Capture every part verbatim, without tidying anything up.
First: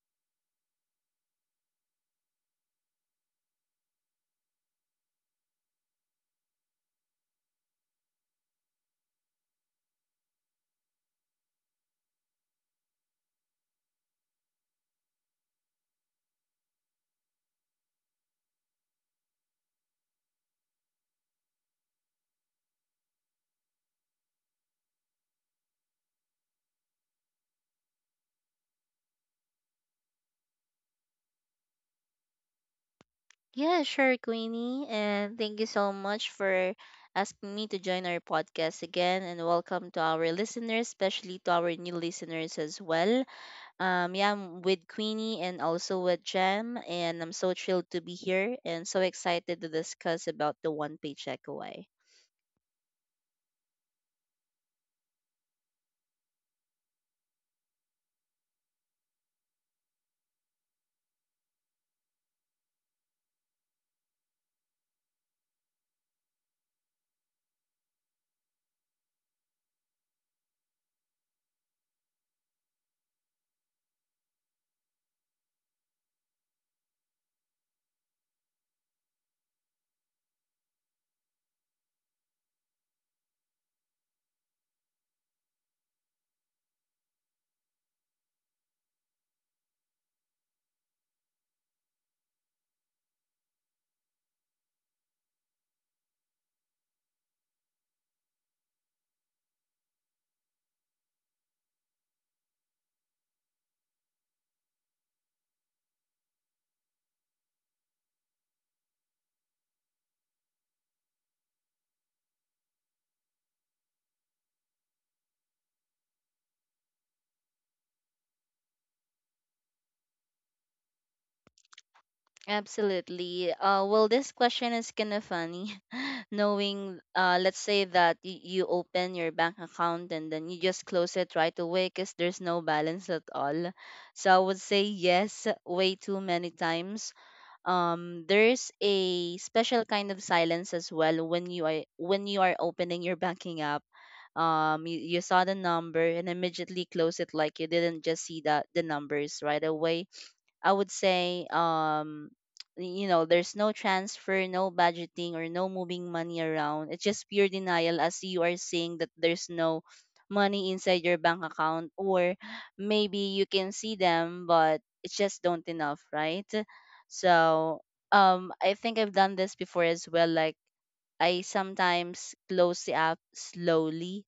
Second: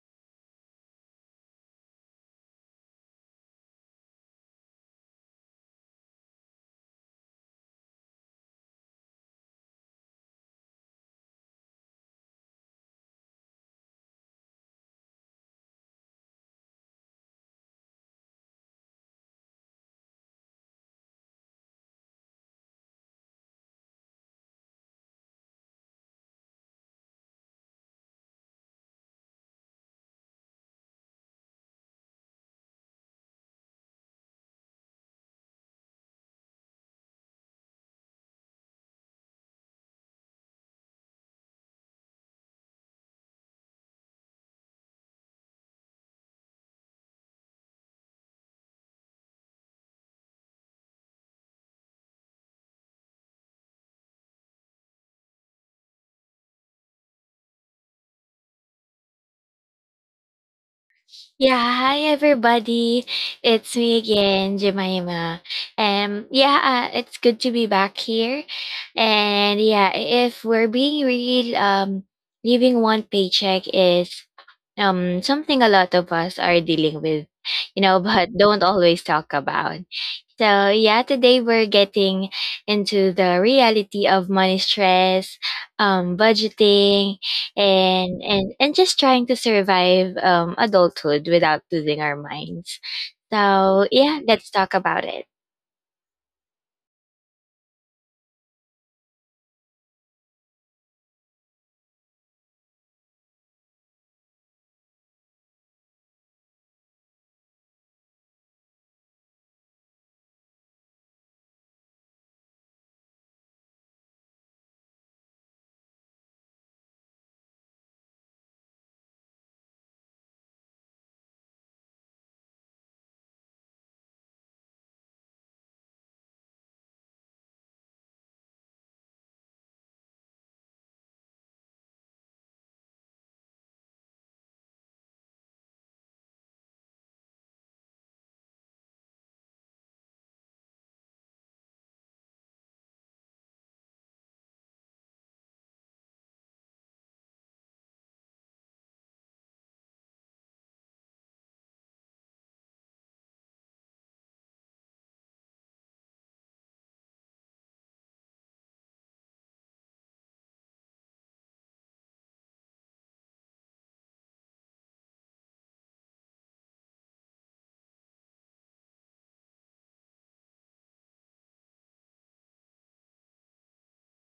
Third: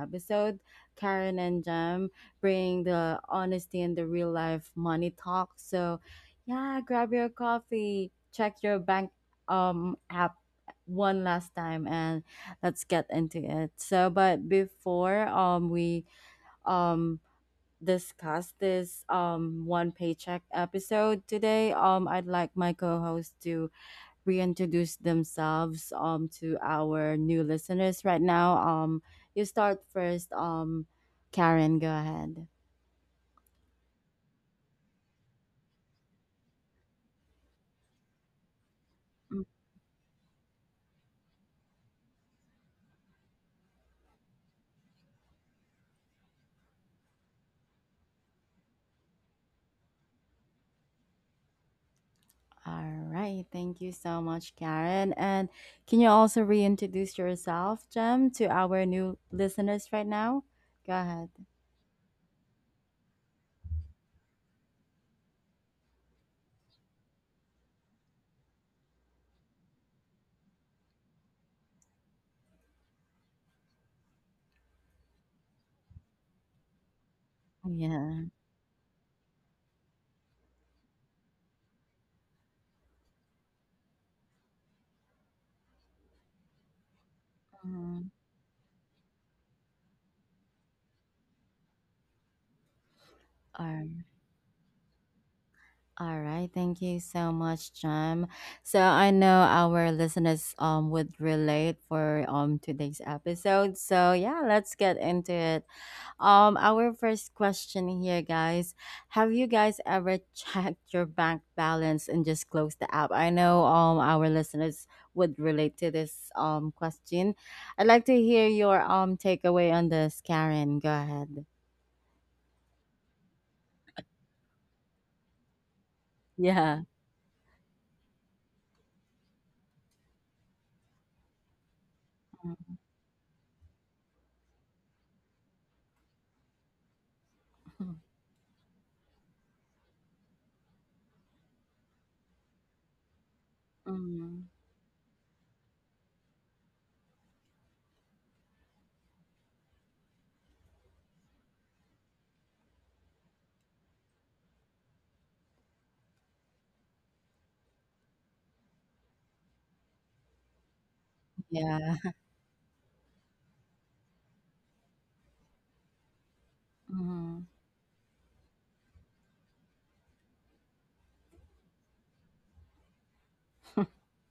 episode, Karen and Jem, bringing the honesty and the real life money talk. So, yeah, grab your coffee, check your bank um app one last time, and let's get into it. So, but before um we um discuss this um one paycheck episode today, um I'd like my co host to reintroduce themselves um to our new listeners right now. Um, you start first. Um, Karen, go ahead. Yeah, sure, Queenie. And thank you so much for asking me to join our podcast again. And Mm. welcome to our listeners, especially to our new listeners as well. Um, yeah, I'm with Queenie and also with Jem. And I'm so thrilled to be here and so excited to discuss about the One Paycheck Away. All right, thank you so much, Karen. And can you also reintroduce yourself, Jem, to our new listeners right now? Go ahead. Hi everybody, it's me again, Jemima. Um, yeah, uh, it's good to be back here. And yeah, if we're being real, um, leaving one paycheck is um something a lot of us are dealing with, you know, Yeah. but don't always talk about. So, yeah, today we're getting into the reality of money stress, um, budgeting, Mhm. and, and, and just trying to survive um, adulthood without losing our minds. All So, yeah, let's talk about it. all right. Thank you so much, Jem. So I know our listeners um would relate for um today's episode. So yeah, let's get into it. Um, our first question here, guys. Have you guys ever checked your bank balance and just closed the app? I know um our listeners would relate to this um question. I'd like to hear your um takeaway on this, Karen. Go ahead. Absolutely. Uh, well, this question is kind of funny. Yeah. Knowing, uh, let's say that y- you open your bank account and then you just close it right away because there's no balance at all. So I would say yes, way too many times. Um, there's a special kind of silence as well when you are when you are opening your banking app. Mm-hmm. Um, you, you saw the number and immediately close it, like you didn't just see that the numbers right away. I would say, um, you know, there's no transfer, no budgeting, or no moving money around. It's just pure denial, as you are saying that there's no money inside your bank account, Yeah. or maybe you can see them, but it's just don't enough, right? Mm-hmm. So, um, I think I've done this before as well. Like, I sometimes close the app slowly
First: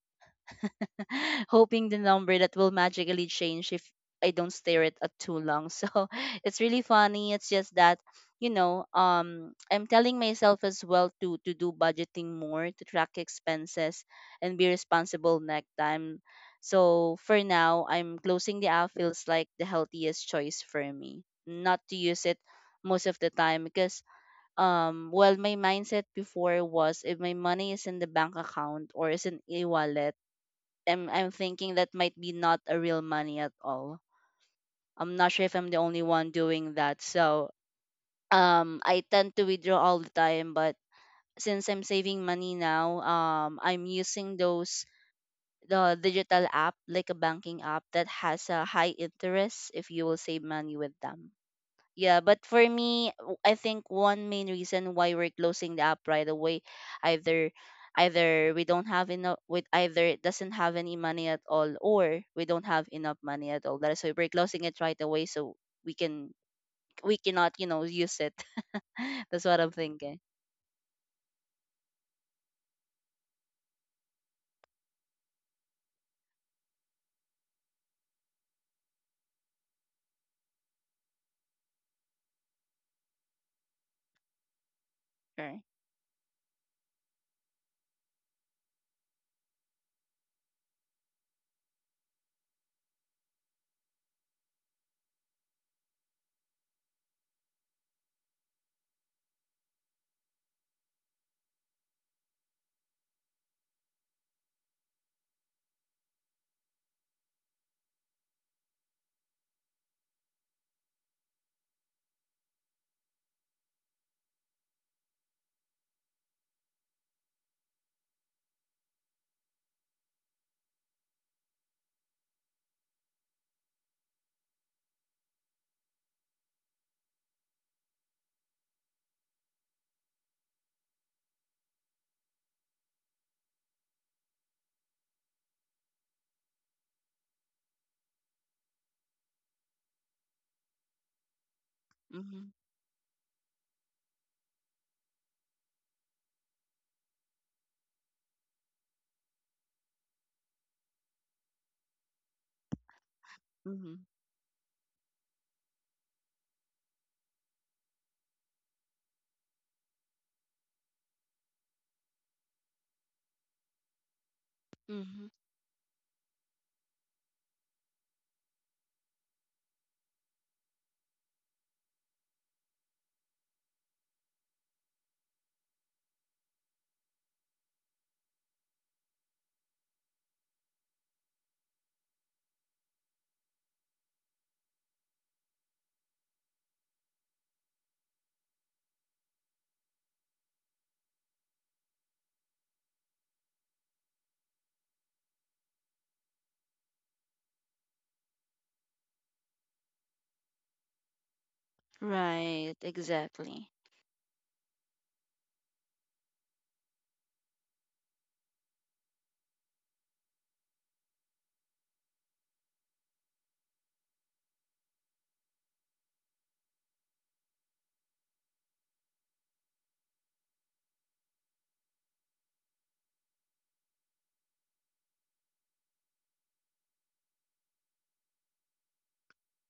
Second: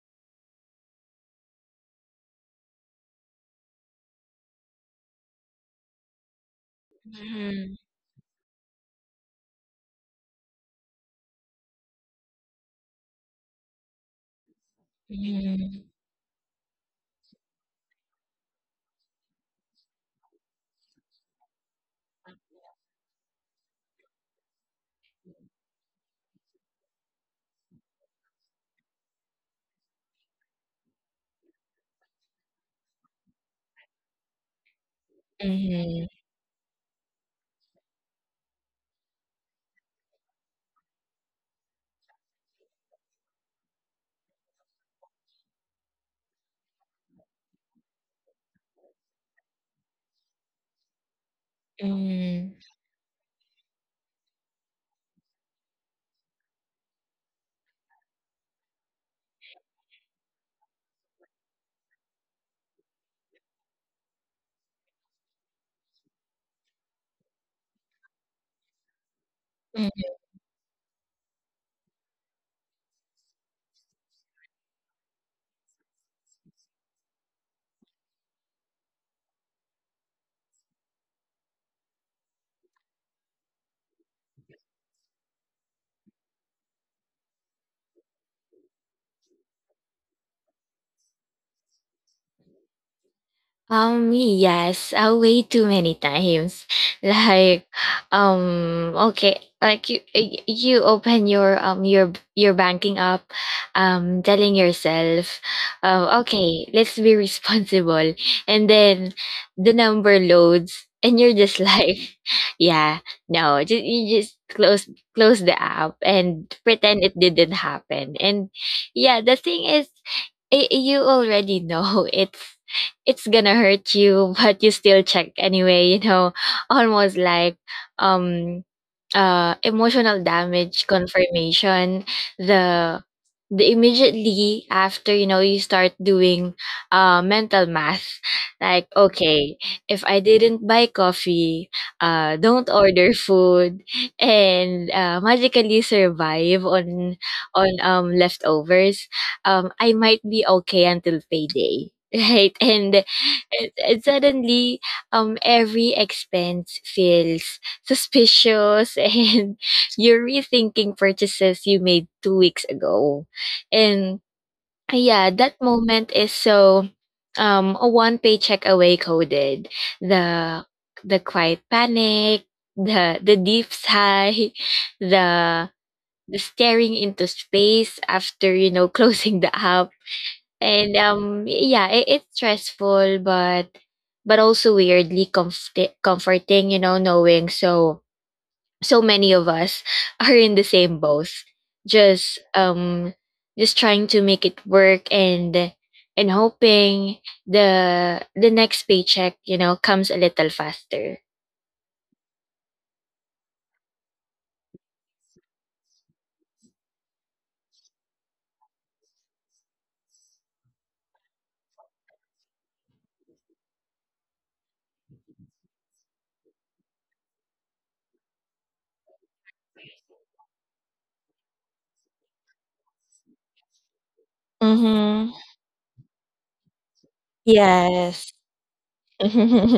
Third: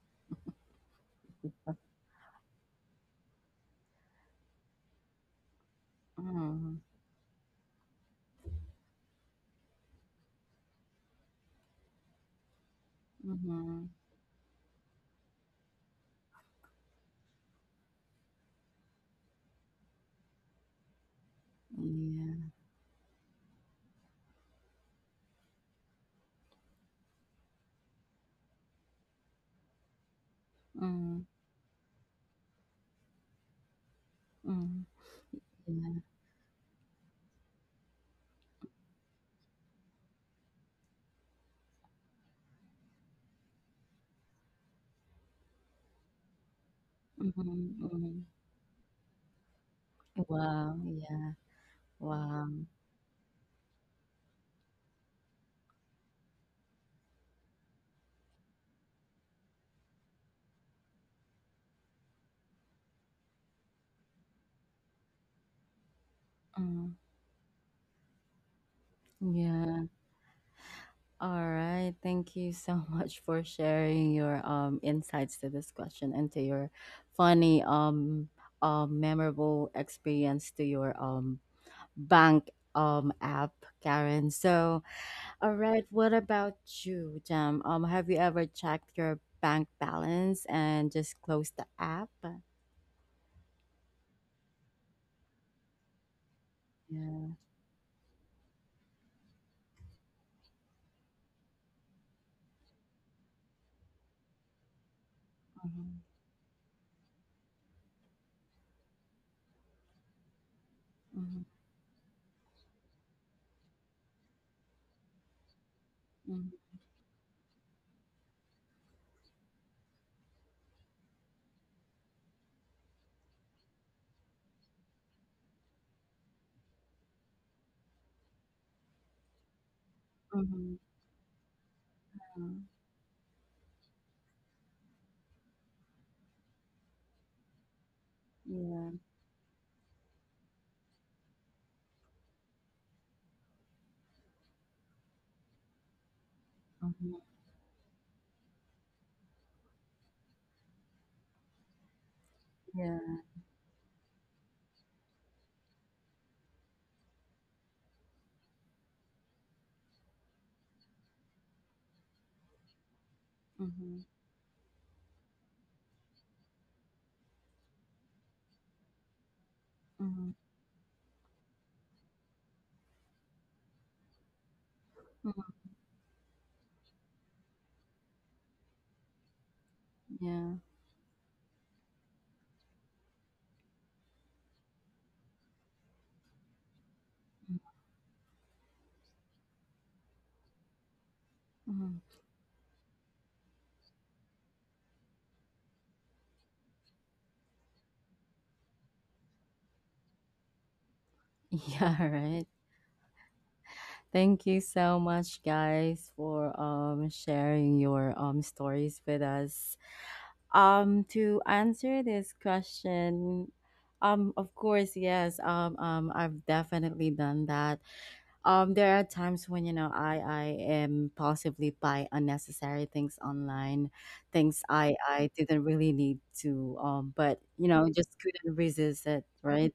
hoping the number that will magically change if I don't stare it at too long. So it's Mm-hmm. really funny. It's just Mm-hmm. that you know, um, I'm telling myself as well to to do budgeting more, to track expenses, and be responsible next Mm-hmm. time. So for now, I'm closing the app feels like the healthiest choice for me. Not to use it most of the time because um well, my mindset before was if my money is in the bank account or is in a wallet, I'm Mm-hmm. I'm Yeah. thinking that might be not a real money at all. Mm-hmm. I'm not sure if I'm the Yeah. only one doing that. So um I tend to withdraw all the time, but since I'm saving money now, um I'm using those the digital app like a banking app that Mm-hmm. has a high interest if you will save money Wow. with them. Yeah. Yeah, but Wow. Mm-hmm. for me, w- I think one main reason why we're closing the app right away, either either we don't have enough with either it doesn't have any money at all, or we don't have enough money at all. That's why we're closing it right away so we can Mm. we cannot, you know, use it. That's what I'm Yeah. thinking. All right. Thank you so much for sharing your um, insights to this question and to your funny, um, um, memorable experience to your um, bank um, app, Karen. So, all Right. right. What about you, Jam? Um, have you ever checked your bank balance and just closed the app? Um, yes, uh, way too many times. Yeah. Like, um, okay, like you, y- you open your um your your banking app, um, telling yourself, Mhm. uh, okay, let's be responsible, and then the number loads, and you're Mhm. just like, yeah, no, just you just close close the app and pretend it didn't happen, and yeah, the thing is, I you already know it's it's gonna hurt you, but you still check anyway, you know, almost like um uh, emotional Mhm. damage confirmation Mhm. the the immediately after you know you start doing uh, mental math like Yeah. okay if I didn't buy coffee, uh, Mm-hmm. don't order food, and uh, magically survive Yeah. on Mhm. on um, leftovers. um, I might be okay until payday, right, and, Yeah. and, Mm-hmm. and suddenly um every expense feels suspicious, and you're rethinking purchases you made two weeks ago. Mhm. And uh, yeah, Mm-hmm. that moment is so um a one paycheck away coded. Mhm. The the quiet panic, the the deep sigh, the Mhm. the staring into space after you know closing the app. Yeah. And um yeah, it, it's stressful but but also weirdly comfort- comforting, you know, knowing Mhm, so so many of us are in the same boat, mhm. just um just trying to make it work, and and hoping the the next paycheck you know comes a little faster. Yeah, right. Right. Exactly. Thank you so much guys for um sharing your um stories with us. Um to answer this question, um of course, yes. Um um I've definitely done that. Um there are times when, you know I I am possibly buy unnecessary things online, things I I didn't really need to, um but, you know just Yes. couldn't resist it, right?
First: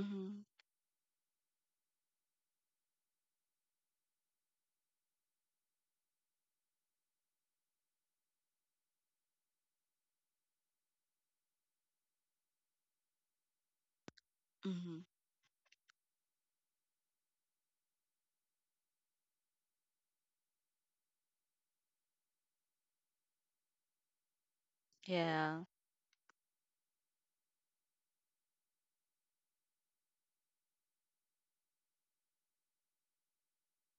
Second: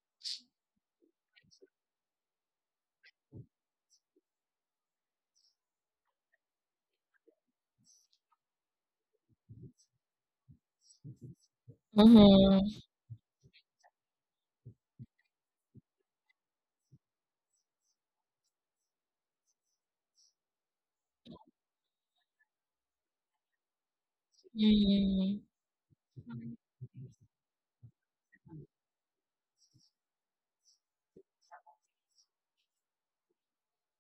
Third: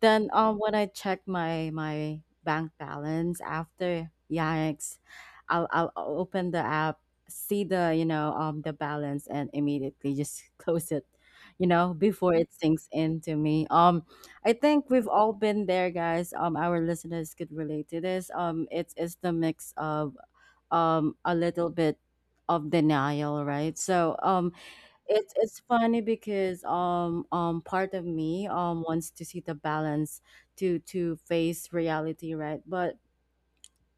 Then, um, when I check my my bank balance after, yikes, I'll I'll open the app, see the, you know um the balance, and immediately just close it, you know, before it Mm-hmm. sinks into me. Um, I think Mm-hmm. we've all been there, guys. Um, our listeners could relate to this. Um, it's it's the mix of um a little bit of denial, right? So um it's Mm-hmm. it's Yeah. funny because um um part of me um wants to see the balance to to face reality, right? But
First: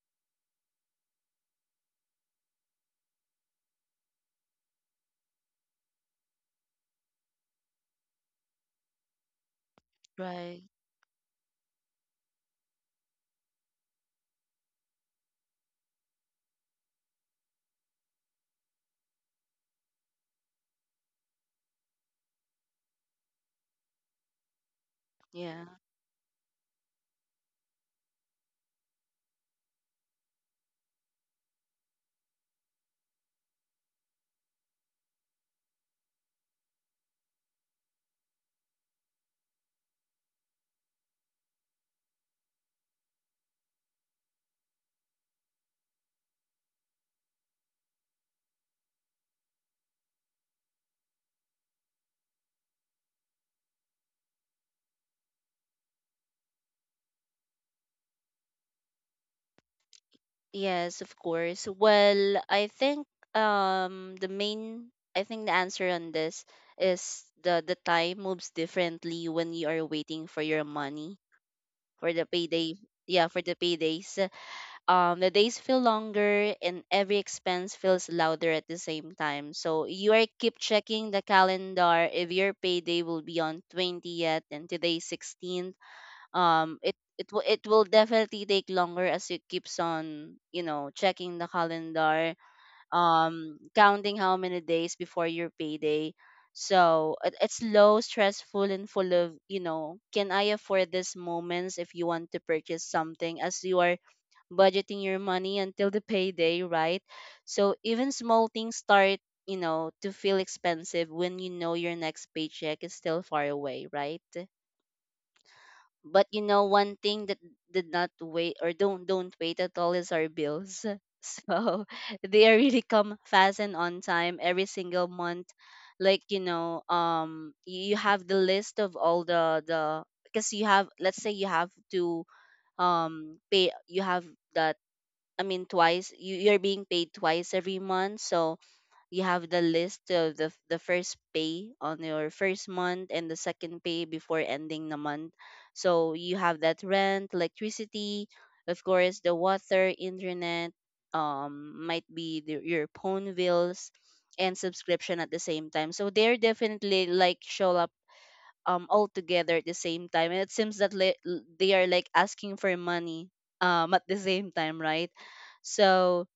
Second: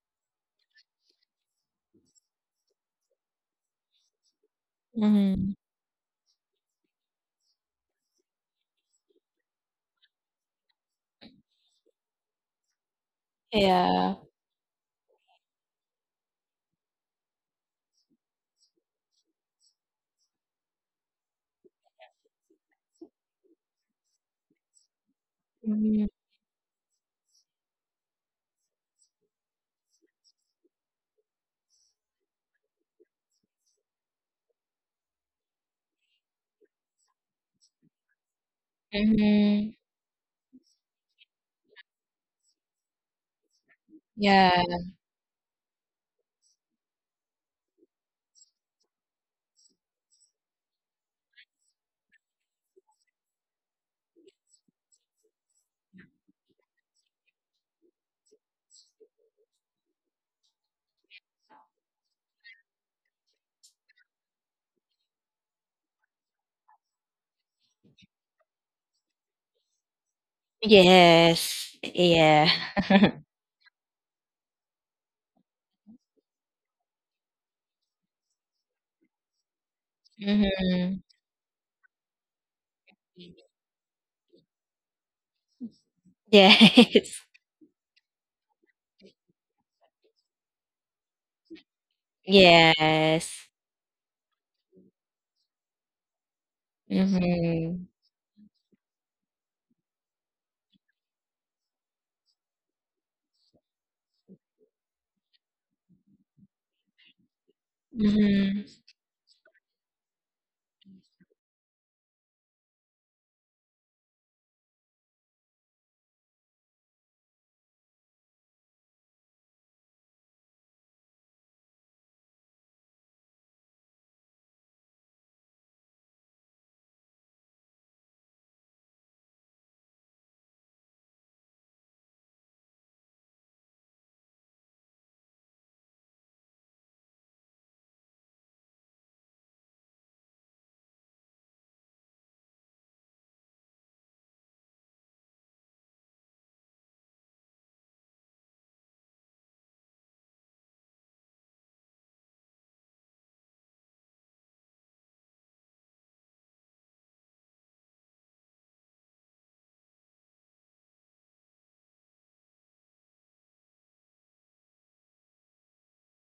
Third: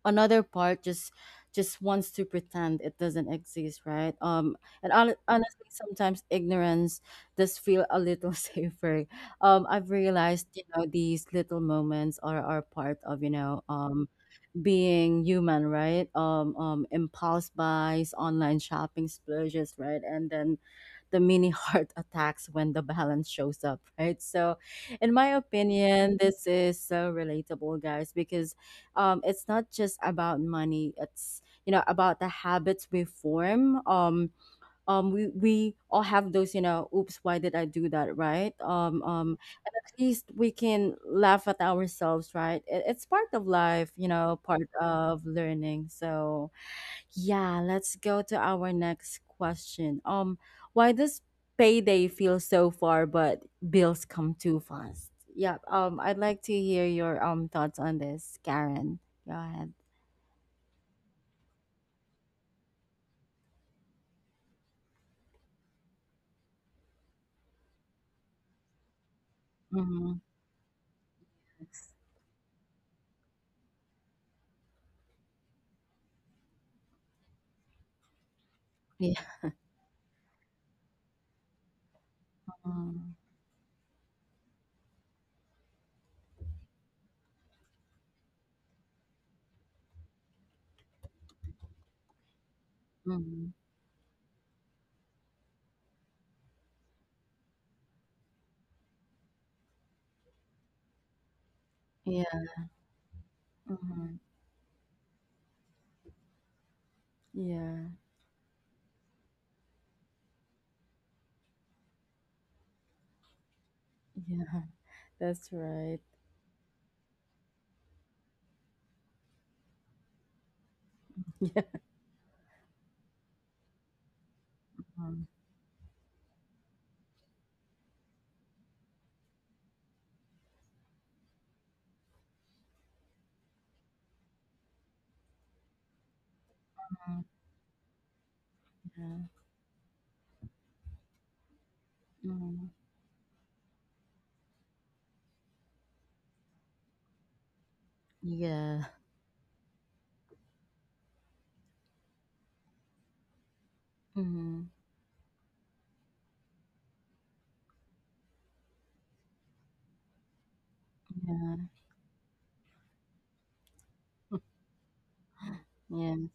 another part just just wants to pretend it doesn't exist, right? Um and hon- honestly sometimes ignorance does feel a little safer. Um I've realized, Right. you know, these little moments are are part of, you know, um Yeah. being human, right? Um, um, impulse buys, online shopping splurges, right? And then the mini heart attacks when the balance shows up, right? So, in my Yeah. Mhm. opinion, this is so relatable, guys, because um, it's not just about money. It's, you know about the habits we form. Um, um we we all have those, you know oops why did I do that, right? um um Mhm. and at least we can laugh at ourselves, right? It, it's part of life, you know Yeah. part of learning. So yeah, let's go to our next question. Um why does payday feel so far but bills come too fast? Yeah, um I'd like to hear your um thoughts on this, Karen. Go ahead. Yes, of course. Well, I think um the main I think the answer on this is the the time moves differently when you are Mm-hmm. waiting for your money Yes. for the Yeah. payday. Yeah, for the paydays. Um the days feel longer and every expense feels louder at the same Yeah. time. So you are keep Mhm. checking the calendar if your payday Mm-hmm. will be on twentieth and today sixteenth. um it Yes. it will it will definitely take longer as it keeps on, you know, checking the calendar, Yes. um counting how many days before your payday. So it, it's Mhm. low stressful and full of, you know, can I afford this moments if you want to Yeah. purchase something as you are Mm-hmm. budgeting your money until the payday, right? So Yeah. even small Mhm. things start, you know, to feel expensive when you know your next paycheck is still far away, right? Yeah, that's right. But you know, one thing that did not wait or don't don't wait at all is our bills. Yeah. So they are really come fast and on time every single month. Like you know, um, you you have the list of all the the because you have, let's say you have to um pay you have that I mean, twice you you're being paid twice every month. So you have the list of the f- the first pay on your first Mhm. month and the second pay before ending the month. So you have that rent, electricity, of Yeah. course, the water, internet, um, might be the, your phone bills and Mhm. subscription at the same time. So they're definitely like show up um all together at the same time, and it seems that li- Yeah. they are like asking for money um at the same time, right? So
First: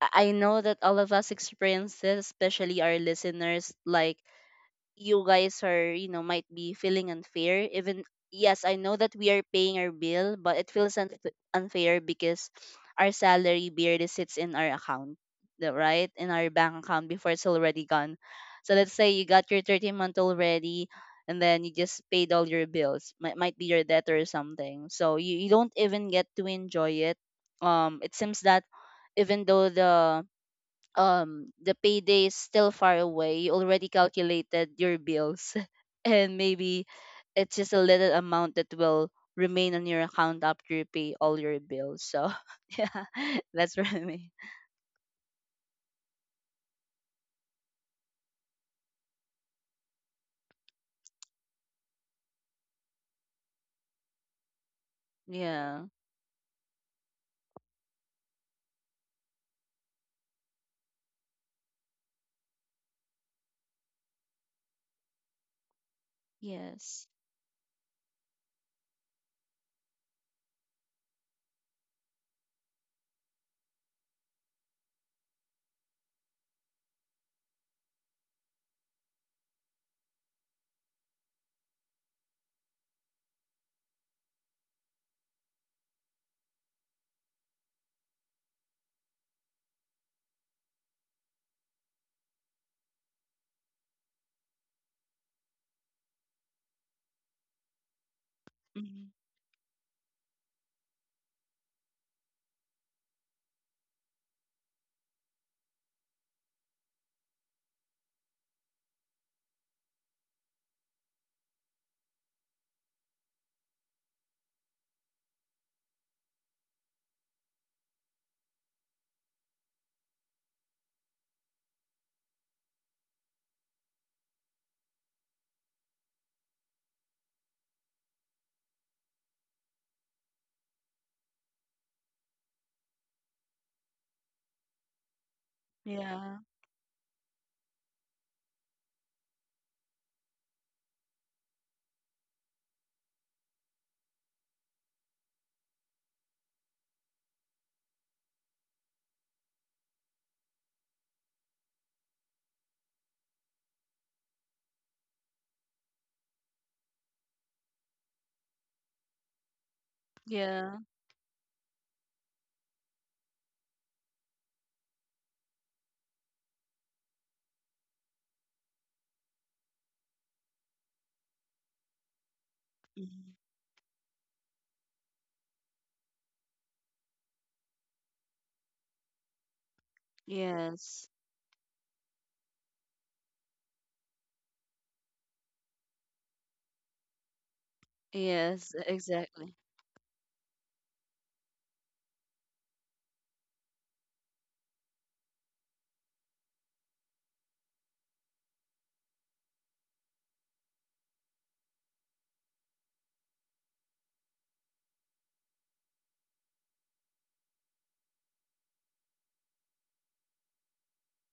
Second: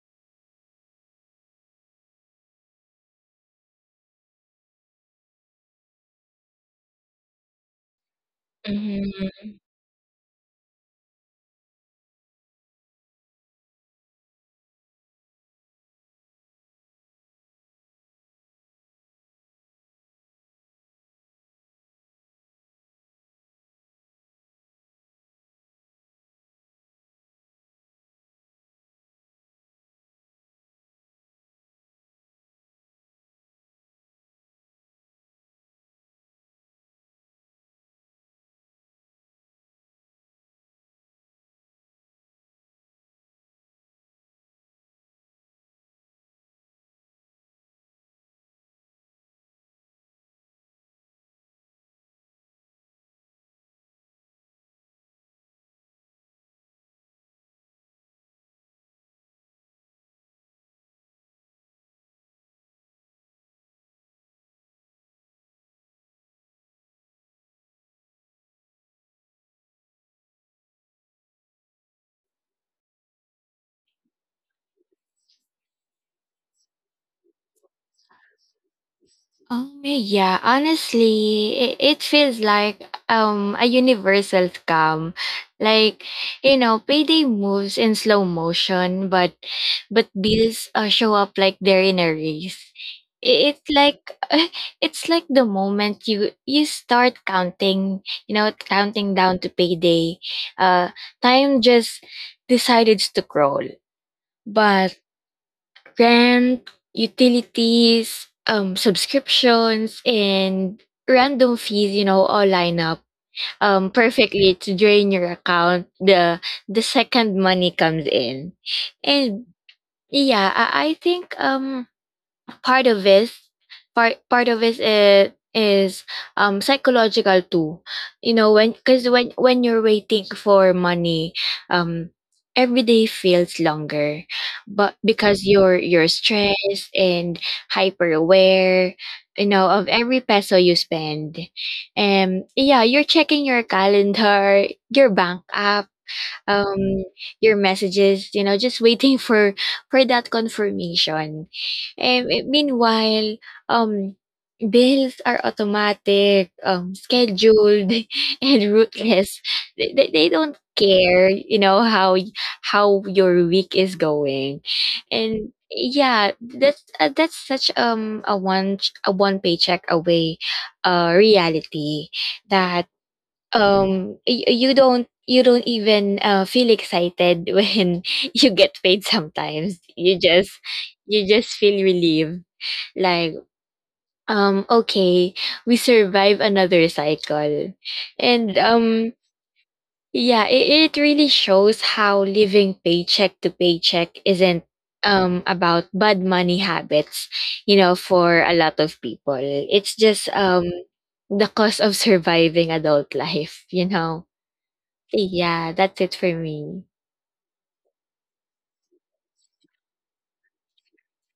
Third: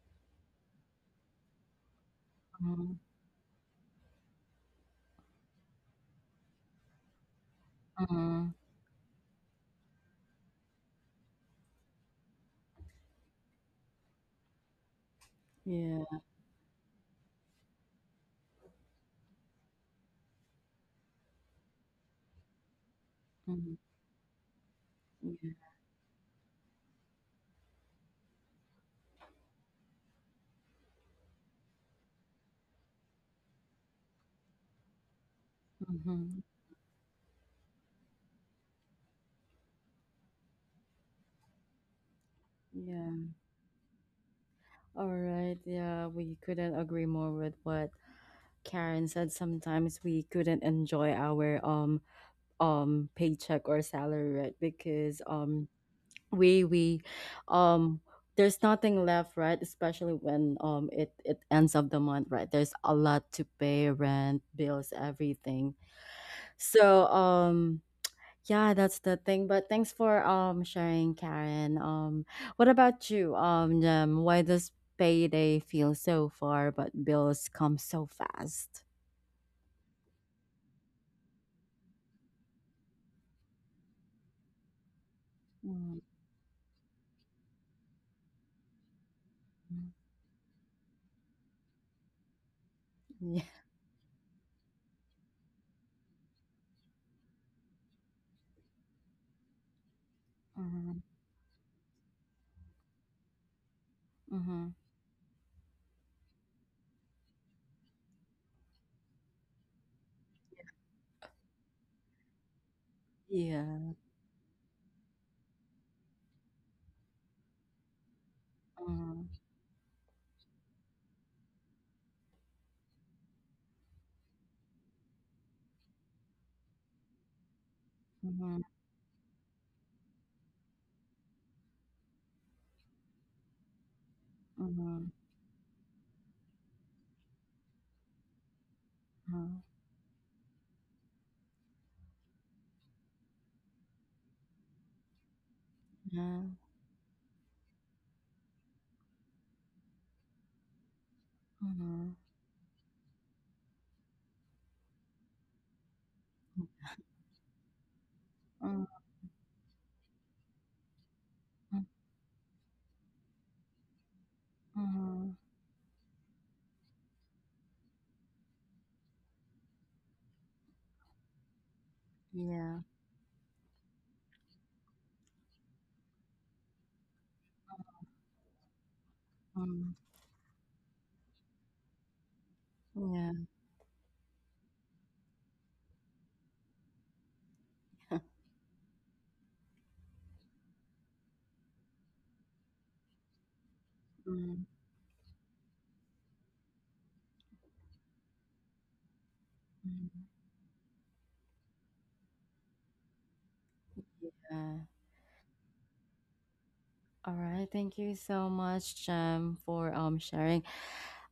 I I know that all of us experience this, especially our Mhm. listeners. Like you guys are, you know, might be feeling unfair. Even yes, I know that Mhm. we are paying our bill, but it feels unf- unfair because our salary barely sits in our account, the- Yeah. right? Yes. In our bank account before it's already gone. So let's say you got your thirty month already, and then you just paid all your bills. Might might be Mhm, your debt or something. So mhm. you, you Yeah. Mhm. don't even get to enjoy it. Um, it seems that even though the um the payday is still far away, you already calculated your bills Yeah. and Mhm. maybe it's just a little amount that will remain on your account after you pay all your bills. So yeah, Yeah. that's for me. All right. Yeah, we couldn't agree more with what Karen said. Sometimes we couldn't enjoy our um um paycheck or salary, right? Because um Yeah. we we um there's nothing left, right? Especially when um it it ends of the month, right? There's a lot to pay, rent, bills, everything. Yes. So um yeah, that's the thing. But thanks for um sharing, Karen. Um what about you, um Jem? Why does payday feel so far but bills come so fast? Um, yeah, Honestly, it, it feels like um a universal scam. Mhm. Like, you know, payday moves in slow motion, but but bills uh, show up like they're in a race. Yeah. I- It's like it's like the moment you you start counting, you know, Hmm. counting down to payday, uh, Mhm. time just decided to crawl. Mhm. But rent, utilities, um, subscriptions, and random fees, you know, all line up Yeah. um, perfectly to drain your account the the second money comes in. Mhm. And yeah, I, I think um part of it part part of it is, is um psychological too, you know, Mhm. when because when when you're waiting for money, um every day feels longer, but Mhm. because you're you're Yeah. stressed and hyper aware, you Mhm. know, of every peso you spend. And yeah, you're checking your calendar, your bank app, Yeah. um your messages, you know, just waiting for for that confirmation. Mhm. And eh, meanwhile, um bills are automatic, um scheduled and Mhm, ruthless. They, they, they don't Yeah. care you know how y- how your week is going. mhm. And yeah, that's uh, that's such um a one a one paycheck away uh reality, Yeah. that Hmm. um y- you don't you don't even uh, feel excited when you get paid. Sometimes Mm, you just Yes. you just feel relieved, like yeah. um okay, we survive another cycle. And Yes, um exactly. yeah, it, it really shows how living paycheck to paycheck isn't Mm. um about bad money habits. You know, for a lot of people, it's Mm, just um the cost of surviving adult life, you know. yeah. Yeah, that's it for me. All right. Thank you so much, Jem, for um sharing.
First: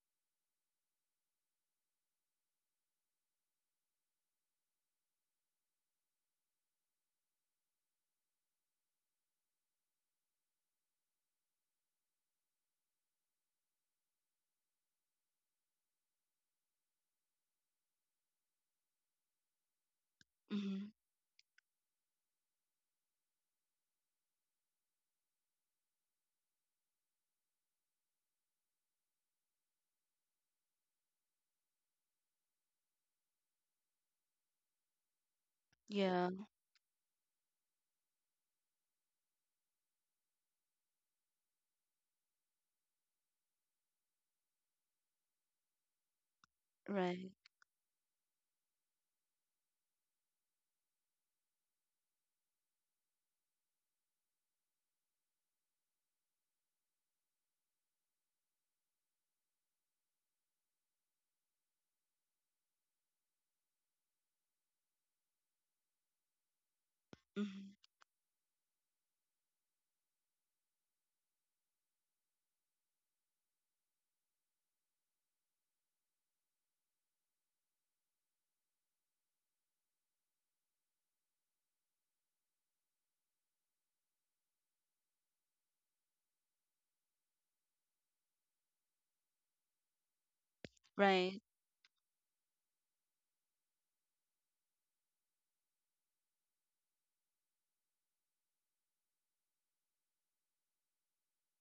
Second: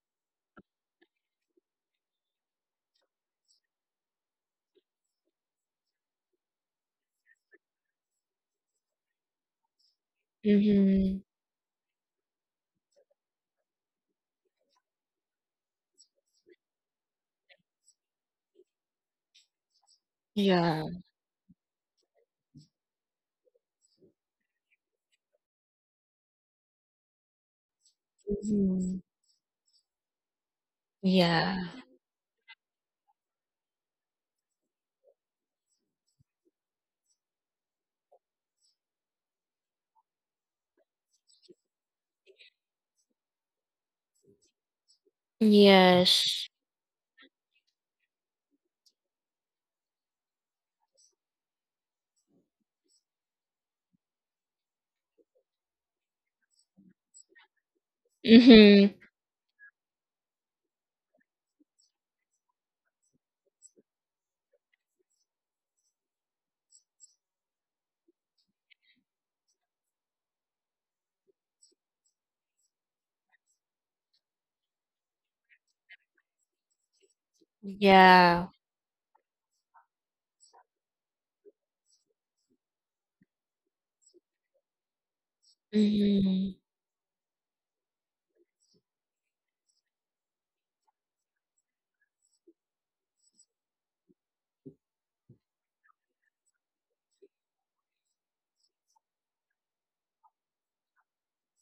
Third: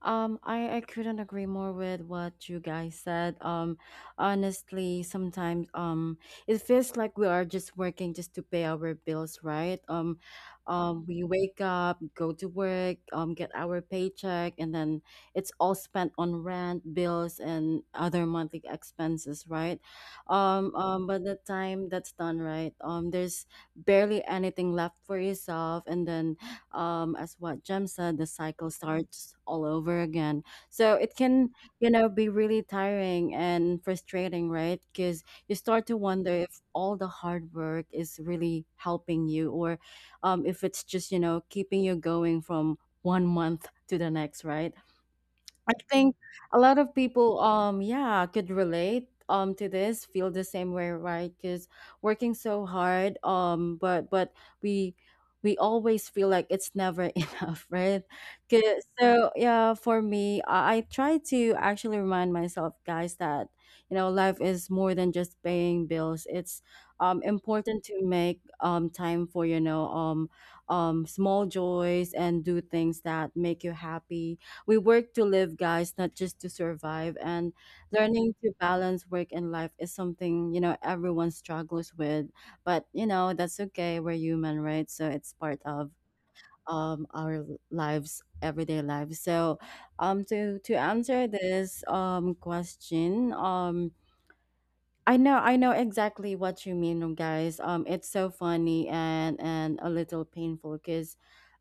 Um, I, I couldn't agree more with what you guys said. Um, honestly, sometimes um, it feels like we are just working just to pay our bills, right? Um, um, we Mhm. wake up, go to work, um, get our paycheck, and then it's all spent on rent, bills, and other monthly expenses, right? Um, Yeah. Hmm. um, by the time that's done, right? Um, there's barely anything left for yourself, and then, um, as what Jem said, the cycle Mhm. starts all over again. So it can, Yeah. you know, be really tiring and frustrating, right? Because you start to wonder Yeah. if all the hard work is really helping you or, um, if it's just, you know, keeping you going from one month to the next, right? I think Yes. a lot of Right. people, um, yeah, could relate, um, to this, feel the same way, right? Because working so hard, um, but but we we always feel like it's never enough, right? 'Cause- Mhm. So yeah, for me, I, I try to actually remind myself, guys, that, you know life is more than just paying bills. It's um Hmm. important to make um time for, you know um um small joys and do things that make you happy. We work to live, guys, not just to survive. And learning Yeah. to balance work and life is something, you know, everyone struggles with. But, you know, that's okay. We're human, right? So it's part of Mhm. um our lives, everyday lives. So um to to answer Right. this um question, um I know, I know exactly what you mean, um, guys. Um, it's so funny and and a little painful because,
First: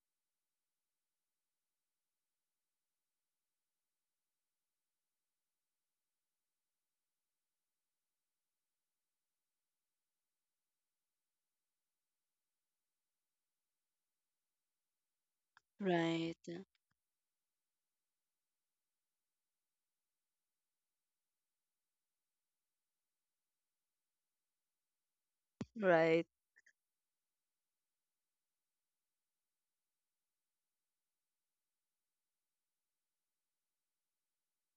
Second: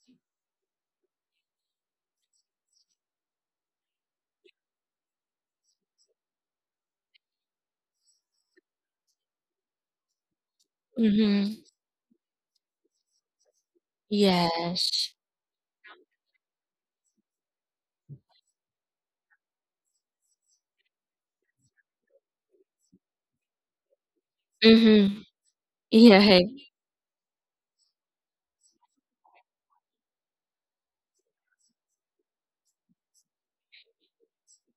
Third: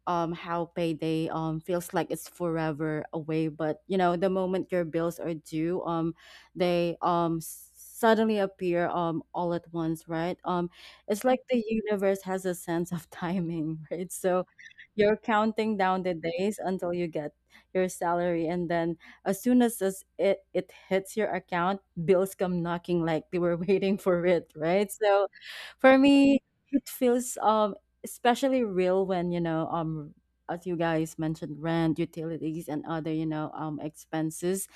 um, how payday um feels like it's forever away. But you know, the moment your bills are due, um, they, um s- suddenly appear, um all at once, right? Um, it's like Mhm. the universe has a sense of timing, right? So, Yes. you're counting down the days Right. until you get your salary, and then as soon as as it, it hits your account, bills come knocking like they were waiting for it, right? Mhm. So for Right. Yeah. me, it feels um especially real when, you know, um as you guys mentioned, rent, utilities and other, you know, um expenses,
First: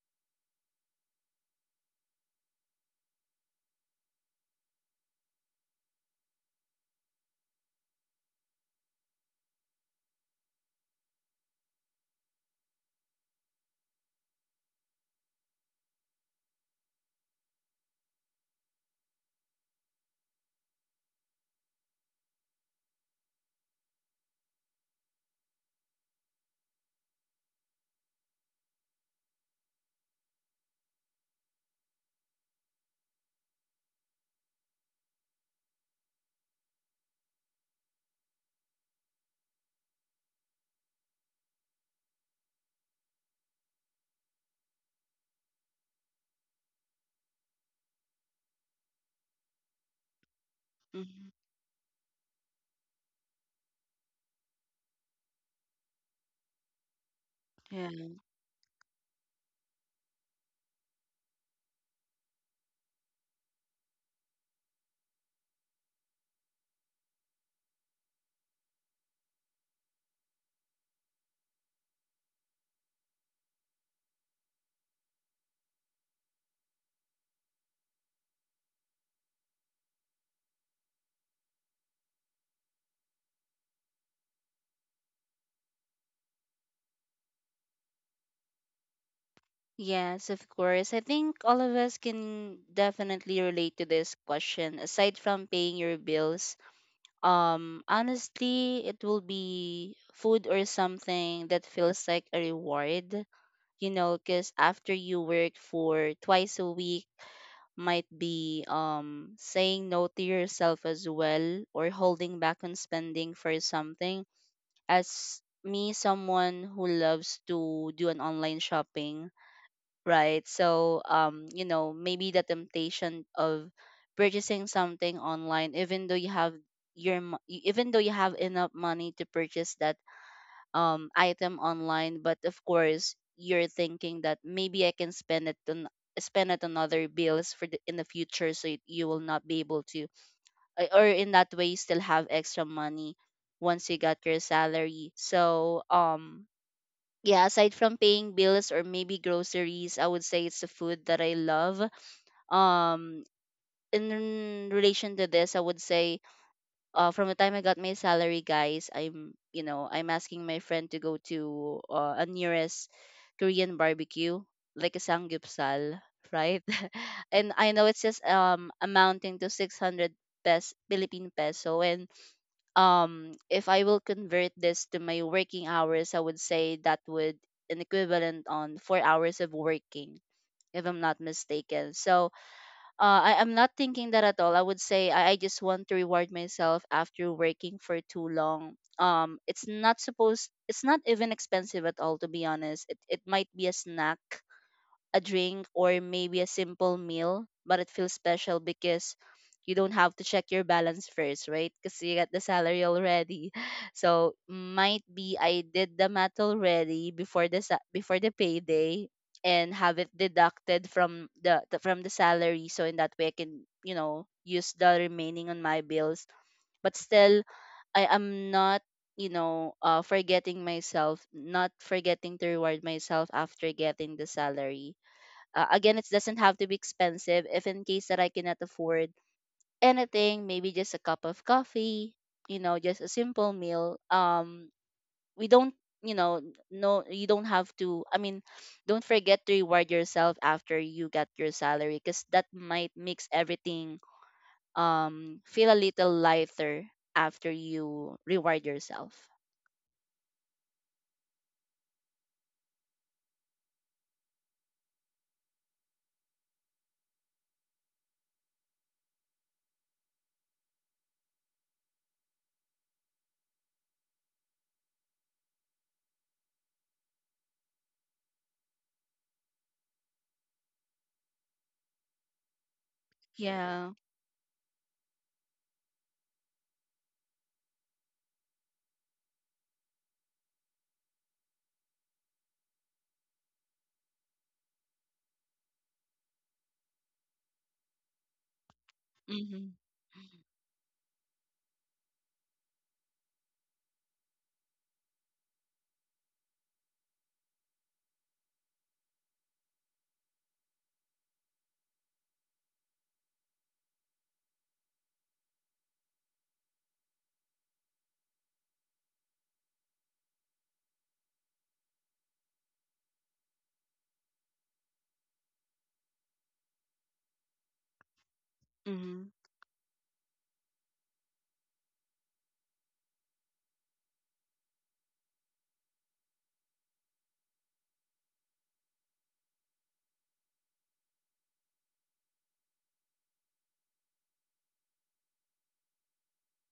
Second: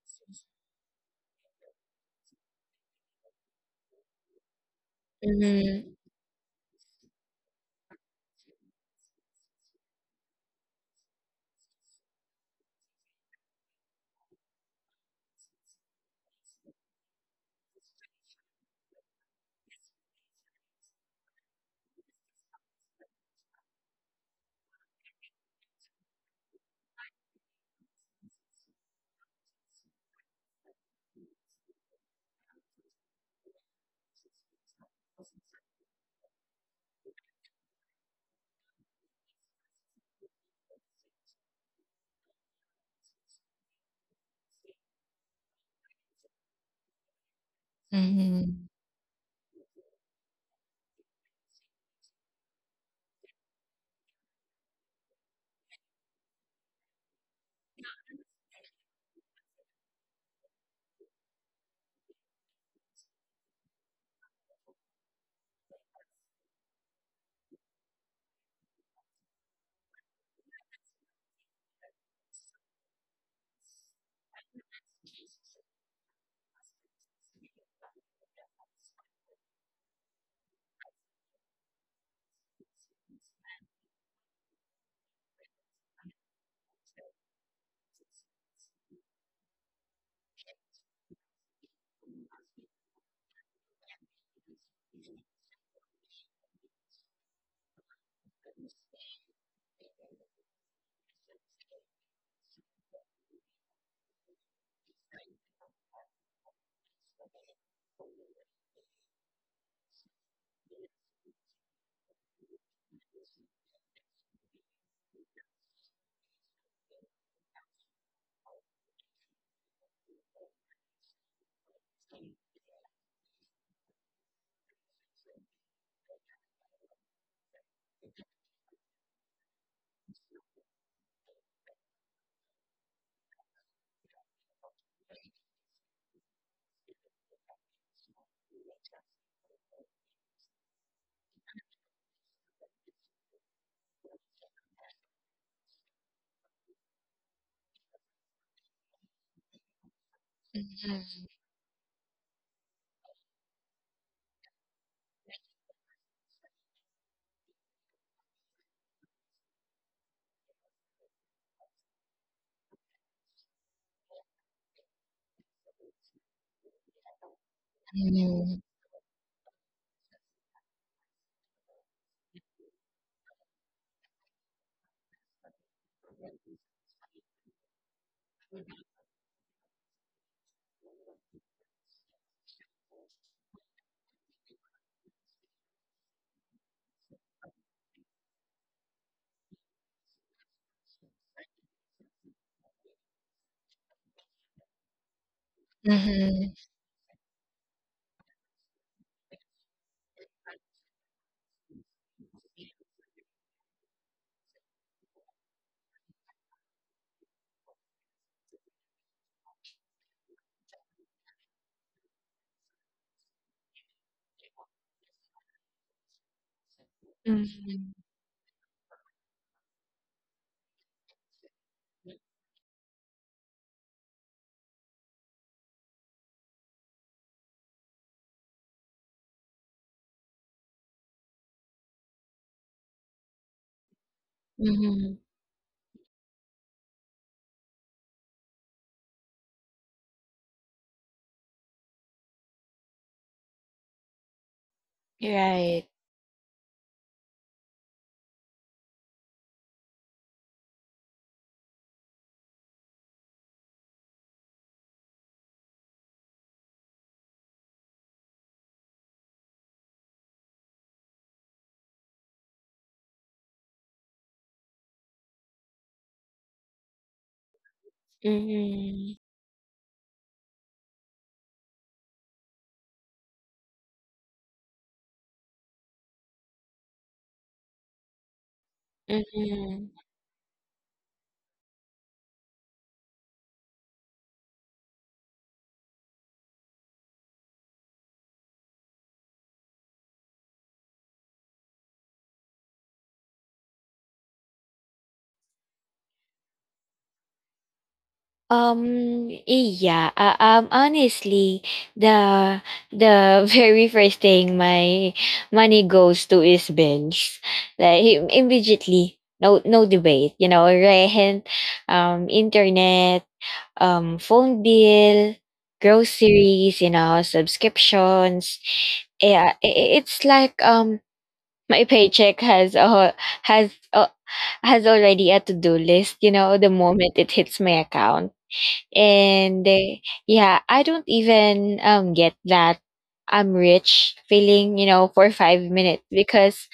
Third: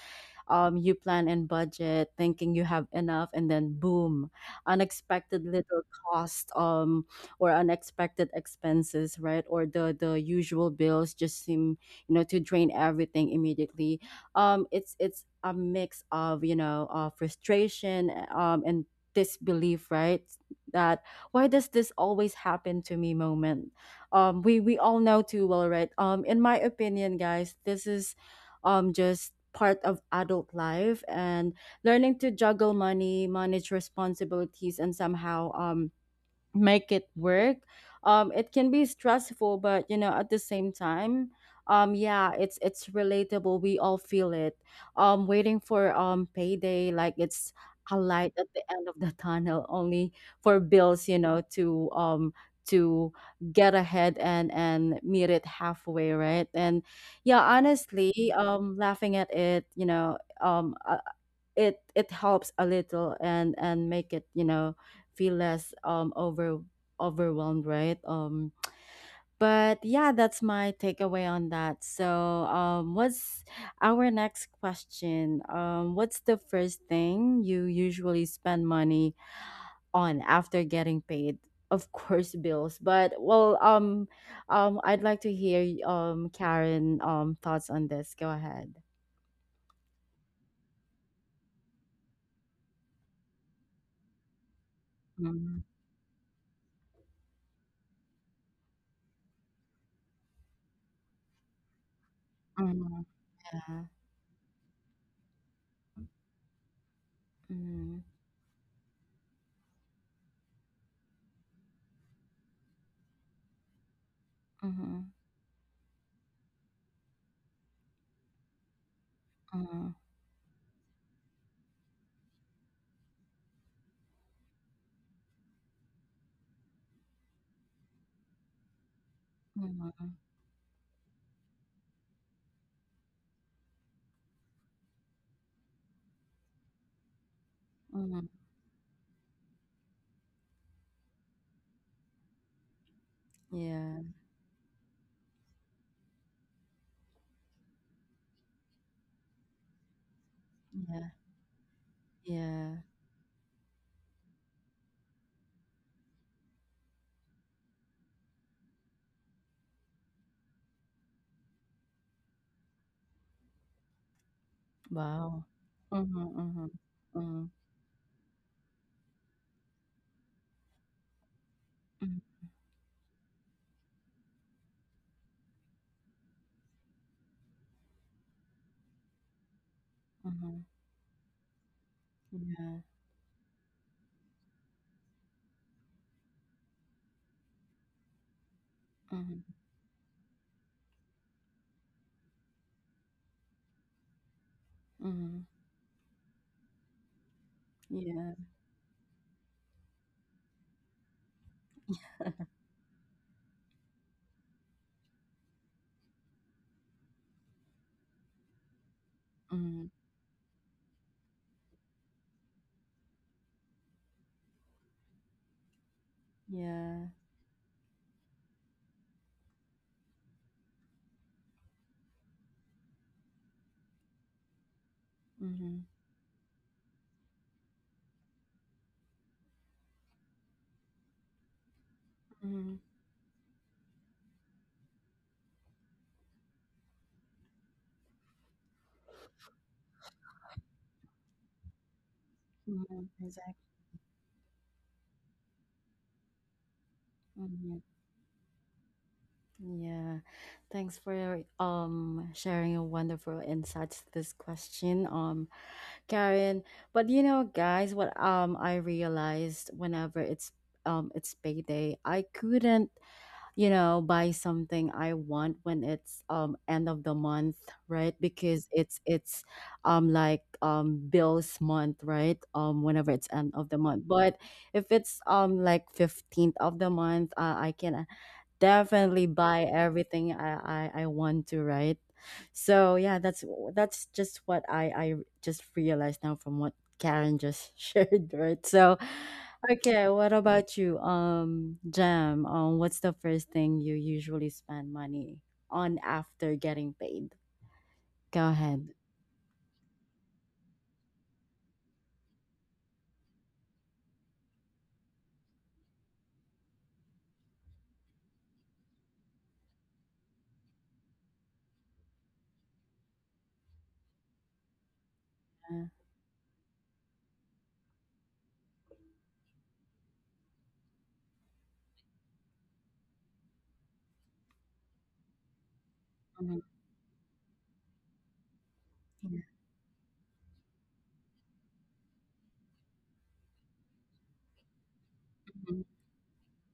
um, you plan and budget thinking you have enough and then boom, unexpected little Mhm. cost, um, or unexpected expenses, right? Or the the usual bills just seem, you know to drain everything immediately. um it's it's a mix of, you know uh, frustration, eh, um and disbelief, right? That "why does this always happen to me" moment um we we all know too well, right? um in my opinion, guys, this is um just part of adult life, and learning to juggle money, manage responsibilities, and somehow um make it work. um it can be stressful, but, you know at the same time, um yeah, it's it's relatable, we all feel it. um waiting for um payday like it's a light at the Mhm. end of the tunnel, only for bills, you Hmm. know to um to get ahead and and meet it halfway, right? And yeah, Yeah. honestly, um laughing at it, you know um a, it it helps a little, and and make it, you know feel less um over overwhelmed, right? um but yeah, that's my takeaway on that. So um what's our next question? um what's the first thing you usually spend money on after getting paid? Of course, bills, but, well, um um I'd like to hear, um Karen, um thoughts on this. Go ahead. Yes, of course. I think all of us can definitely relate to this question. Aside from Mhm. paying your bills, um, honestly, it will be food or something that feels like a Mhm. reward, Yeah. you know, because after you work for twice a week, Mhm. might be um saying no to yourself as well or holding back on spending for something. Mhm. As me, someone who loves to do an online shopping, Mhm, right? So, um, you know, maybe the temptation of purchasing something online, even though you have your mo- e- even though you have enough money to purchase that mhm, um item online, but of course you're thinking that maybe I can spend it on spend it on other bills for the, in the mhm. future, so it, you will not be able to, uh, or in that way you still have extra money once you Yeah, got your salary. So, um, yeah, aside from paying bills or maybe groceries, I would say it's the food yeah, that I love. yeah. Um, in relation to this, I would say, uh, from the time I got my salary, guys, I'm, you know, I'm asking my friend to go to uh, a nearest Korean barbecue, like a Wow. samgyeopsal, Mhm, right? mhm, mhm, And I know it's just Mhm. um amounting to six hundred pes Philippine peso, and um if I will convert this to my working hours, I would say that would an equivalent on four hours of working, mhm, mhm. if I'm not mistaken. So Yeah. uh, I, am not thinking that at all. I would say I, I just want to reward myself after working for too long. um Mhm, It's not supposed, it's not even expensive at all, to be honest. It, it might be a snack, a mhm. drink, or maybe a Mhm. simple meal, but it feels Yeah. special because you don't have to check your balance first, right? Because you got the salary already. So might be I did the math already before the sa- before the payday and Mhm. have it deducted from the the- from the salary, so in that way I can, you know, use the remaining on my bills. But Yeah. still Mhm. I am not, you know, uh, forgetting myself, not forgetting to reward myself after getting the salary. Uh, Mhm, Again, it doesn't have to be expensive if in case that I cannot afford anything, maybe just a cup of coffee, you know, mhm, just a simple meal. Um, Mhm. We don't, you know, no, you don't have to, I mean, don't forget to reward yourself after you get your salary, because that might mhm. makes Exact- everything um feel a Right. little lighter after Mhm. you reward yourself. Yeah. Thanks for um sharing your wonderful insights to this question, um, Karen. But you know, guys, what um I realized whenever it's um it's payday, I couldn't, you know, buy something I want when it's um end of the month, right? Because it's Mhm. it's um like um bills month, right? Um whenever it's end of the Yeah. month. But if it's um like fifteenth of the month, uh, I can definitely buy Mhm. everything I, I I want to, right? So yeah, that's that's just what I I just realized now from what Karen just shared, right? So Mm-hmm. okay, what about you, um, Jam? Um, what's the first thing you usually spend money on after getting paid? Go ahead. Um, eh, yeah. Uh, um, honestly, the the very first thing my money goes to is bills. Like im- immediately, no no debate. You know, rent, um, internet, um, phone bill, Yeah. groceries. You know, subscriptions. Mm-hmm. Yeah, i- i- it's like, um, my paycheck has a whole- has a, has already a to do list. You know, Mhm. the moment it hits my account. Yeah. And eh, yeah, I don't even um get that I'm rich feeling, you know, for five minutes, because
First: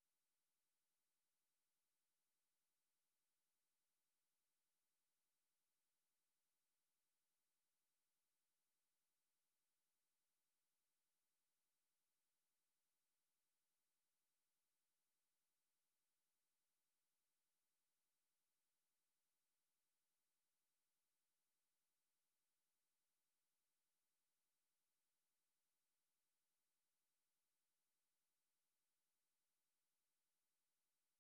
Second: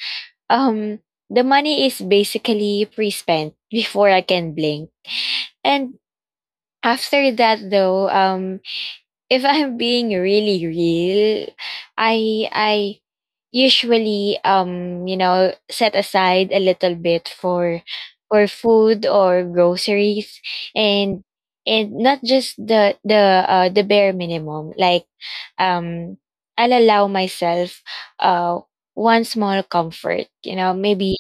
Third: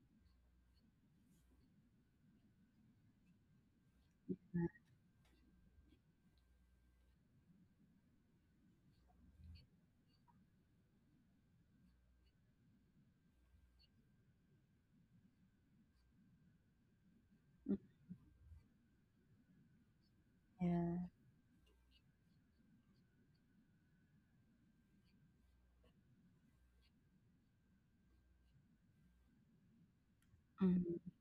um the money is basically pre-spent before I can blink. And after that though, um if I'm being really real, I I usually um you know set aside a little bit for for food or groceries, Yeah. and and not just the the uh, the bare minimum. Like um I'll allow myself uh one small comfort, you know, Mhm. maybe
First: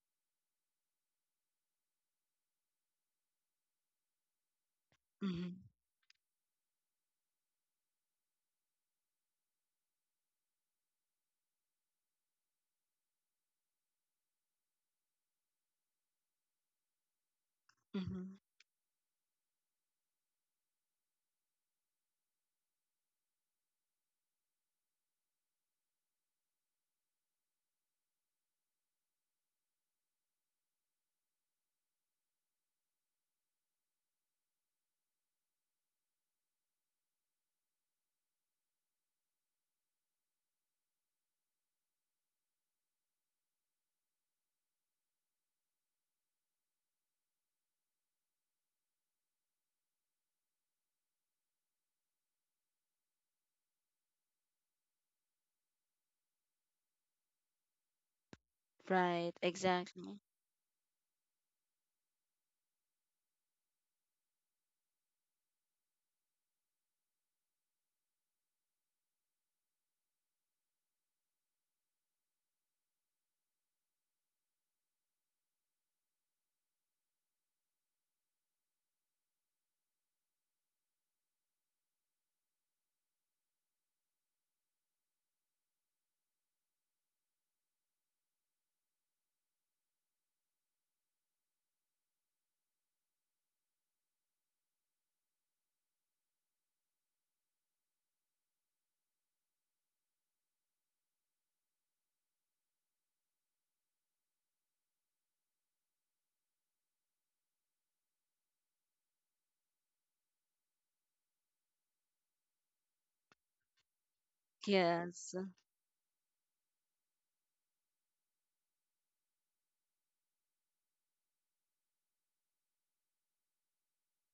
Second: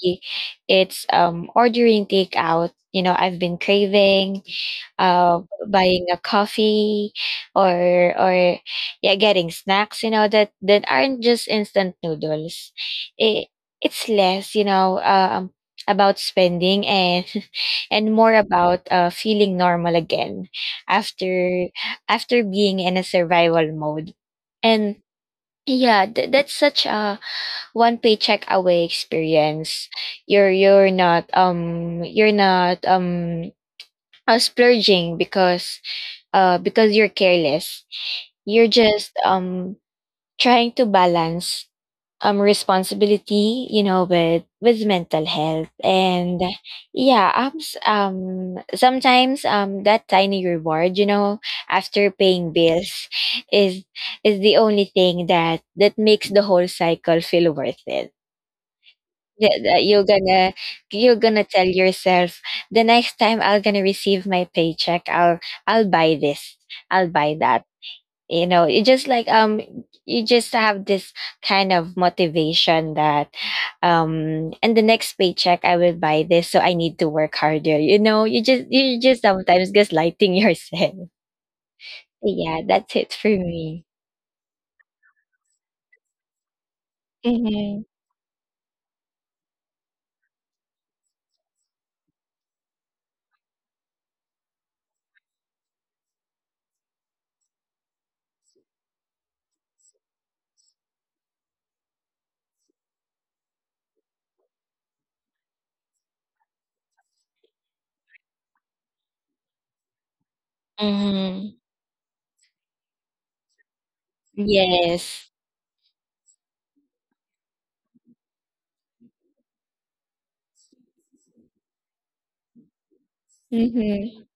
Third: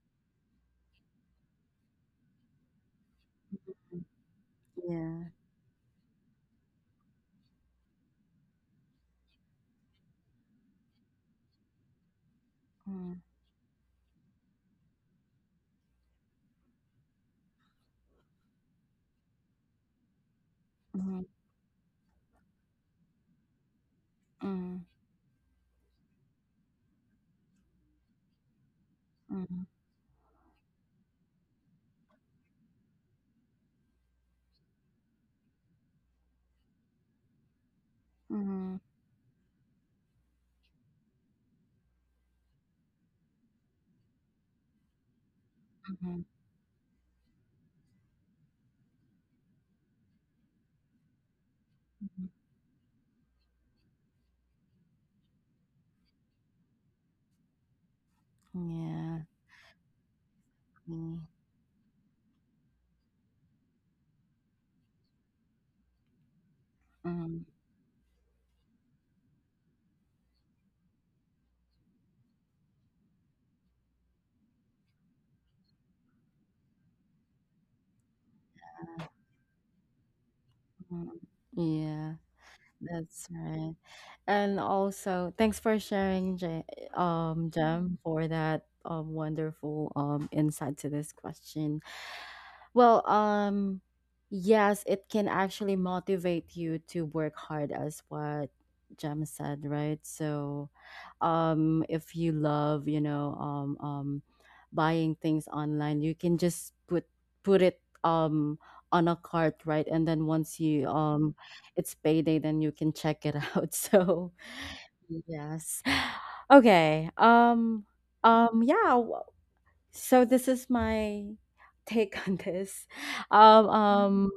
it's um ordering takeout, you know, I've been craving, Yeah. uh Mm-hmm. buying a coffee, or or yeah, getting snacks, you know, that that aren't just instant noodles. Mhm. it, it's less, you know, um about spending and and Mm-hmm. more about uh feeling normal again after after being in a survival mode. Mhm. And yeah, th- that's such a one paycheck away Mhm. experience. You're you're not um you're not um uh, splurging because uh, because you're careless. You're Mhm. just um trying to balance um responsibility, you know, with with mental health. And yeah, um, s- um sometimes um that tiny reward, you know, after Mhm. paying bills is is the only thing that that makes the whole cycle feel worth it. Mhm. Right. Yeah, that you're Exactly. gonna you're Yeah. gonna tell yourself the next time I'll gonna receive my paycheck, I'll I'll buy this. I'll buy Mhm, that. You know, you just like um you just have this kind of motivation that um and the next paycheck I will buy this, so I need to work harder. You know, you just you just sometimes gaslighting yourself. mhm. Yeah, Yeah, that's it that's for right. me. And also, thanks for sharing, J um, Mm-hmm. Jem, for that um, wonderful um, insight to this question. Well, um, yes, it can actually motivate you to work hard, as what Jem said, right? So, um, if you love, you know, um, um, buying things online, you can just put put it um on a cart, right? And then once you um, Mm-hmm. it's payday, then you can check it out. So, Yes. Yes. yes, okay, um. Um yeah, so this is my take on this. Um, Mm-hmm. um,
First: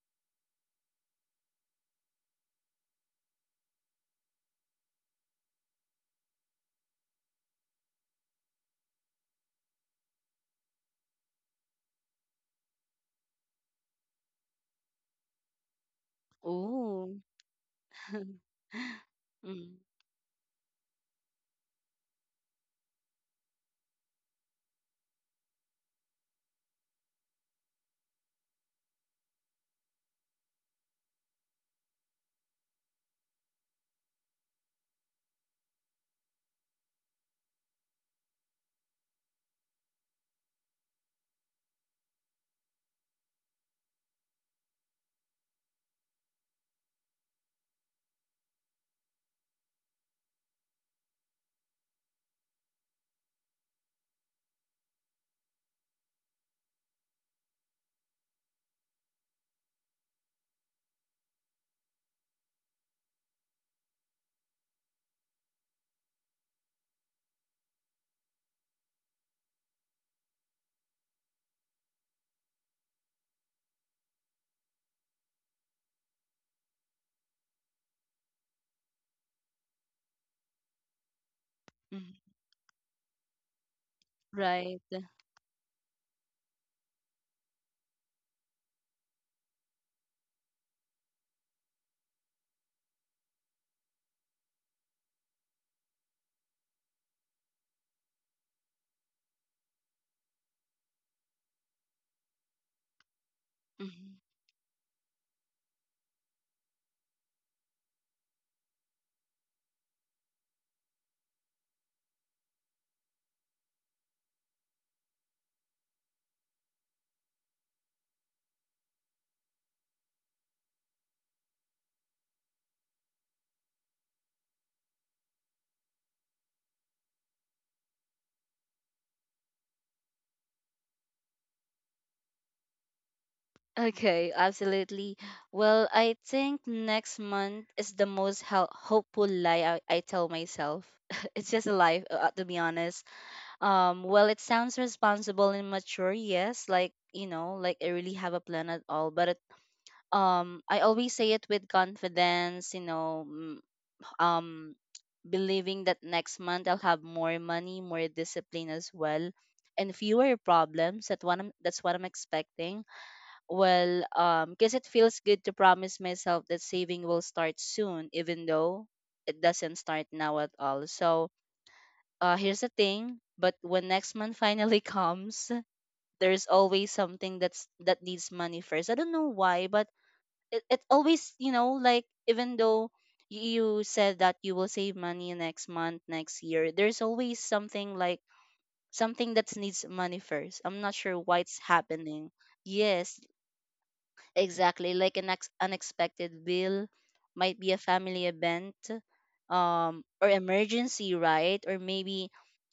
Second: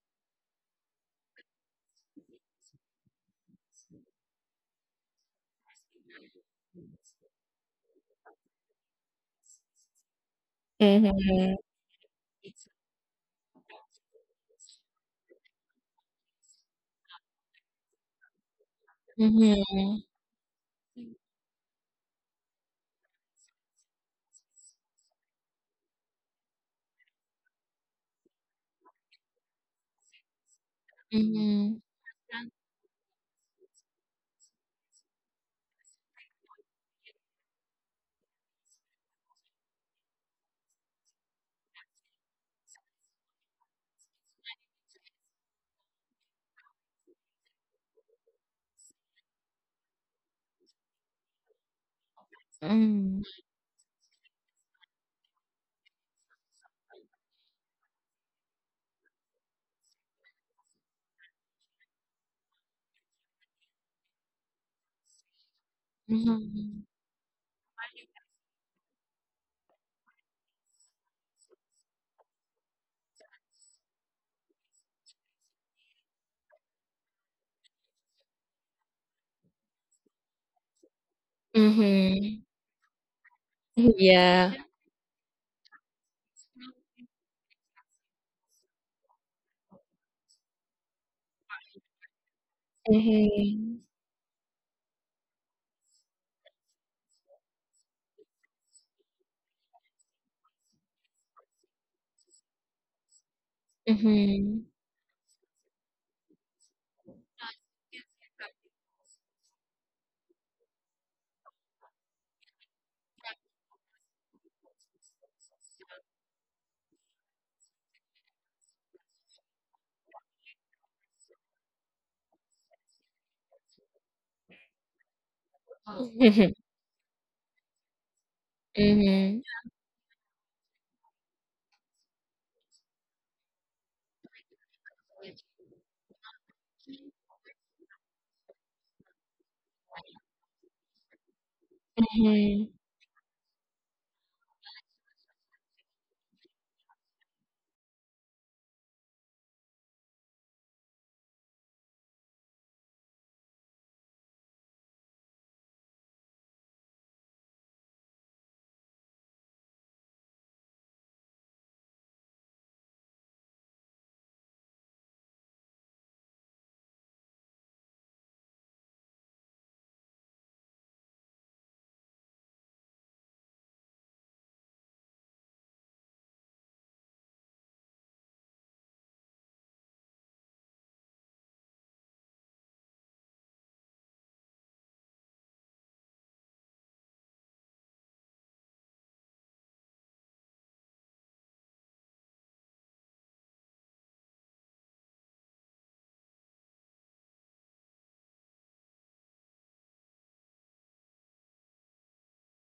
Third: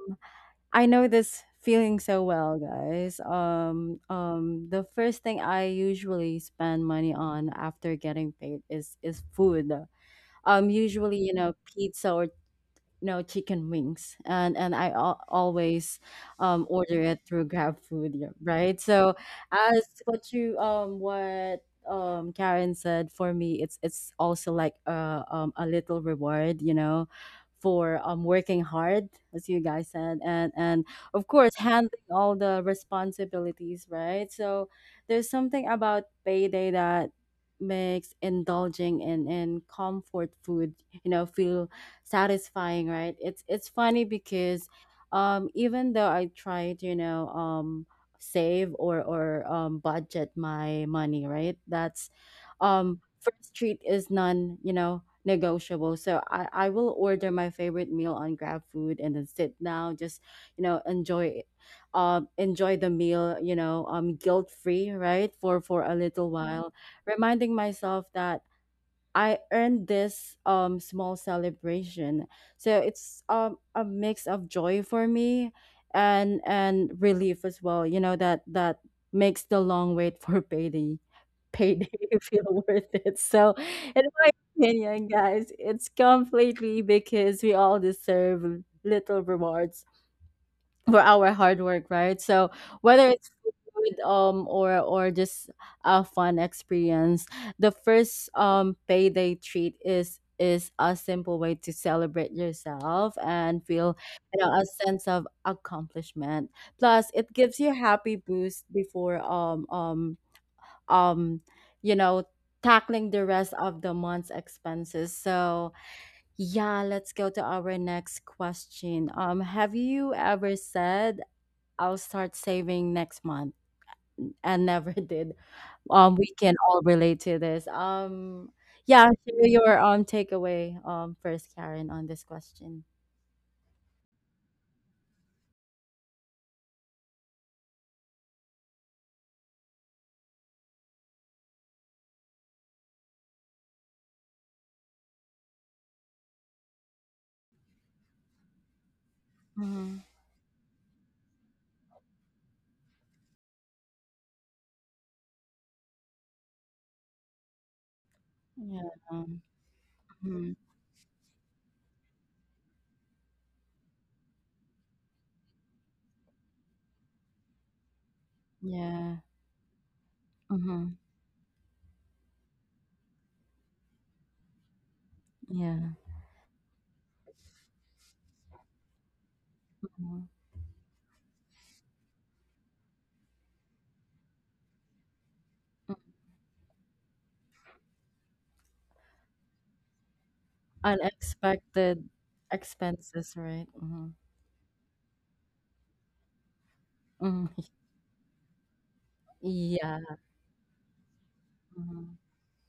I know this feeling so well, guys. Um, um, the first thing I usually spend money on after getting paid is is food. Um, usually, you know, Mm-hmm. pizza or no, chicken wings, and and i al- always um order it Oh. through Grab Food, yeah, right. So Mm. as Mm-hmm. what you um what um Karen said, for me it's it's also like a um a little reward, you know for um working hard, as you guys said, and and of course Mm-hmm. handling all the responsibilities, right? So there's something about payday that makes indulging in in comfort food, you know feel satisfying, right? It's it's funny because um even though I try to, you know, um save or or um budget my money, right? That's um Mm-hmm. first treat is non, you know, negotiable. So I I will order my favorite meal on Grab Food and then sit down just, you know, enjoy it, um, enjoy the meal, you know, um, guilt free, right? For for a little, Mhm, while, Mm-hmm. reminding myself that I earned this um small celebration. So it's um a mix of joy for me and and relief as well. You know that that makes the long wait for payday payday Mm. Mm-hmm. feel worth it. So in my Yeah. Right. opinion, guys, it's completely because we all deserve little rewards for our hard work, right? So whether it's Mm-hmm. food, um or or just a fun experience, the first um payday treat is is a simple way to celebrate yourself and feel, Mhm. you know, Mm-hmm. a sense of accomplishment. Plus, it gives you a happy boost before um um um you know tackling the rest of the month's expenses. So yeah, let's go to our next question. Um, have you ever said I'll start saving next month and never did. Um, we can all relate to this. Um, yeah, Mm-hmm. share your um takeaway um first, Karen, on this question. Okay, absolutely. Well, I think next month is the most hel- hopeful lie I, I tell myself. It's just a lie, uh, to be Mm-hmm. honest. Um, well, it sounds responsible and mature, yes, like, you know, like I really have a plan at all, but it, Mm-hmm. um, I always say it with confidence, you know, mm, um believing that next month I'll have more money, more discipline Yeah. as well, and fewer Mm-hmm. problems. That one I'm, that's what I'm expecting. Well, um, because it feels good to promise myself that saving will start soon, even though Yeah. it doesn't start now at all. Mm-hmm. So, uh, here's the thing. But when next month finally comes, Yeah. there's always something that's that needs money first. I don't know why, but Mhm. it, it always you know like even though y- you said that you will save money next Mm. month next year, there's always something like something that needs money first. I'm not sure why it's Unexpected happening. Yes, expenses, right? Mm-hmm. exactly, like an ex- unexpected bill, might be Hmm. a family event, Yeah. um or emergency, right? Or Mm-hmm. maybe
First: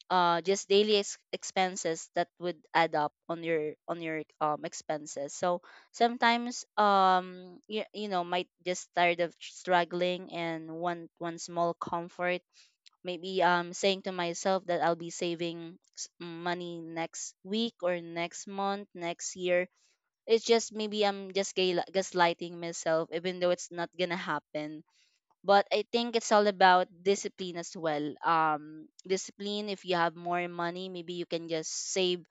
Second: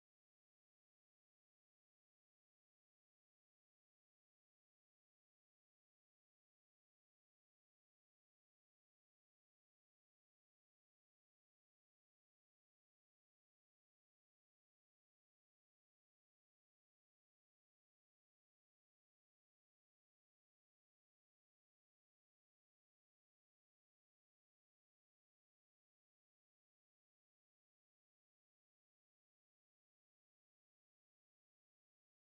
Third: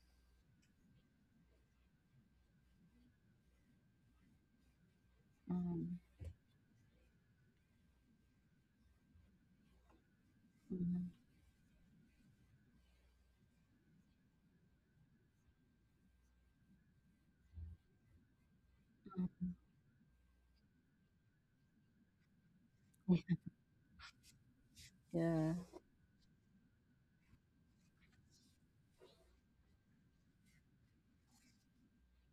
uh just daily ex- expenses that would add up on your on your um expenses. So Hmm. sometimes, um you, you know might just tired of struggling and want one small comfort. Maybe um saying to myself that I'll be saving s- money next week or next month next Hmm. year. It's just maybe I'm just gay- gaslighting myself, even though it's not gonna happen. Yeah. But I think it's all about discipline as well. Um, discipline. If you have more money, maybe you can just save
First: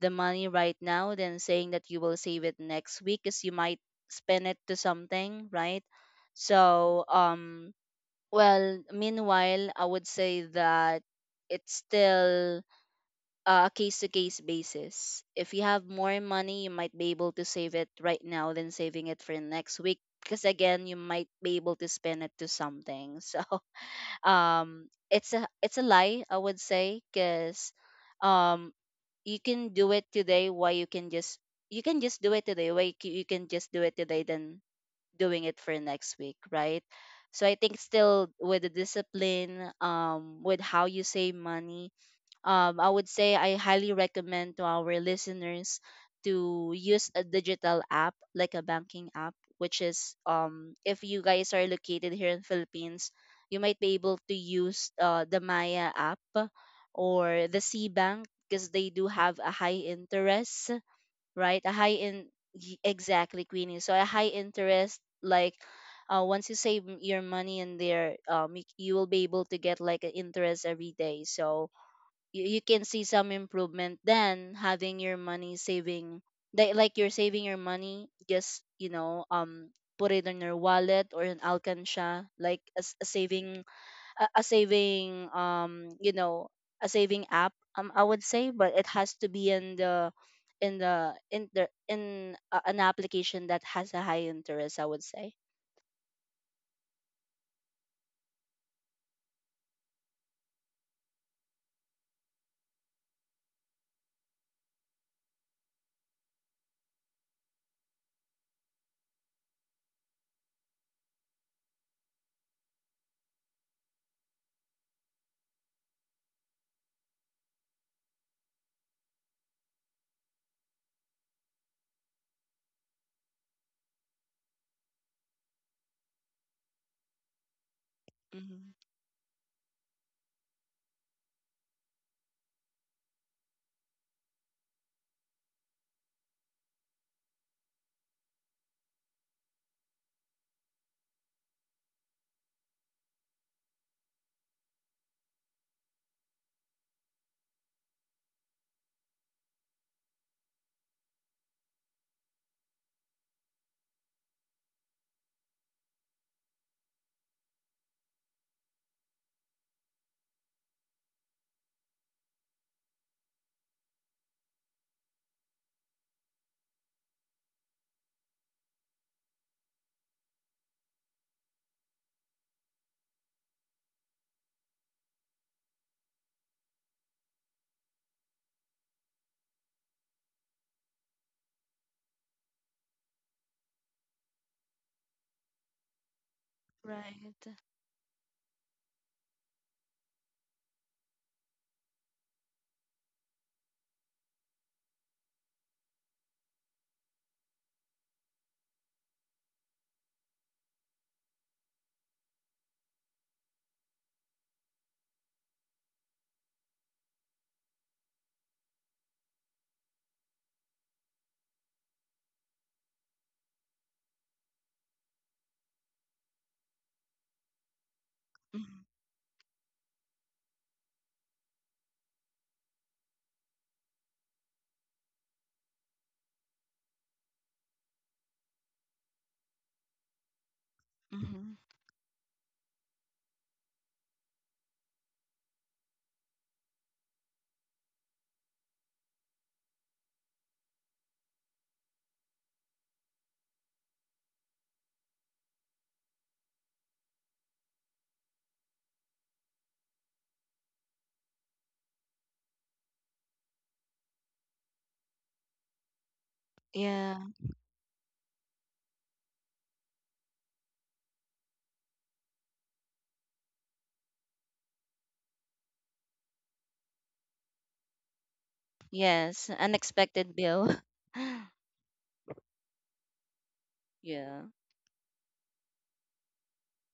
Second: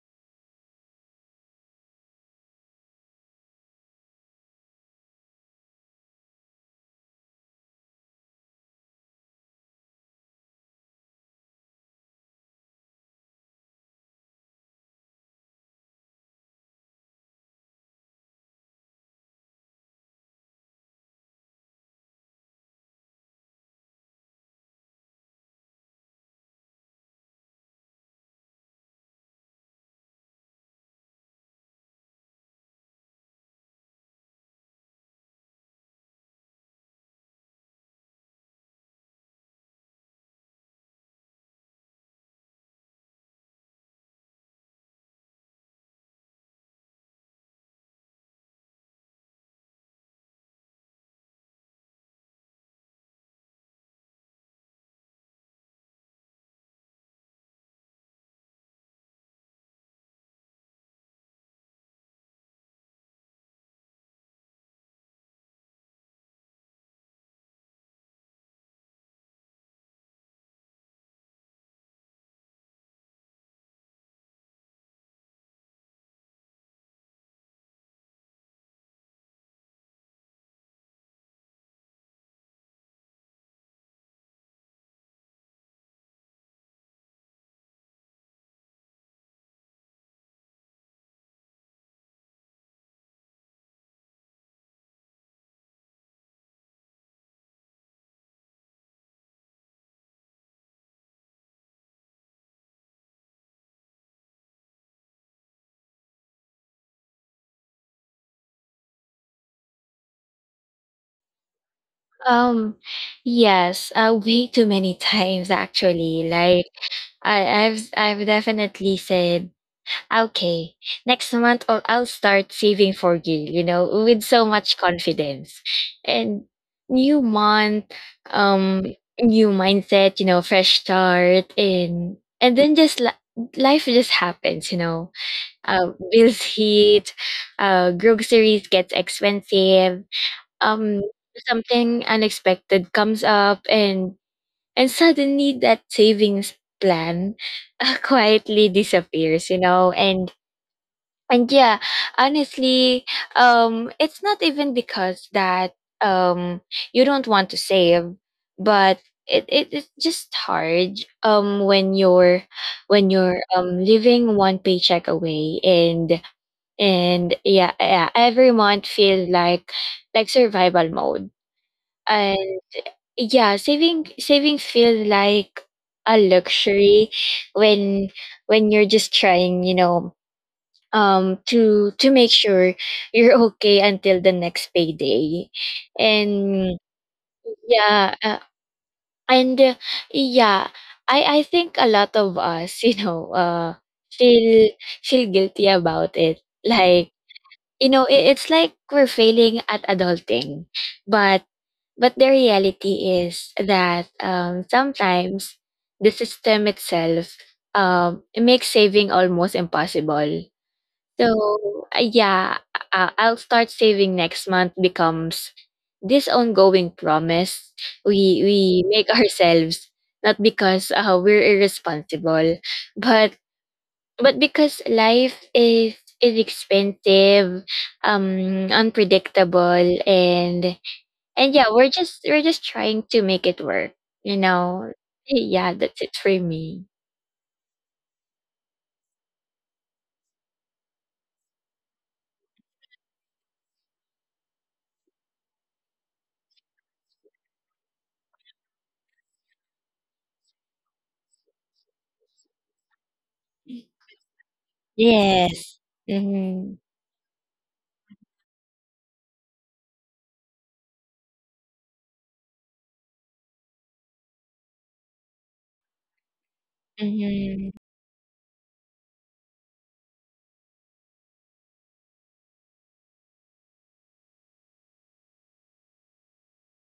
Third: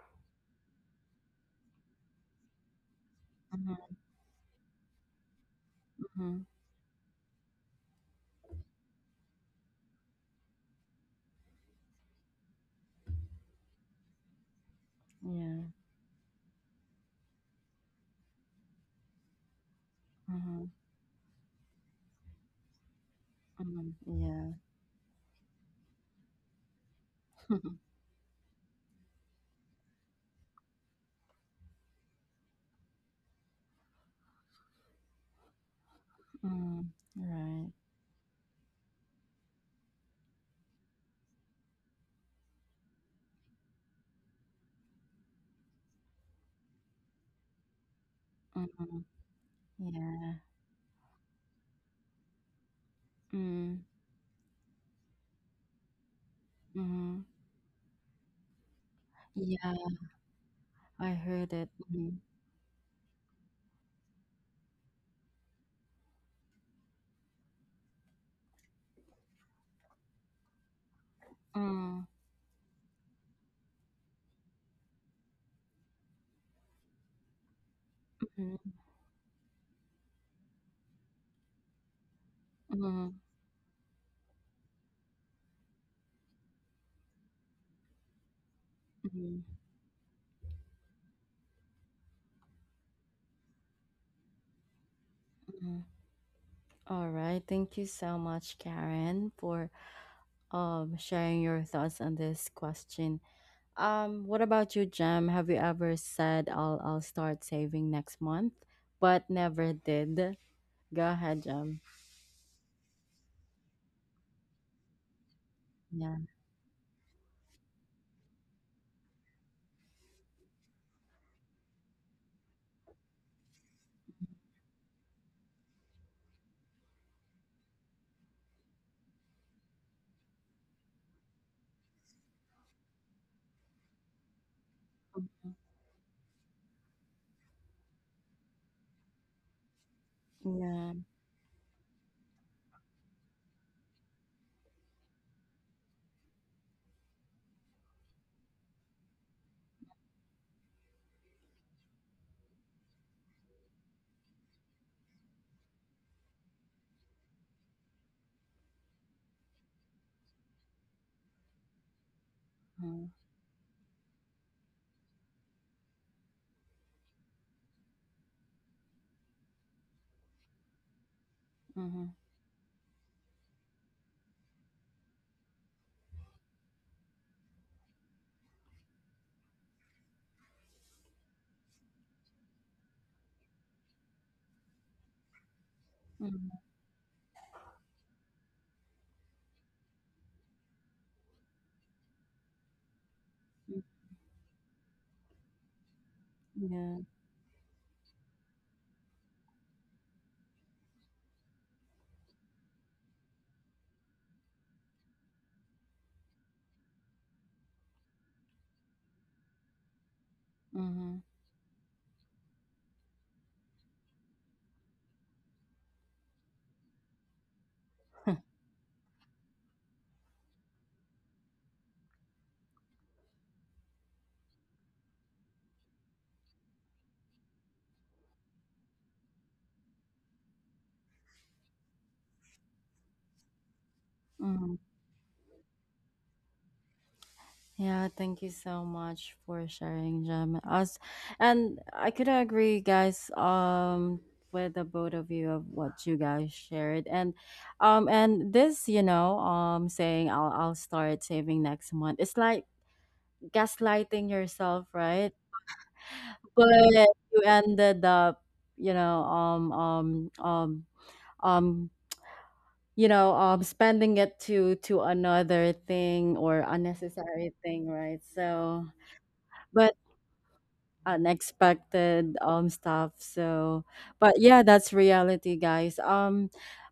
the money right now than saying that you will save it next week, because you might spend it to something, right? Mm-hmm. So, um, well, meanwhile, I would say that it's still uh, a case to case basis. If Yeah. you have more money, you might be able to save it right now than saving it for next week, because Mm-hmm. again you might be able to spend it to something so Yeah. um it's a it's a lie, I would say, because um you can do it today, why you can just you can just do it today why you c- you can just do it today than doing it for next week, right? Mhm. So I Right. think still with the discipline, um with how you save money, um, I would say I highly recommend to our listeners to use a digital app like a Mhm. banking app, which is, Yeah. um, if you guys are located here in Philippines, you might Mm. be able to use uh, the Maya app Mhm. or the C Bank, because they do have a Yeah, high interest, I heard right? it. A high Mhm. in y- exactly, Queenie. So a high interest like uh, once you save m- your money in there, um, you, you will be able to get like an interest every day. So Mm. you, you can see some improvement than having your money saving like like you're saving your money just Mhm. you know um put it in your wallet or in alcansha, like a, s- a Mhm. saving a, a saving um you know a saving app, um I would say, but it has to Mhm. be in the in the in the in a, an application that has a high interest, I would say. Mhm. All right. Thank you so much, Karen, for um sharing your thoughts on this question. Um, what about you, Jem? Have you ever said I'll I'll start saving next month, but never did? Go ahead, Jem. Um, yes, uh, way too many times Yeah. actually. Like I, I've I've definitely said, okay, next month or I'll start saving for you, you know, with so much confidence. And new month, Mm-hmm. um, new mindset, you know, fresh start, and and then just li- life just happens, you know. Uh, bills hit, uh groceries gets expensive, um, Yeah. something unexpected comes up, and and suddenly that savings plan uh, quietly disappears, you know. And and yeah, honestly, um, it's not even because that um you don't want to save, but it, it it's just hard um when you're Mm-hmm. when you're um living one paycheck away. And and yeah, yeah every month feels like like survival mode. Mm-hmm. Yeah, saving saving feels like a luxury when when you're just trying, you know, um to to make sure you're okay until the next payday. And Right. yeah uh, and uh, Yeah, I I think a lot of us you know uh Mm-hmm. feel feel guilty about it, Yeah. like, you know, it, it's like we're failing at adulting, but but the reality is that um, sometimes the system itself, um, it makes saving almost impossible. So uh, yeah, uh, I'll start saving next month becomes this ongoing promise we Mm-hmm. we make ourselves, not because uh, we're irresponsible, but but because life is is expensive, um, unpredictable, and and Mm-hmm. yeah, we're just we're just trying to make it work, you know. Yeah, that's it for me. Yeah, thank you so much for sharing, Jem. Us and I could agree, guys, um, with the both of you of what you guys shared. And um and this, you know, um saying I'll I'll start saving next month, it's like gaslighting yourself, right? Yes. Mhm. But you ended up, you know, um um um um you know, um spending it to to another thing or unnecessary Mhm. thing, right? So Yes, but unexpected bill. unexpected um stuff. So Yeah. but yeah, that's reality, guys. um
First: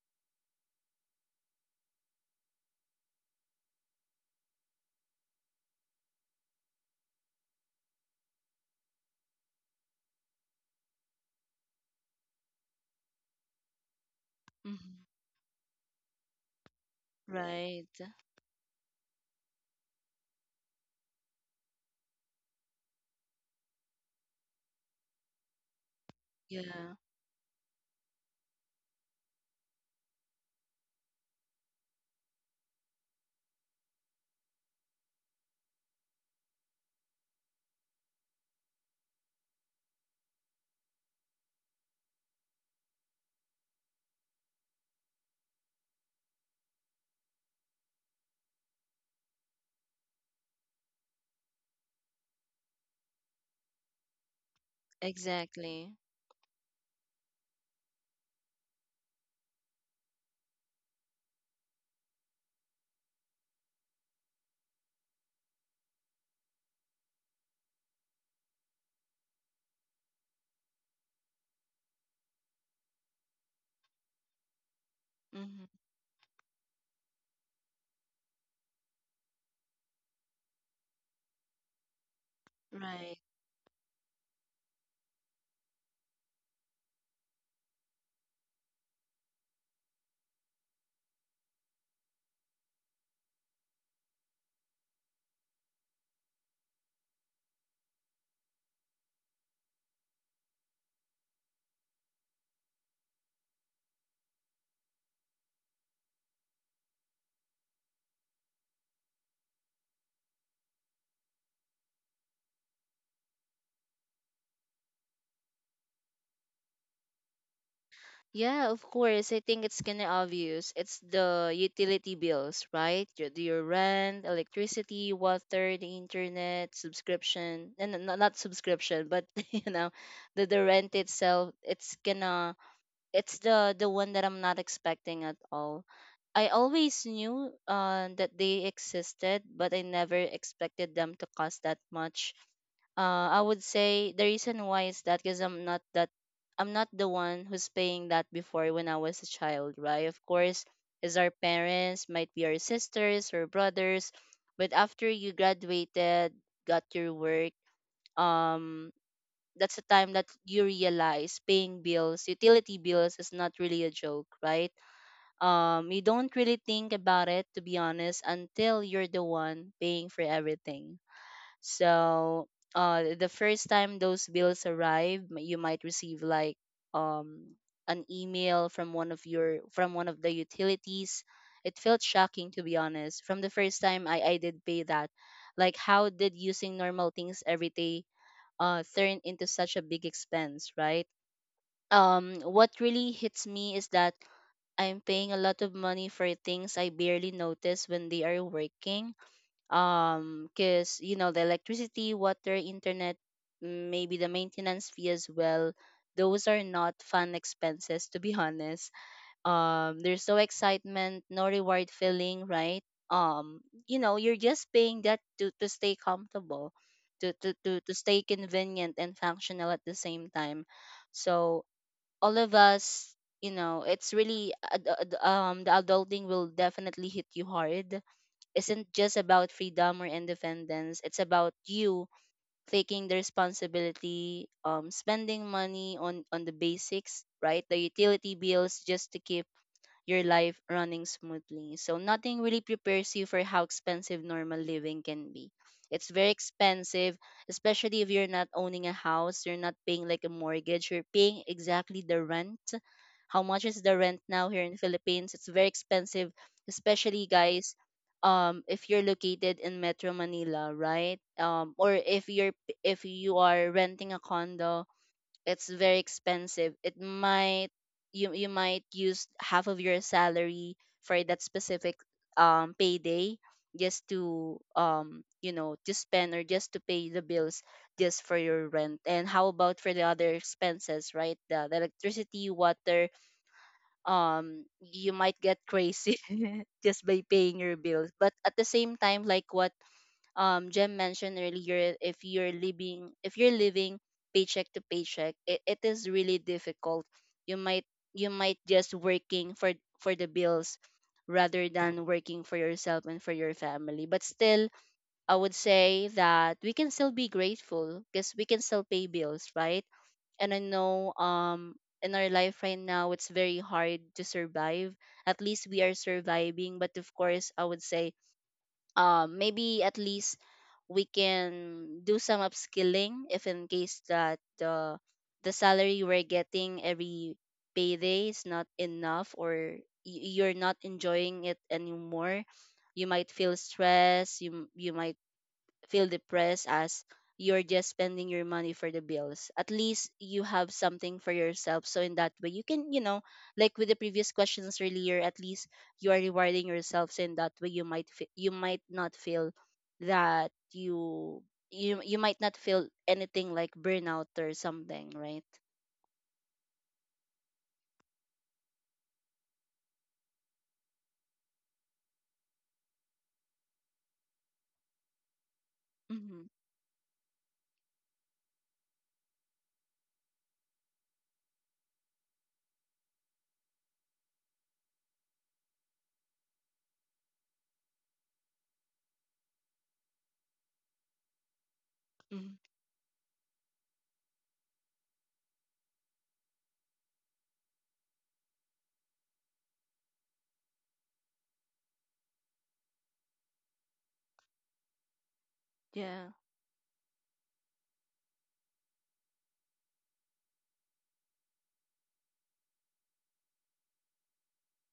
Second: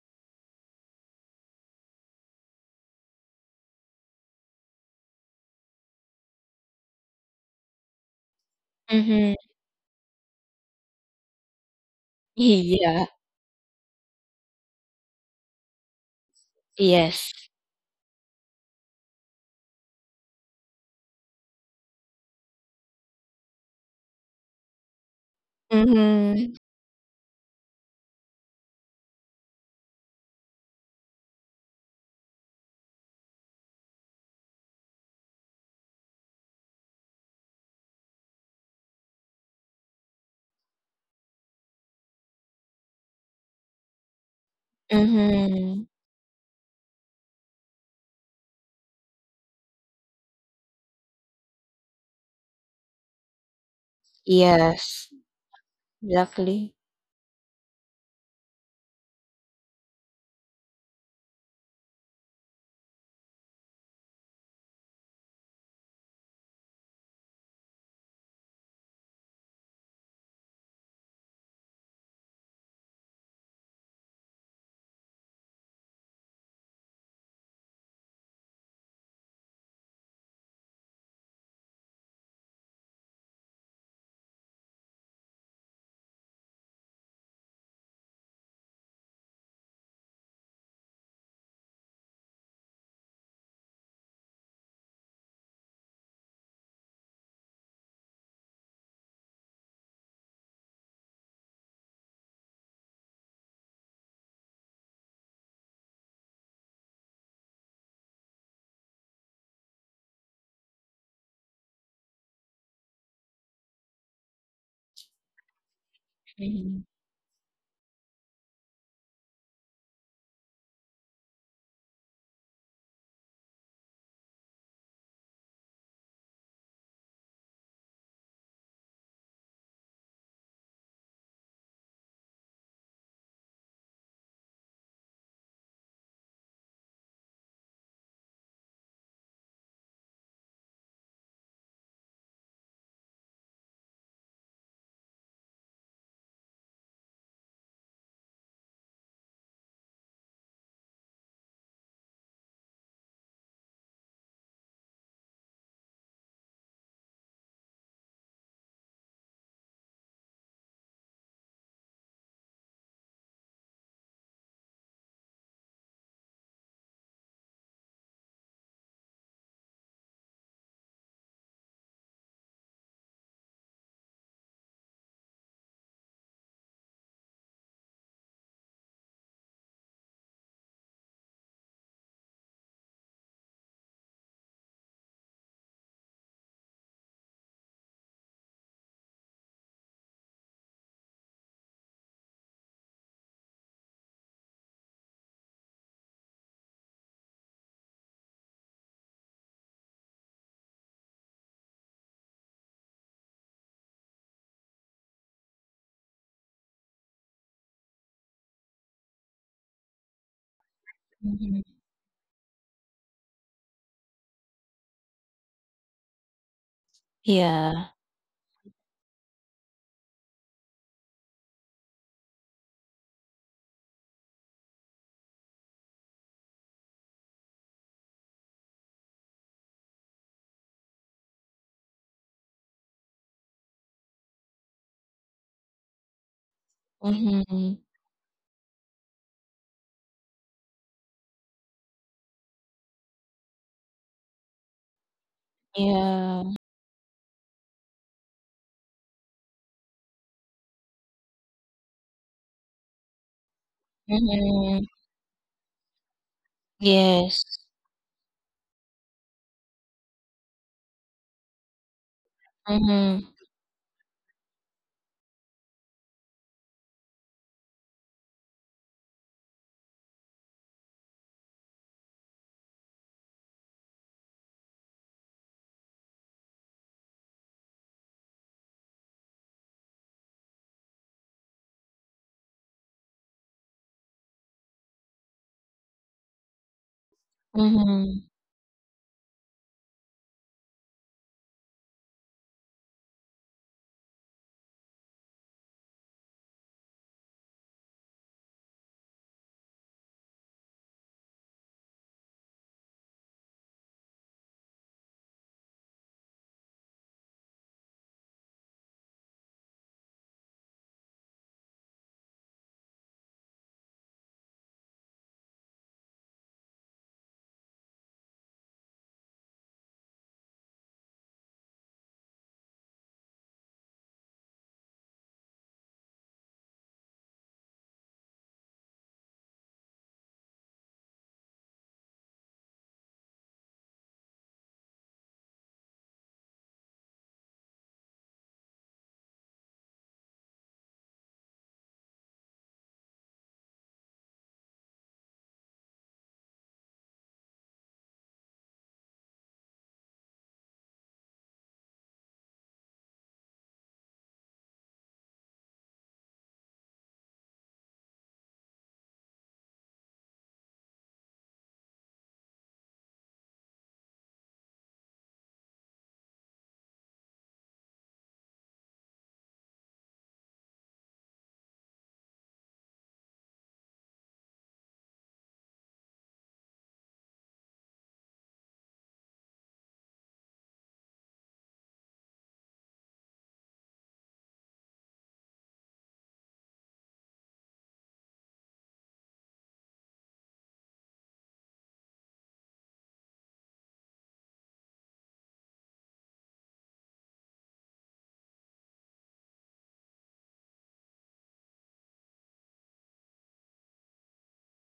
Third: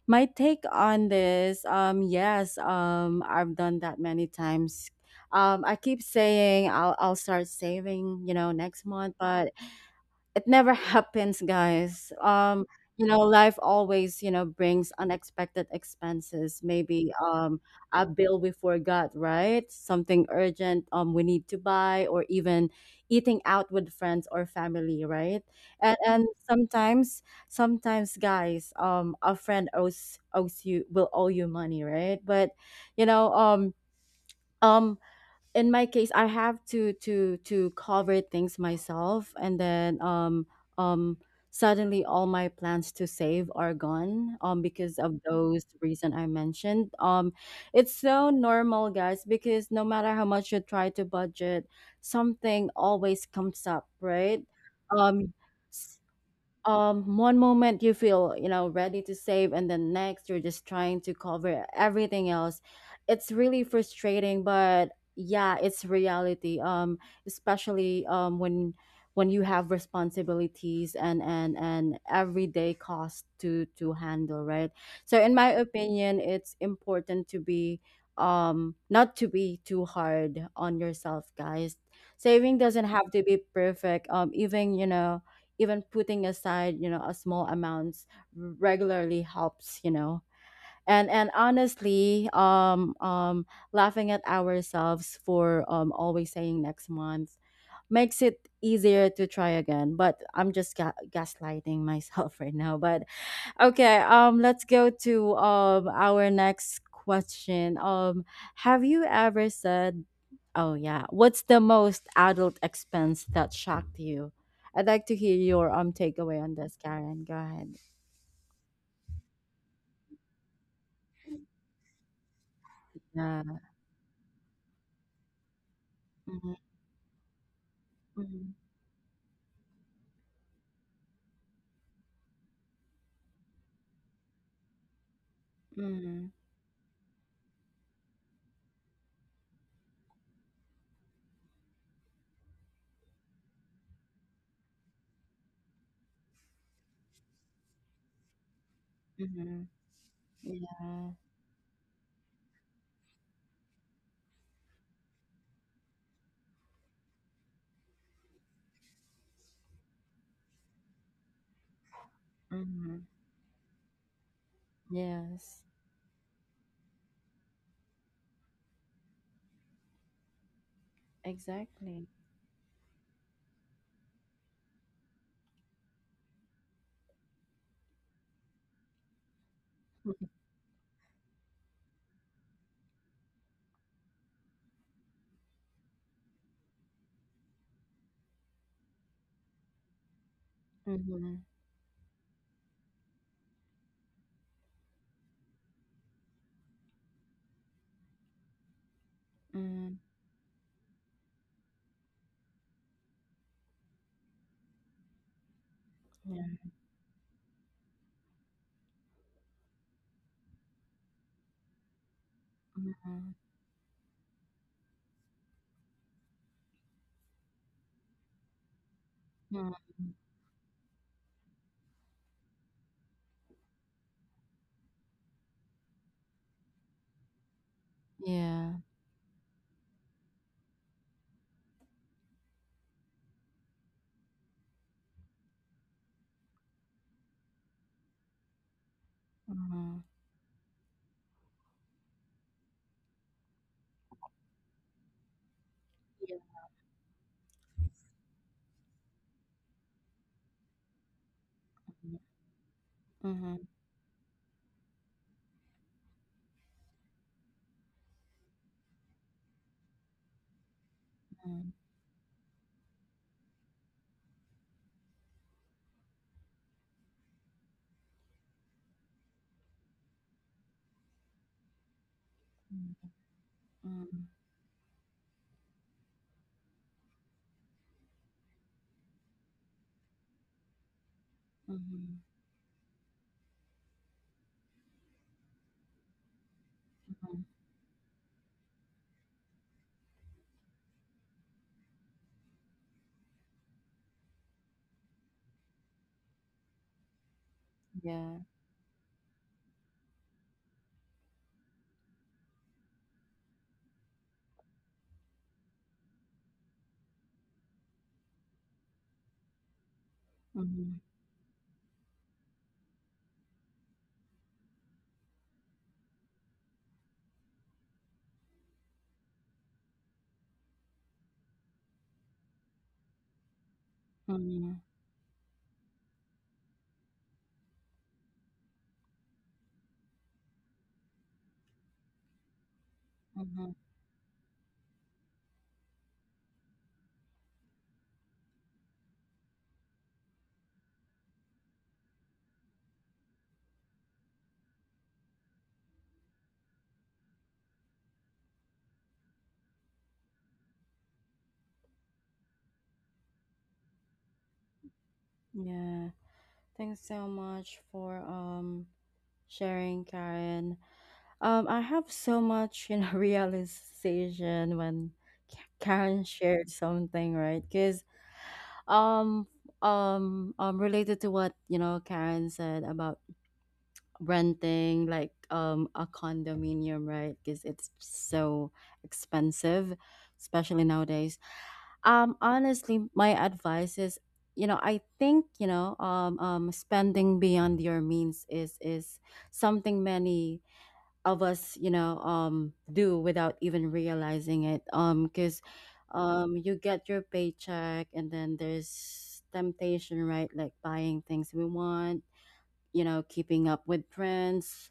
My take on this, um yes, um I've done that many times. um I keep saying i'll i'll start saving, you know, next month, Mhm. but it never happens, guys. um Yeah. You know, life always, you know, brings Hmm. unexpected expenses. Maybe Yes. um Right. a bill we forgot, right, something urgent um we need to buy, or even eating out with friends or family, right? And and Mhm. Yeah, sometimes, sometimes, guys, um a friend owes, owes you will owe you money, right? But you know, um um in my case I have to to to cover things myself and then um um suddenly all my plans to save are gone, um because of those Mhm. reason I mentioned. Um it's so normal, guys, because no matter how much you try to budget, something always comes up, right? Yes. um exactly. Exactly. Um one moment you feel, you know, ready to save, and then next you're just trying to cover everything else. It's really frustrating, but yeah, it's reality. Um especially um when when you have responsibilities and and and everyday cost to to handle, right? So in my Hmm. opinion, it's important to be um not to be too hard on yourself, guys. Saving doesn't have Right. to be perfect. Um even you know, even putting aside, you know, a small amounts regularly helps, you know. And and honestly, um um laughing at ourselves for um always saying next month makes it easier to try again. But I'm just ga- gaslighting myself right now. But okay, um, let's go to um our next question. Um, have you ever said, "Oh yeah, what's the most adult expense that shocked you?" I'd like to hear your um takeaway on this, Karen. Go ahead. Yeah, of course. I think it's kind of obvious. It's the utility bills, right? Your, Yeah. your rent, electricity, water, the Mm-hmm. internet, subscription, and no, no, not Mm-hmm. subscription, but you know, the the rent itself. It's gonna. It's the the one that I'm not expecting at all. I always knew uh, that they existed, but I never expected them to cost that much. Uh, I would say the reason why is that because I'm not that I'm not the one who's paying that before when I was a Mm-hmm. child, right? Of course, Yeah. is our parents, might be our sisters or brothers, but after you graduated, got your work, um, that's the time that you realize paying bills, utility Mm-hmm. bills, is not really a joke, right? Yes. Um you don't really think about it, to be honest, until you're the one paying for everything. Exactly. So uh the first time those bills arrive, m- you might receive like um an email from one of your from one of Mm-hmm. the utilities. It felt shocking, to be honest, from the first time i i did pay that. Like, how did using normal things every day uh turn into such a big expense, right? Mm-hmm. um what really hits me is that I'm paying a lot of money for things I barely notice when they are working. Um, cause you know the electricity, water, internet, mm, maybe the maintenance fee as well. Yeah. Those are not fun expenses, to be honest. Um, there's no excitement, no reward feeling, right? Mm-hmm. Um, you know, you're just paying that to to stay comfortable, to to to Yeah. to stay convenient and functional at the same time. So all of us, you know, it's really ad- ad- um the adulting will definitely hit you hard, Yeah. isn't just about freedom or independence, it's about you taking the responsibility, um spending money on on the basics, right, the Mhm. utility bills, just to keep Mm-hmm. your life running smoothly. So nothing really prepares you for how expensive normal living can be. It's very Yeah. Yeah. expensive, especially if you're not owning a house, you're not paying like a mortgage, you're paying exactly the rent. How much is the rent now here in Mhm. Philippines? It's very expensive, especially Yes. guys, um if you're located in Metro Manila, right? Um, or if you're if Mhm. you are renting a condo, it's very expensive. It might, you you might use half of your salary for that specific um payday, just Mm-hmm. to um you know, to spend or just to pay the bills, just for your rent, and how about for the other expenses, right, the, the Mhm, electricity, water. Um you might get crazy just by mhm, paying your bills, Mhm. but at the same time, like what um Jem mentioned earlier, if you're living if you're living paycheck to paycheck, it, it is really difficult. You might, you yeah, might just working for for the bills rather than working for yourself and for your family. But still, I would say that we can still be grateful because we can still pay bills, right? And I mhm, know um in our life right now, it's very hard to survive. At least we are surviving, but of course, I would say, um maybe at least we can do some upskilling if in case that mhm, the the salary we're getting every payday is not enough, or y- you're not enjoying it anymore, you might feel mhm, stressed, you m- you might feel depressed as you're just spending your money for the bills. At least you have something for yourself. So in that way, you can, you know, like with the previous questions earlier, at least you are rewarding yourself. So in that way, you might fe- you might not feel that you you you might not feel anything like burnout or something, right? yeah. Thanks so much for um sharing, Karen. Um, I have so much, you know, realization when K- Karen Mm-hmm. shared something, right? Because um um um related to what, you know, Karen said about renting like um a condominium, right? Because it's so expensive, especially nowadays. Um, hmm. honestly, my advice is, you know, I think you know, um, um, spending beyond your means is is something many of us, you know, um, do without even realizing it. Um, because Yeah. um you get your paycheck and then there's temptation, right, like buying things we want, you know, keeping up with trends,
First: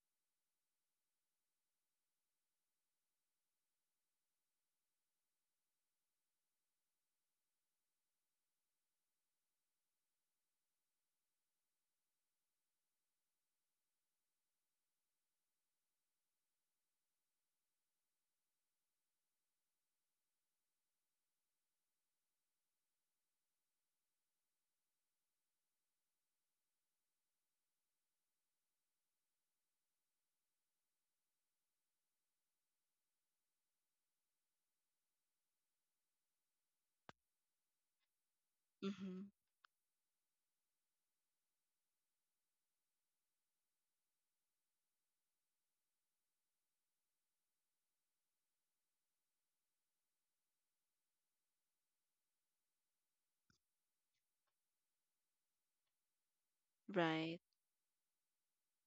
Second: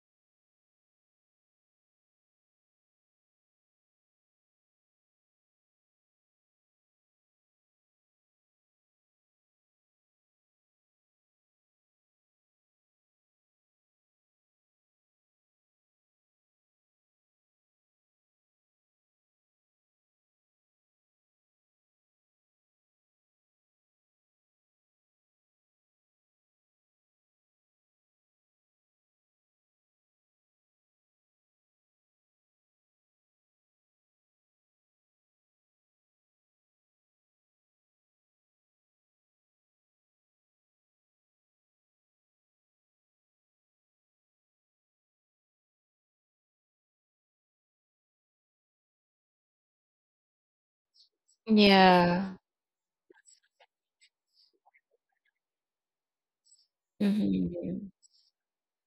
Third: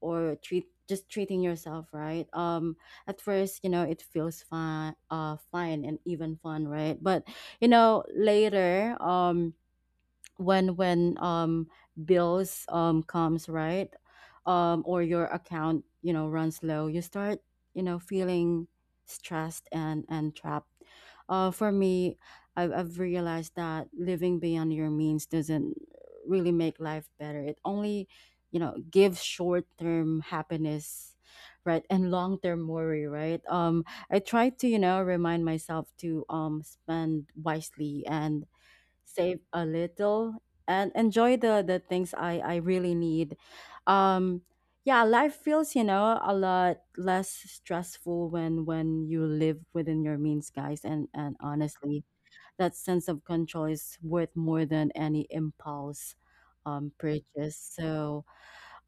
or treat, just treating yourself, right. Um at first, you know, it feels fine, uh fine and even fun, right? But you know, later um when when um bills um comes, right, um or your account, you know, runs low, you start, you know, feeling stressed and and trapped. Uh for me, i've, I've realized that living beyond your means doesn't really make life better. It only, you know, gives short-term happiness, right, and long-term worry, right. um I try to, you know, remind myself to um spend wisely and Mm-hmm. save a little and enjoy the the things i i really need. um yeah, life feels, you know, a lot less stressful when when you live within your means, guys. And and honestly, Yeah. that sense of control is worth more than any impulse um Right. purchase. Mhm. So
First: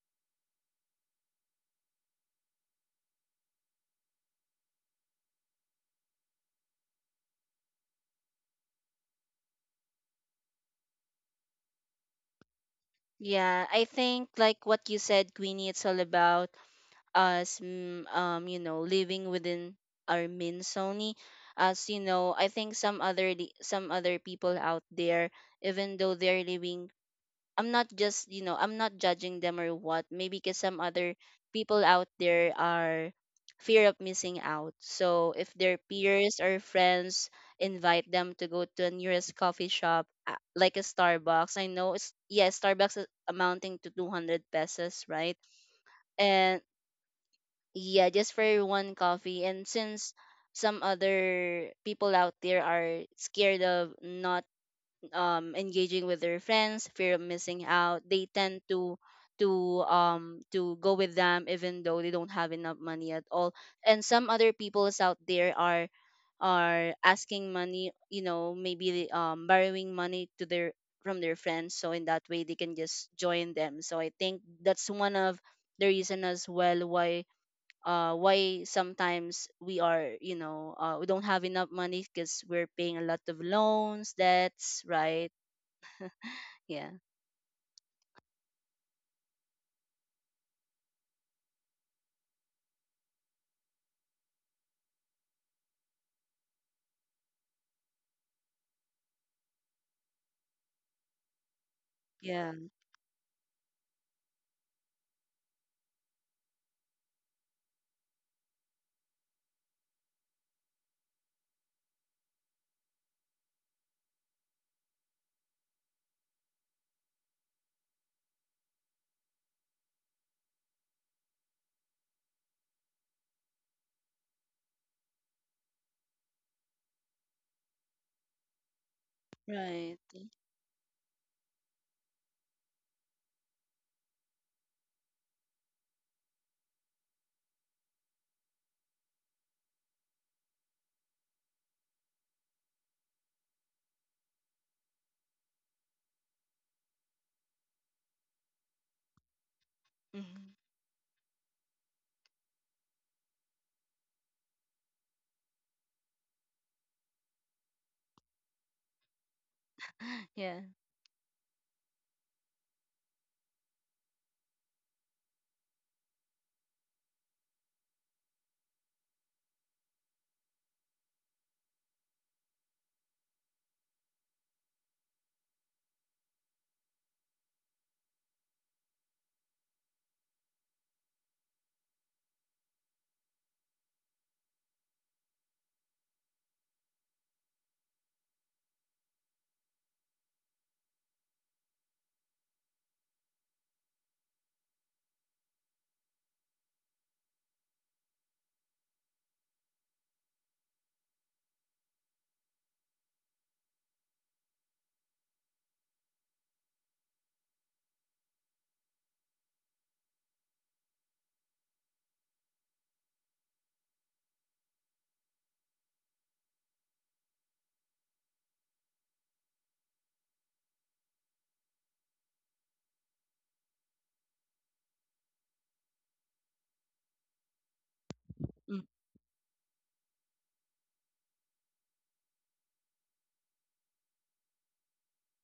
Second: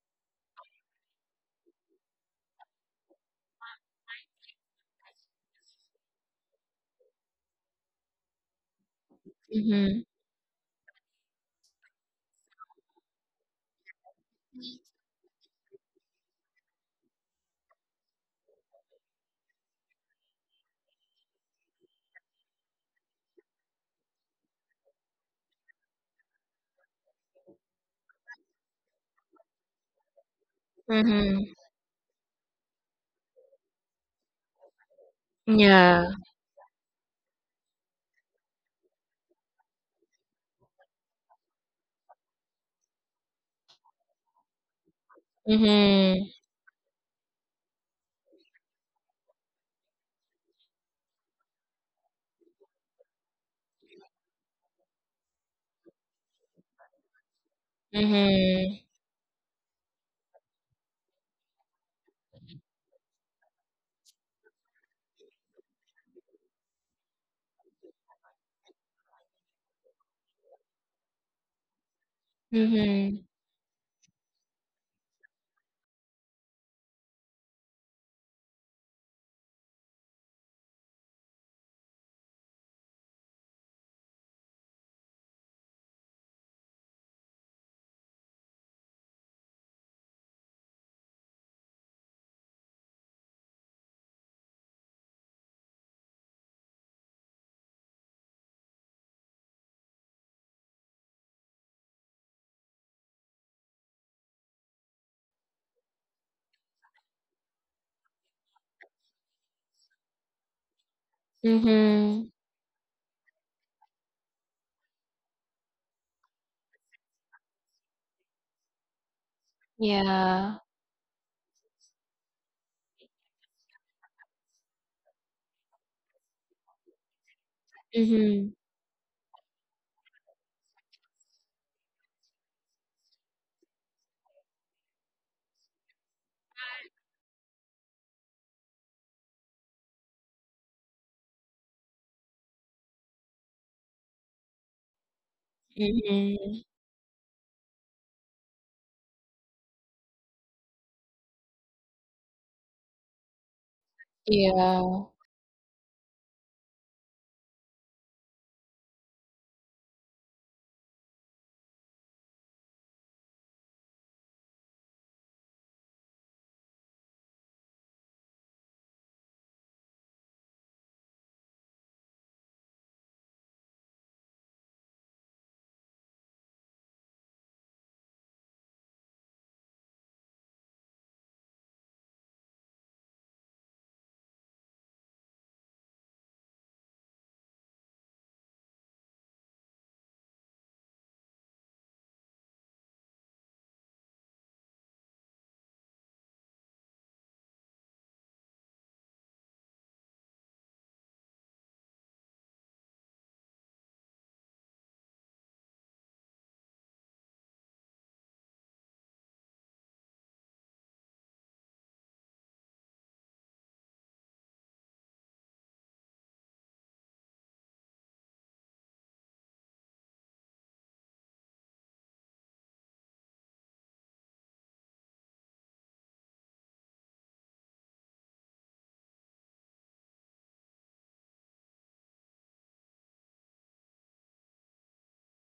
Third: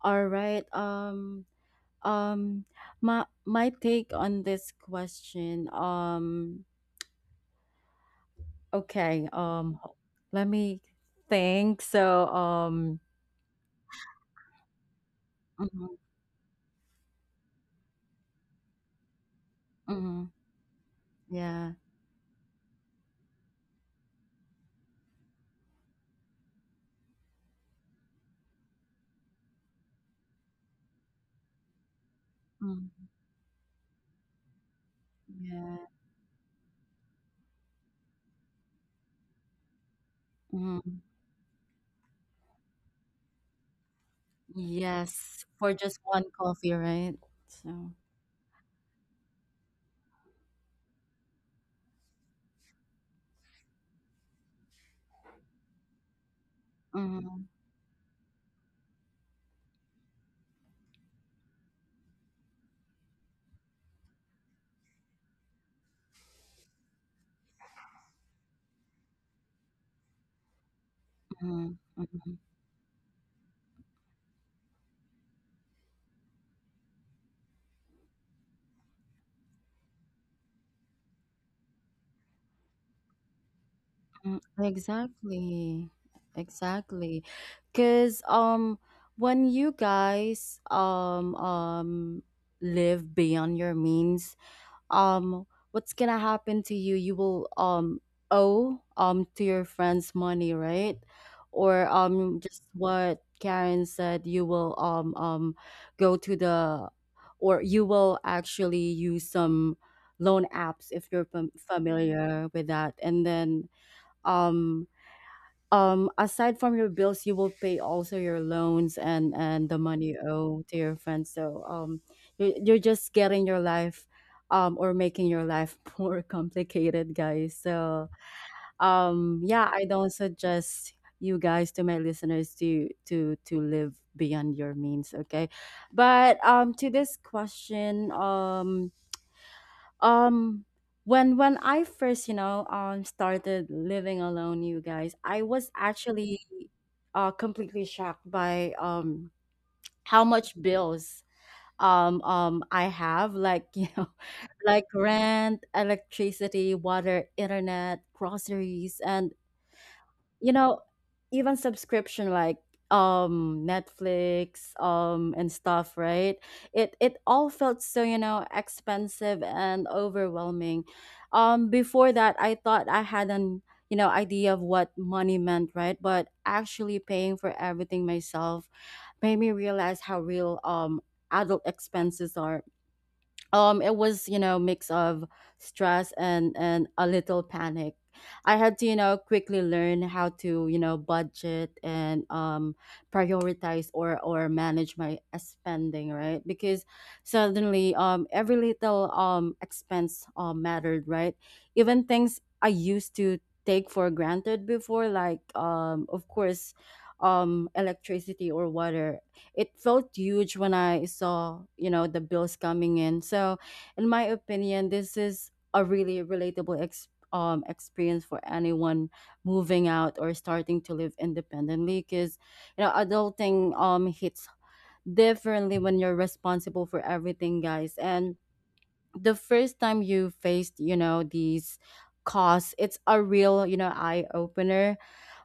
all right, um um my my take on this question, um okay, um, ho- Mhm. let me think. So, um, Yeah, I think like what you said, Queenie, it's mhm, all about us mm, um you know living within our mhm, means only, yeah, as you know. I think some other li- some other people out there, even though they're living, I'm not just, you know, I'm not judging them or what, maybe because some other Mhm. people out there mm, are fear of missing out, so if their yeah, Yeah. peers or friends invite them to go to a nearest coffee shop, uh, like a mhm, Starbucks, I know it's, yeah, Starbucks is amounting to two hundred pesos, right? yes, for just one Mhm. And coffee, right? So, yeah, just for one coffee. And since some other people out there are scared of not um engaging with their friends, fear of mhm, missing out, they tend Mhm. to to um to go with them even though they don't have enough money at all. And some other peoples out there are are asking money, you know, maybe um borrowing money to their from their friends, mhm, so in that mhm, way they can just Mhm. join them. So I think that's one of the reason as well why uh, why sometimes we are, you know, uh, we don't have enough money because we're paying a lot of loans, mhm, debts, right? exactly, Yeah. exactly. Because, um, when you guys, um, um, live beyond your means, um what's gonna happen to you, you will um owe um to your friends money, right, or um Yeah. just what Karen said, you will um um go to the, or you will actually use some loan apps if you're fam- Mhm. familiar with that, and then um um aside from your bills you will pay also your loans and and the money you Yeah. owe to your friends. So um you're, you're just getting your life um or making your life more complicated, guys. So Mhm. um yeah, I don't Right. suggest you guys, to my listeners, to to to live beyond your means, okay? But um to this question, um um when when I first, you know, um started living alone, you guys, I was actually Mhm. uh completely shocked by um how Mhm. much bills um um I have, like you know, like Yeah. rent, electricity, water, internet, groceries, and you Yeah. know, even subscription like um Netflix um and stuff, right? it it all felt so, you know, expensive and overwhelming. Um before that, I thought I had an, you know, idea of what money meant, right, but actually paying for everything myself made me realize how real um adult expenses are. Um it was, you know, mix of stress and and a little panic. I had to, you know, quickly learn how to, you know, budget and um prioritize or or manage my uh, spending, right, because suddenly um every little um expense um mattered, right? Even things I used to take for granted before, like um of course, um electricity or water, it felt huge when I saw, you know, the bills coming in. So, in my opinion, this is a really relatable ex- um, experience for anyone moving out or starting to live independently, because, you know, adulting um, hits differently when you're responsible for everything, guys. And Mm. the first time you faced, you know, these costs, it's a real, you know, eye opener,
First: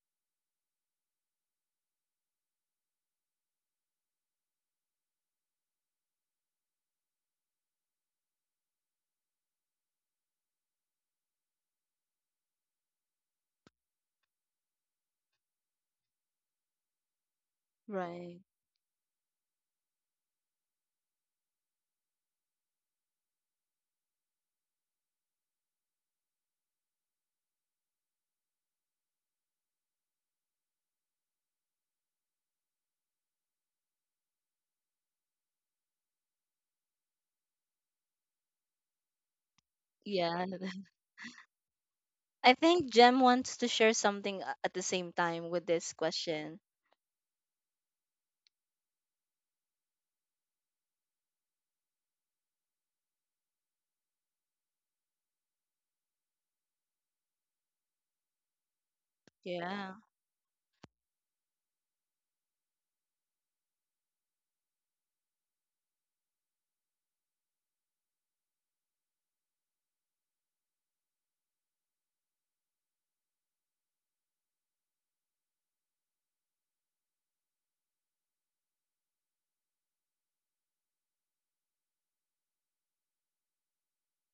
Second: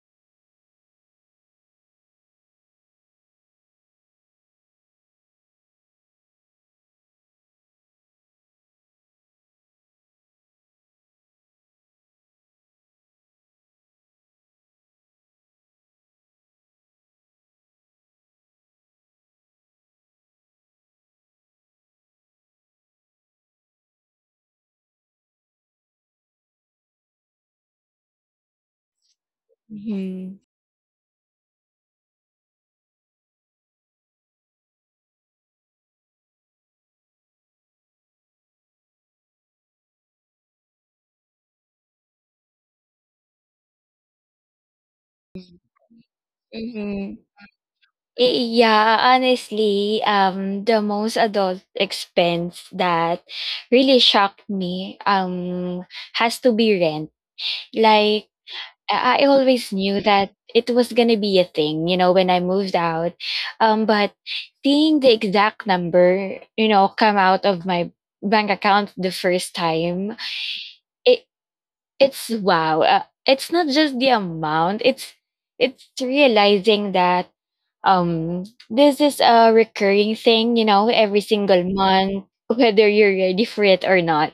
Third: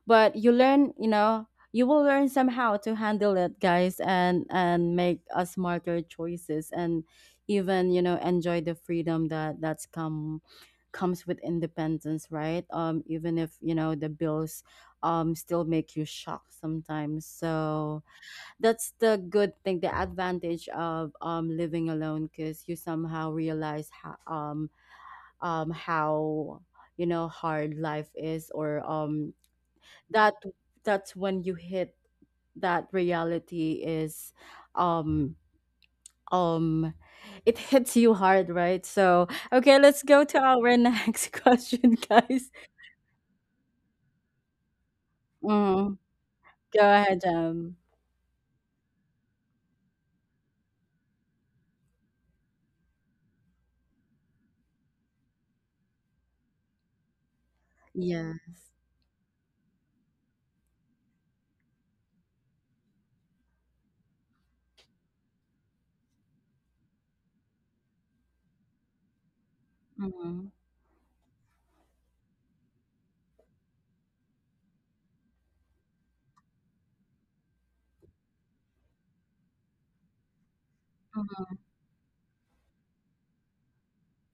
but you learn, you know you will learn somehow to handle it, guys, and and make a smarter choices, and even, you know enjoy the freedom that that's come comes with independence, right? Um even if, you know the bills um still make you shocked sometimes. So Right. that's the good thing, the advantage of um living alone, because you somehow realize how um um how, you know hard life is. Or um that Mhm. that's when you hit that reality. Is um um it hits you hard, right? So okay, let's go to Yeah. our next question, guys. I think Jem wants to share something a- at the same time with this Mm, question. go Mhm. ahead. Um I- Yeah, honestly, um, the most adult expense that really shocked me um has to be rent. Like Yeah. I I always Yeah. knew that it was gonna be a thing, you know, when I moved out. Um, but seeing the exact number, you know, come out of my bank account the first time, Mm-hmm, it. It's wow. Uh, it's not just the amount. It's it's realizing that um this is a recurring thing, you know, every mm-hmm, single month, whether you're ready for it or not.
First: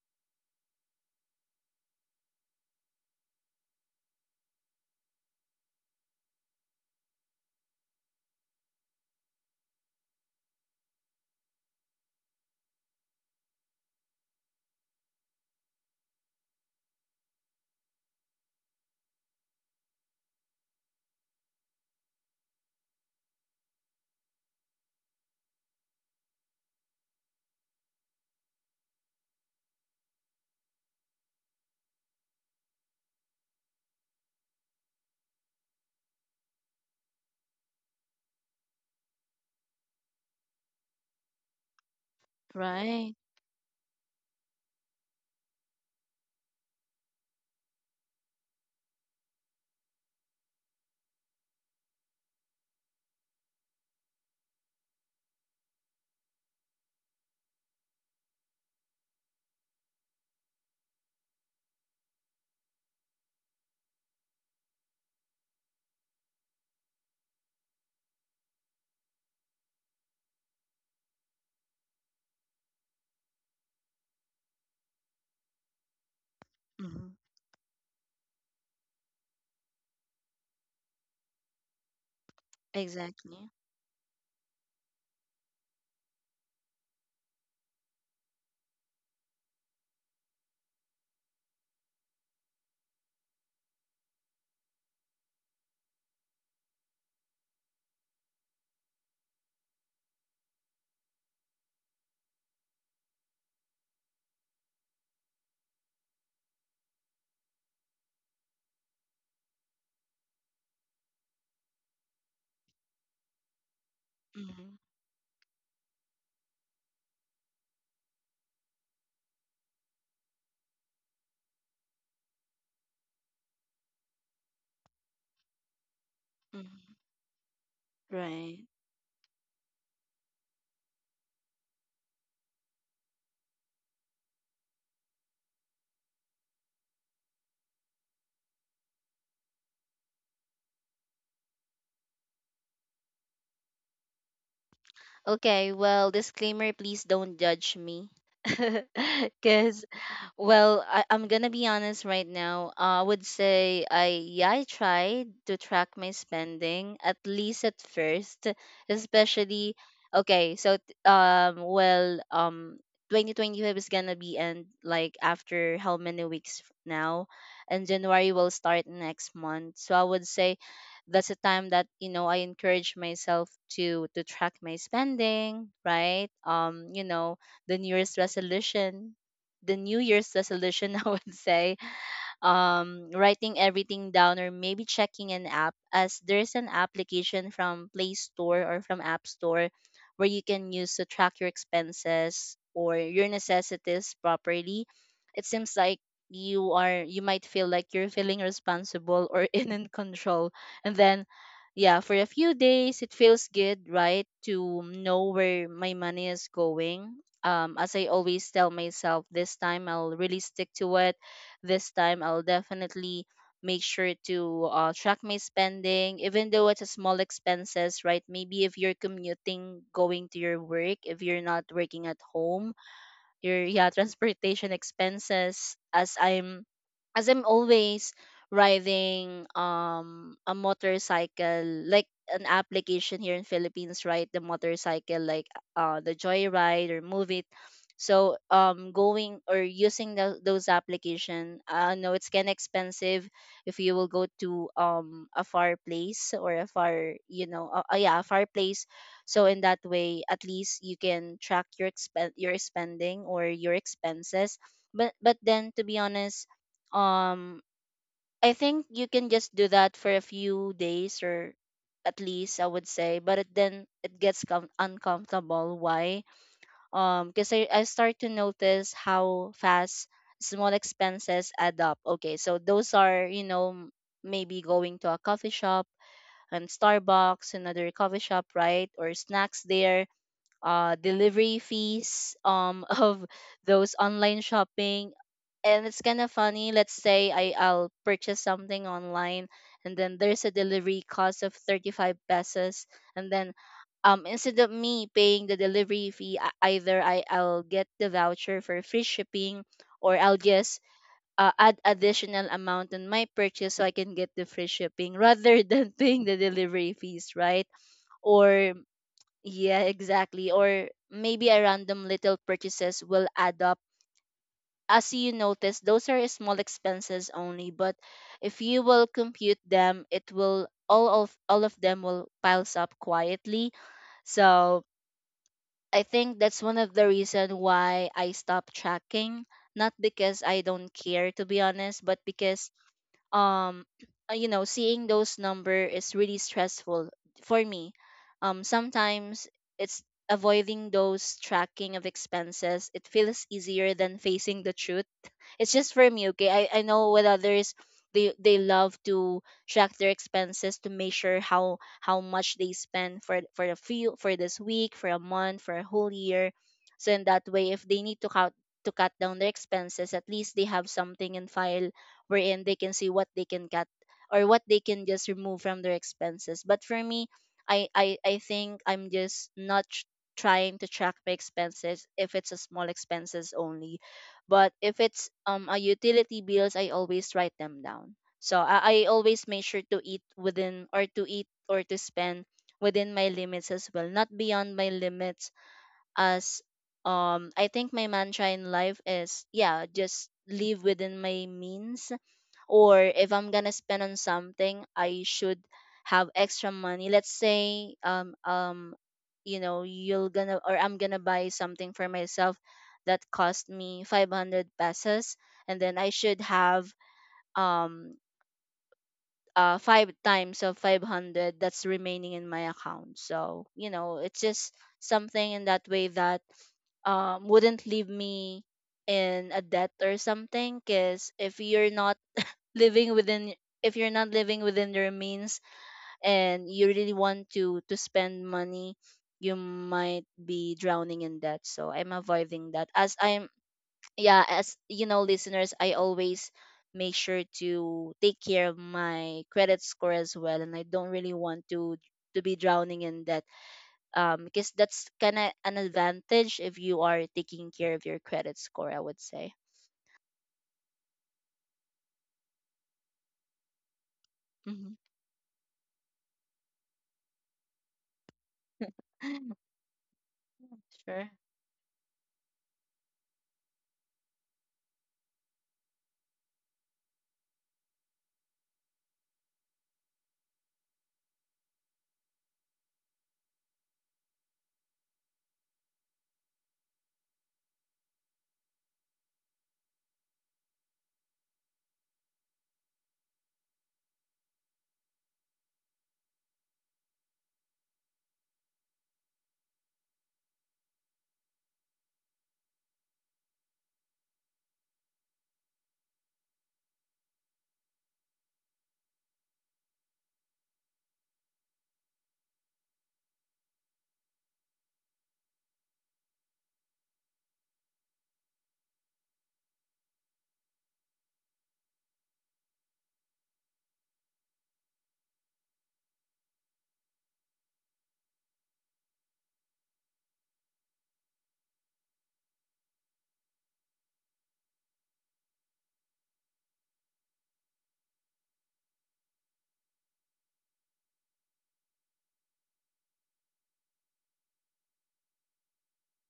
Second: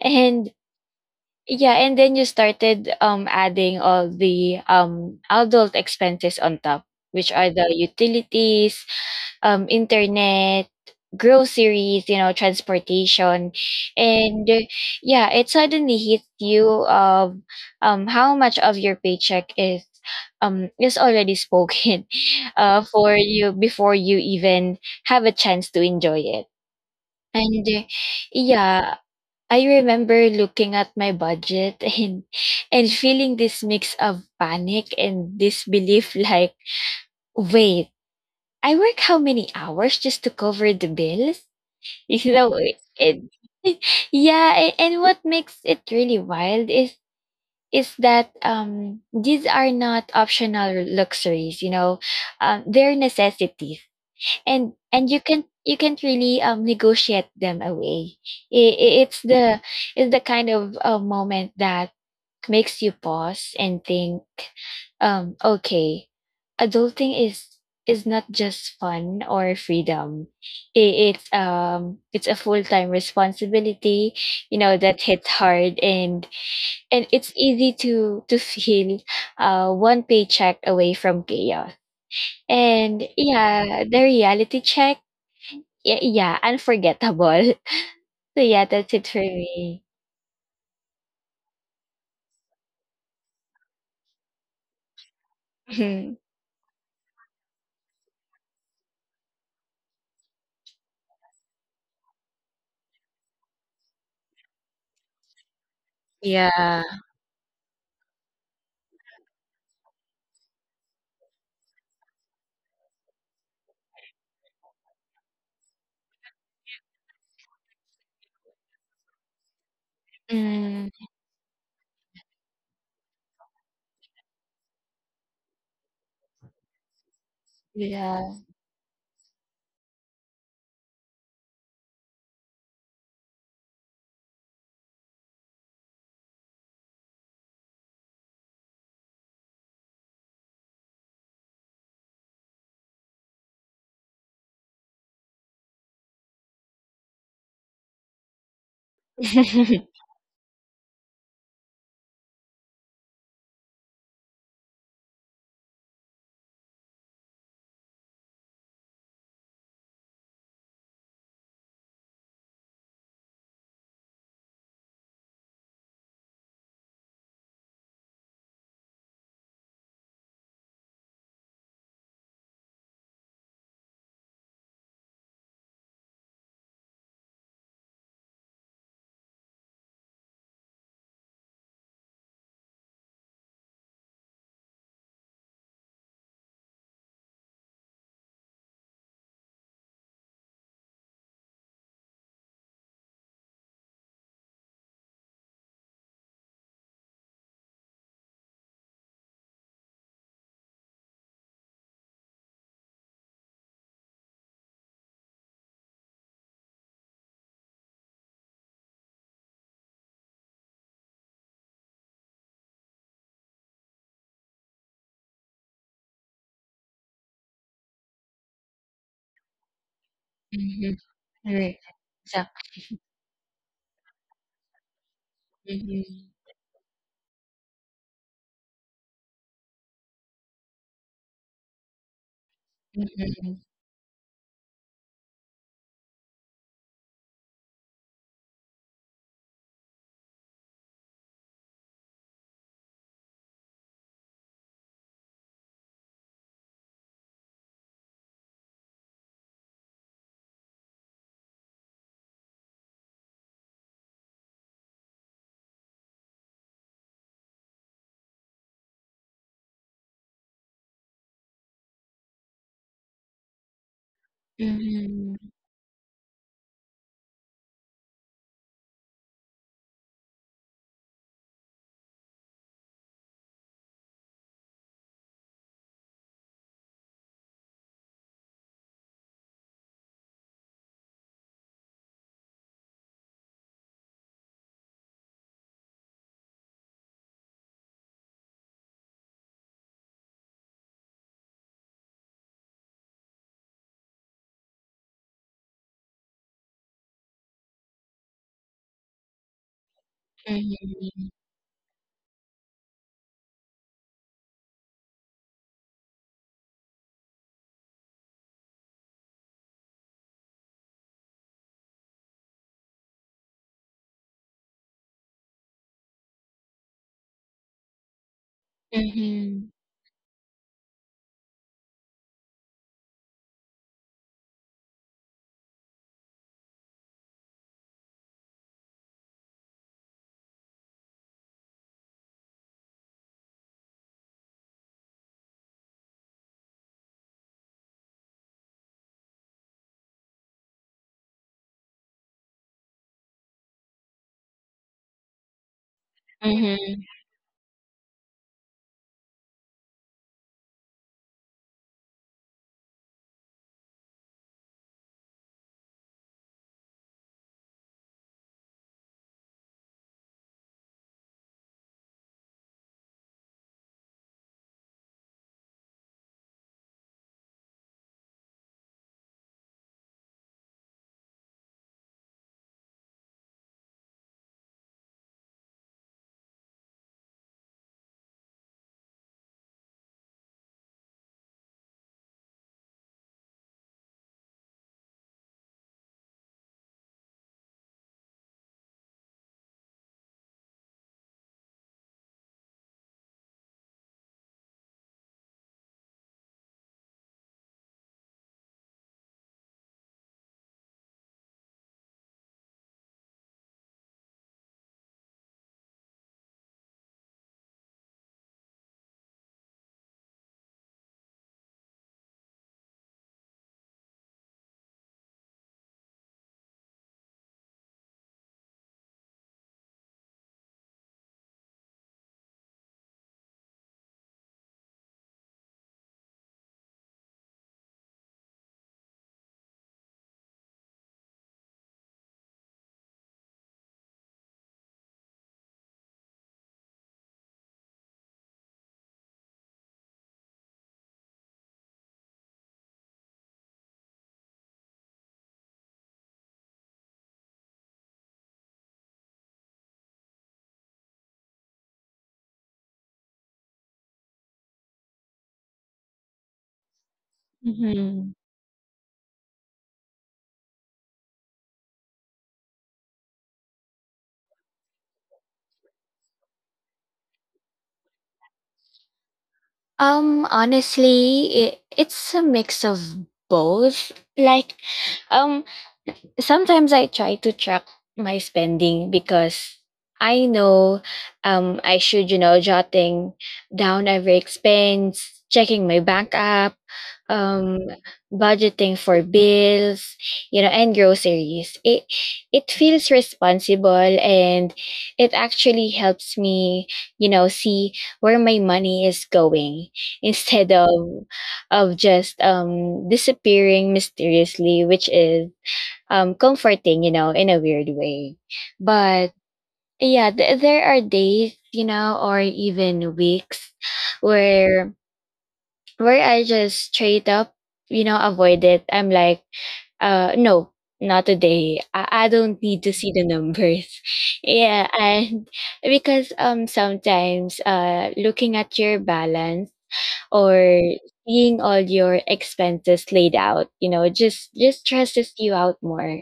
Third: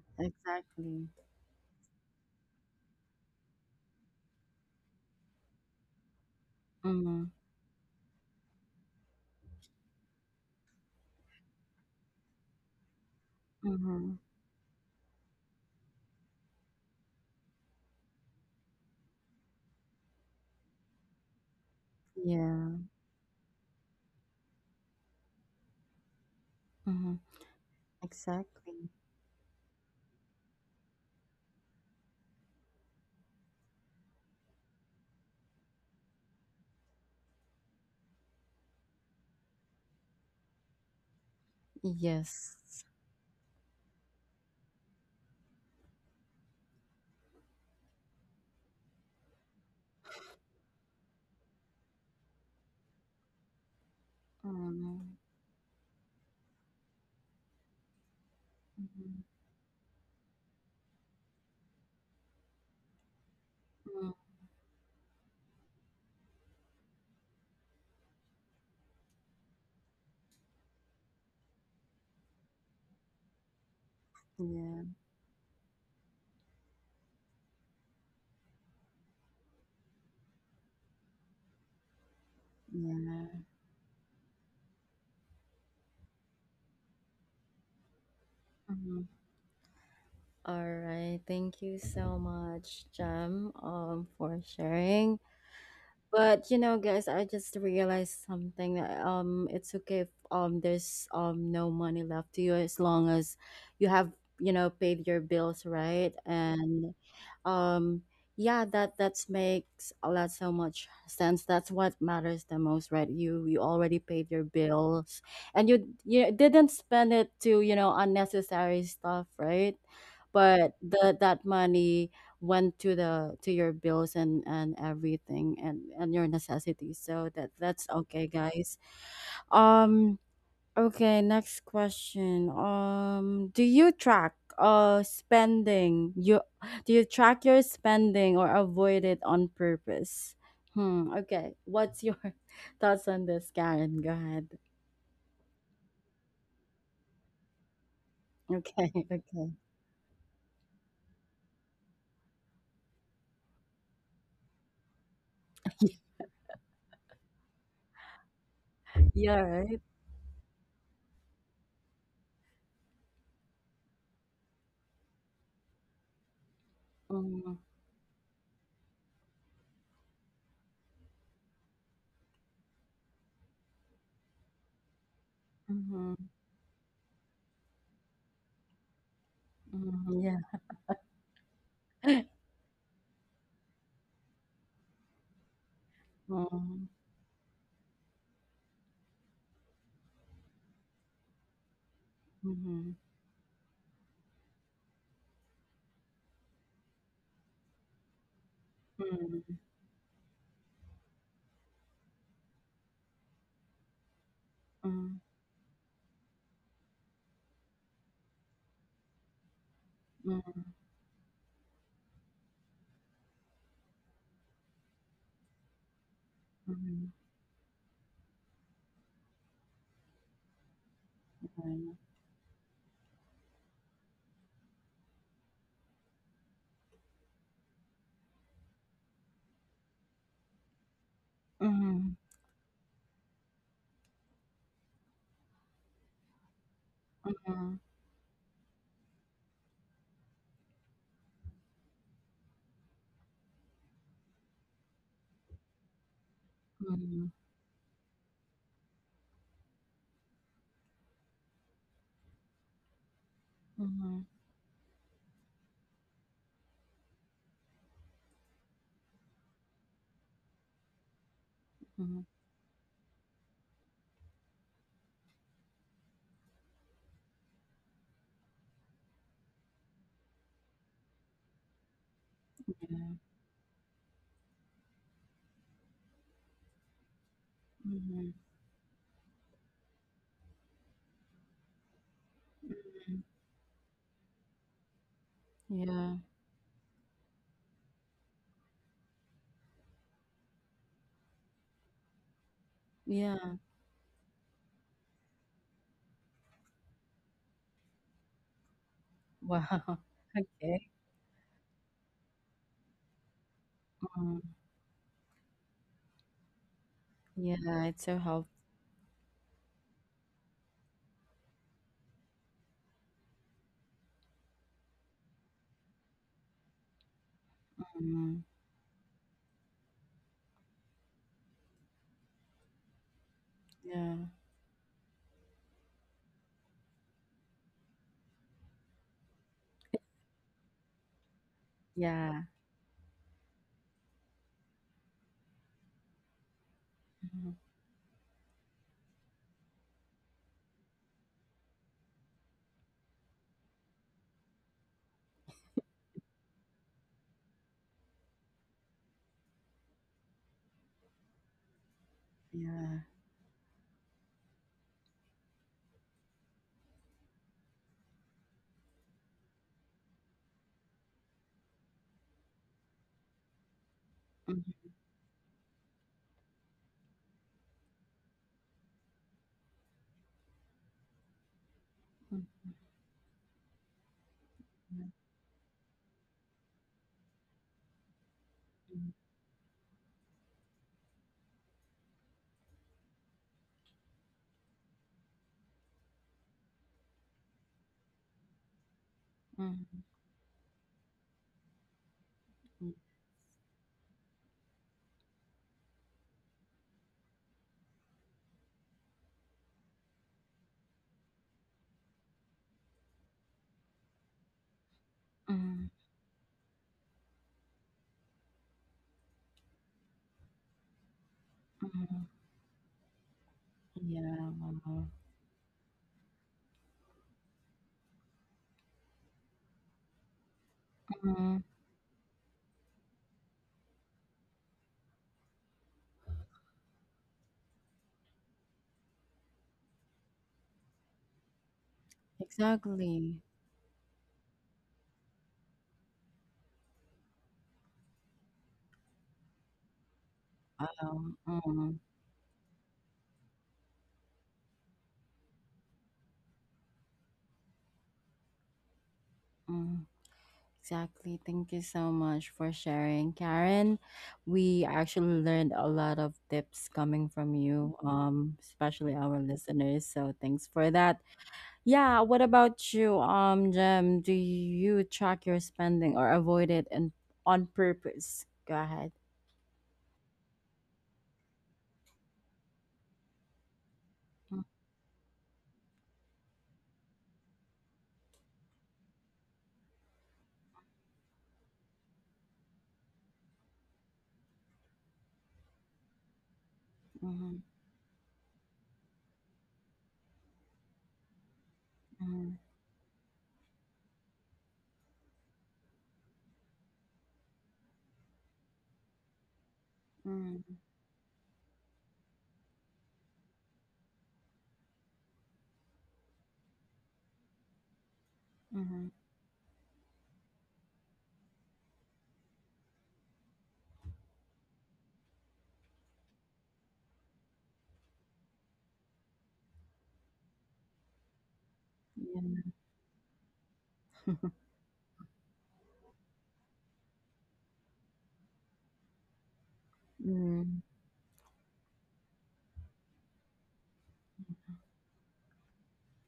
And exactly. yeah, and then you started um adding all the um adult expenses on top, Mm-hmm, which are the utilities, um internet, groceries, you know, transportation. mm-hmm, And uh, yeah, it suddenly hits you of um how much of your paycheck is um is already spoken yeah. uh for, you before you even have a chance to enjoy it. Mm-hmm, And uh, exactly. yeah, I remember looking at my budget and and feeling this mix of panic and disbelief, like wait, I work how many hours just to cover the bills? You Yes. know, it, Right. it- yeah, a- and what makes it really wild is is that um these are not optional luxuries, you know. Um they're necessities, and Mm-hmm, and you can you can't really um negotiate them away. It it's mm-hmm, the it's the kind of uh, moment that makes you pause and think, um okay, adulting is is not just fun or freedom. It it's um it's a full-time responsibility, you know, yeah, that hits hard. And and Hmm. it's easy to to feel uh one paycheck away from chaos. And yeah. Exactly. yeah, the reality check, yeah, yeah, unforgettable. So yeah, that's it for me. All right, thank you so much, Jem, um, for sharing. Mhm. But you know, guys, I just realized something. Um, it's okay if um there's um no money left to you, as long as you have, you know, paid your bills, right? Yeah. And um yeah, that that makes a lot so much sense. That's what matters the most, right? You you already paid your Hmm. bills, and you you didn't spend it to, you know, unnecessary stuff, right? But Mm, the that money went to the to your bills and and everything and and your Hmm. necessities, so that that's yeah. okay, Right. guys. um okay, next question. Um do you track uh spending you do you track your spending or avoid it on purpose? Hmm, okay, what's your thoughts on this, Karen? Go ahead. Okay, well, disclaimer, please don't judge me Okay. Okay. because, well, I, I'm gonna be honest right now. Uh, I would say I yeah I tried to track my spending at least at first, Yeah, especially, right. okay. So t- um well um twenty twenty-five is gonna be end like after how many weeks f- now, Mm-hmm, and January will start next month. So I would say that's a time that you know I encourage myself to to track my spending, mm-hmm, right? Um, you know, the nearest resolution, the New mm-hmm, Year's yeah. resolution, I would say, um, writing everything down, or maybe checking an app, as there's an Mm-hmm, application from Play Store or from App Store where you can use to track your expenses mm-hmm. or your necessities properly. It seems like you are, you might feel like you're feeling responsible or Mm-hmm. in in control, and then yeah, for a few days it feels good, right, to know where my money is going. Um, as I always tell myself, this time I'll really stick Mhm, to it, this time I'll definitely make sure to uh, track my spending, even though it's a mhm, small expenses, right? Maybe if you're commuting, going to your work, if you're not mhm. working at So, home, your, yeah, transportation expenses, as mhm, i'm as i'm always riding um a motorcycle, like Mhm, an application here in Philippines, right? The motorcycle, like, uh the Joyride or Move It. So um going or using the those application, I know it's kind of expensive if you will go to um a far place, or a far, mhm, you know uh, uh, yeah, a far place. So in that way, at least you can track your expen- your spending or your mhm, expenses. But but then, to be honest, um I think you can just do that for a few days, or mhm, at mhm. least I would say, but it, then it gets com- mhm, uncomfortable. Why? Um, because I, I start to notice how fast small expenses add up. Okay, so those Yeah. are you know m- maybe going to a coffee shop and Starbucks, another Mhm, coffee mhm. shop, right, or snacks there, uh, delivery fees, um, of those online shopping. And it's Yeah. kind of funny. Let's say I, I'll purchase something online, and then there's a delivery cost of thirty-five pesos. And Yeah. then um, instead of me paying the delivery fee, I- either I, I'll get the voucher for free shipping, Wow. or I'll just mm, Okay. uh, add additional amount on my purchase so I can get Mm. the free shipping rather than paying the delivery fees, Yeah, right? it's so helpful. Or, yeah, exactly. Or maybe a random little purchases will add up. As you notice, those are small expenses only, but Mm. if you will compute mhm, them, it will all of all of them will piles up quietly. Yeah. So I think that's one of the reason why I stopped tracking. Not because I don't care, to be honest, but Yeah. because um uh, you know seeing those number is really stressful Mhm. for me. Um sometimes it's avoiding those tracking of expenses, it feels easier than facing the truth. It's just for me, okay. I, I mhm, know with others, they they love to track their expenses, to measure how how much they Yeah. spend, for for a few, for this week, for a month, for a whole year. So in that way, if they need to cut to cut down their expenses, at least they have something in file wherein they can see what they can cut, or what Mhm, they can just remove from their expenses. But for me, I I, I think I'm just not tr- trying to track my expenses if it's a mhm, small expenses only. But if it's um a utility bills, I always write them down. So I, I always make sure to eat within, or to eat, or to spend within my limits as well, not beyond my limits, as um I think my mantra in life is, mhm, yeah, mhm, just live within my means. Or if I'm gonna spend on something, I should have extra money. Let's say, um um you know you're gonna or I'm gonna buy something for myself that cost me five hundred pesos, and mhm, then I should have um uh five times of five hundred that's mhm, mhm. remaining in my account. So you know it's Yeah. just Wow. something in that way that um wouldn't leave me in a debt or something. Because if Mhm. you're not living within if you're not living within your means, and you really want to to spend money, you might be drowning in debt. So I'm avoiding that, as Exactly. I'm yeah, as you know, listeners, I always make sure to take care of my credit score as well, and I don't really Wow. want to Mm. to be drowning in debt, um because that's kind of an advantage if you are taking care of your credit score, I would say. Mm. Exactly, thank you so much for sharing, Karen. We Mhm. actually learned a lot of tips coming from you, mhm. um, especially our listeners. So thanks for that. Sure. Yeah, what about you, um, Jem? Do you track your spending or avoid it and on purpose? Go ahead. Um, honestly, it, it's a mix of both. Like, um, sometimes I try to track my spending because I know, um, I should, you know, jotting down every expense, checking my bank app, Mm-hmm, um budgeting for bills, you know, and groceries. it mm-hmm, It feels responsible, and it actually helps me, you know, see where my money is going instead of of just um disappearing mysteriously, which is um comforting, you know, in a weird way. mm-hmm, But yeah, th- there are days, you know, or even weeks where where I just straight up, you know, avoid it. I'm like, uh, no, not today. I, I don't mm-hmm, need to see the numbers. Yeah, and because um sometimes uh looking at your balance yeah, or seeing all your expenses laid out, you know, just just stresses you out more,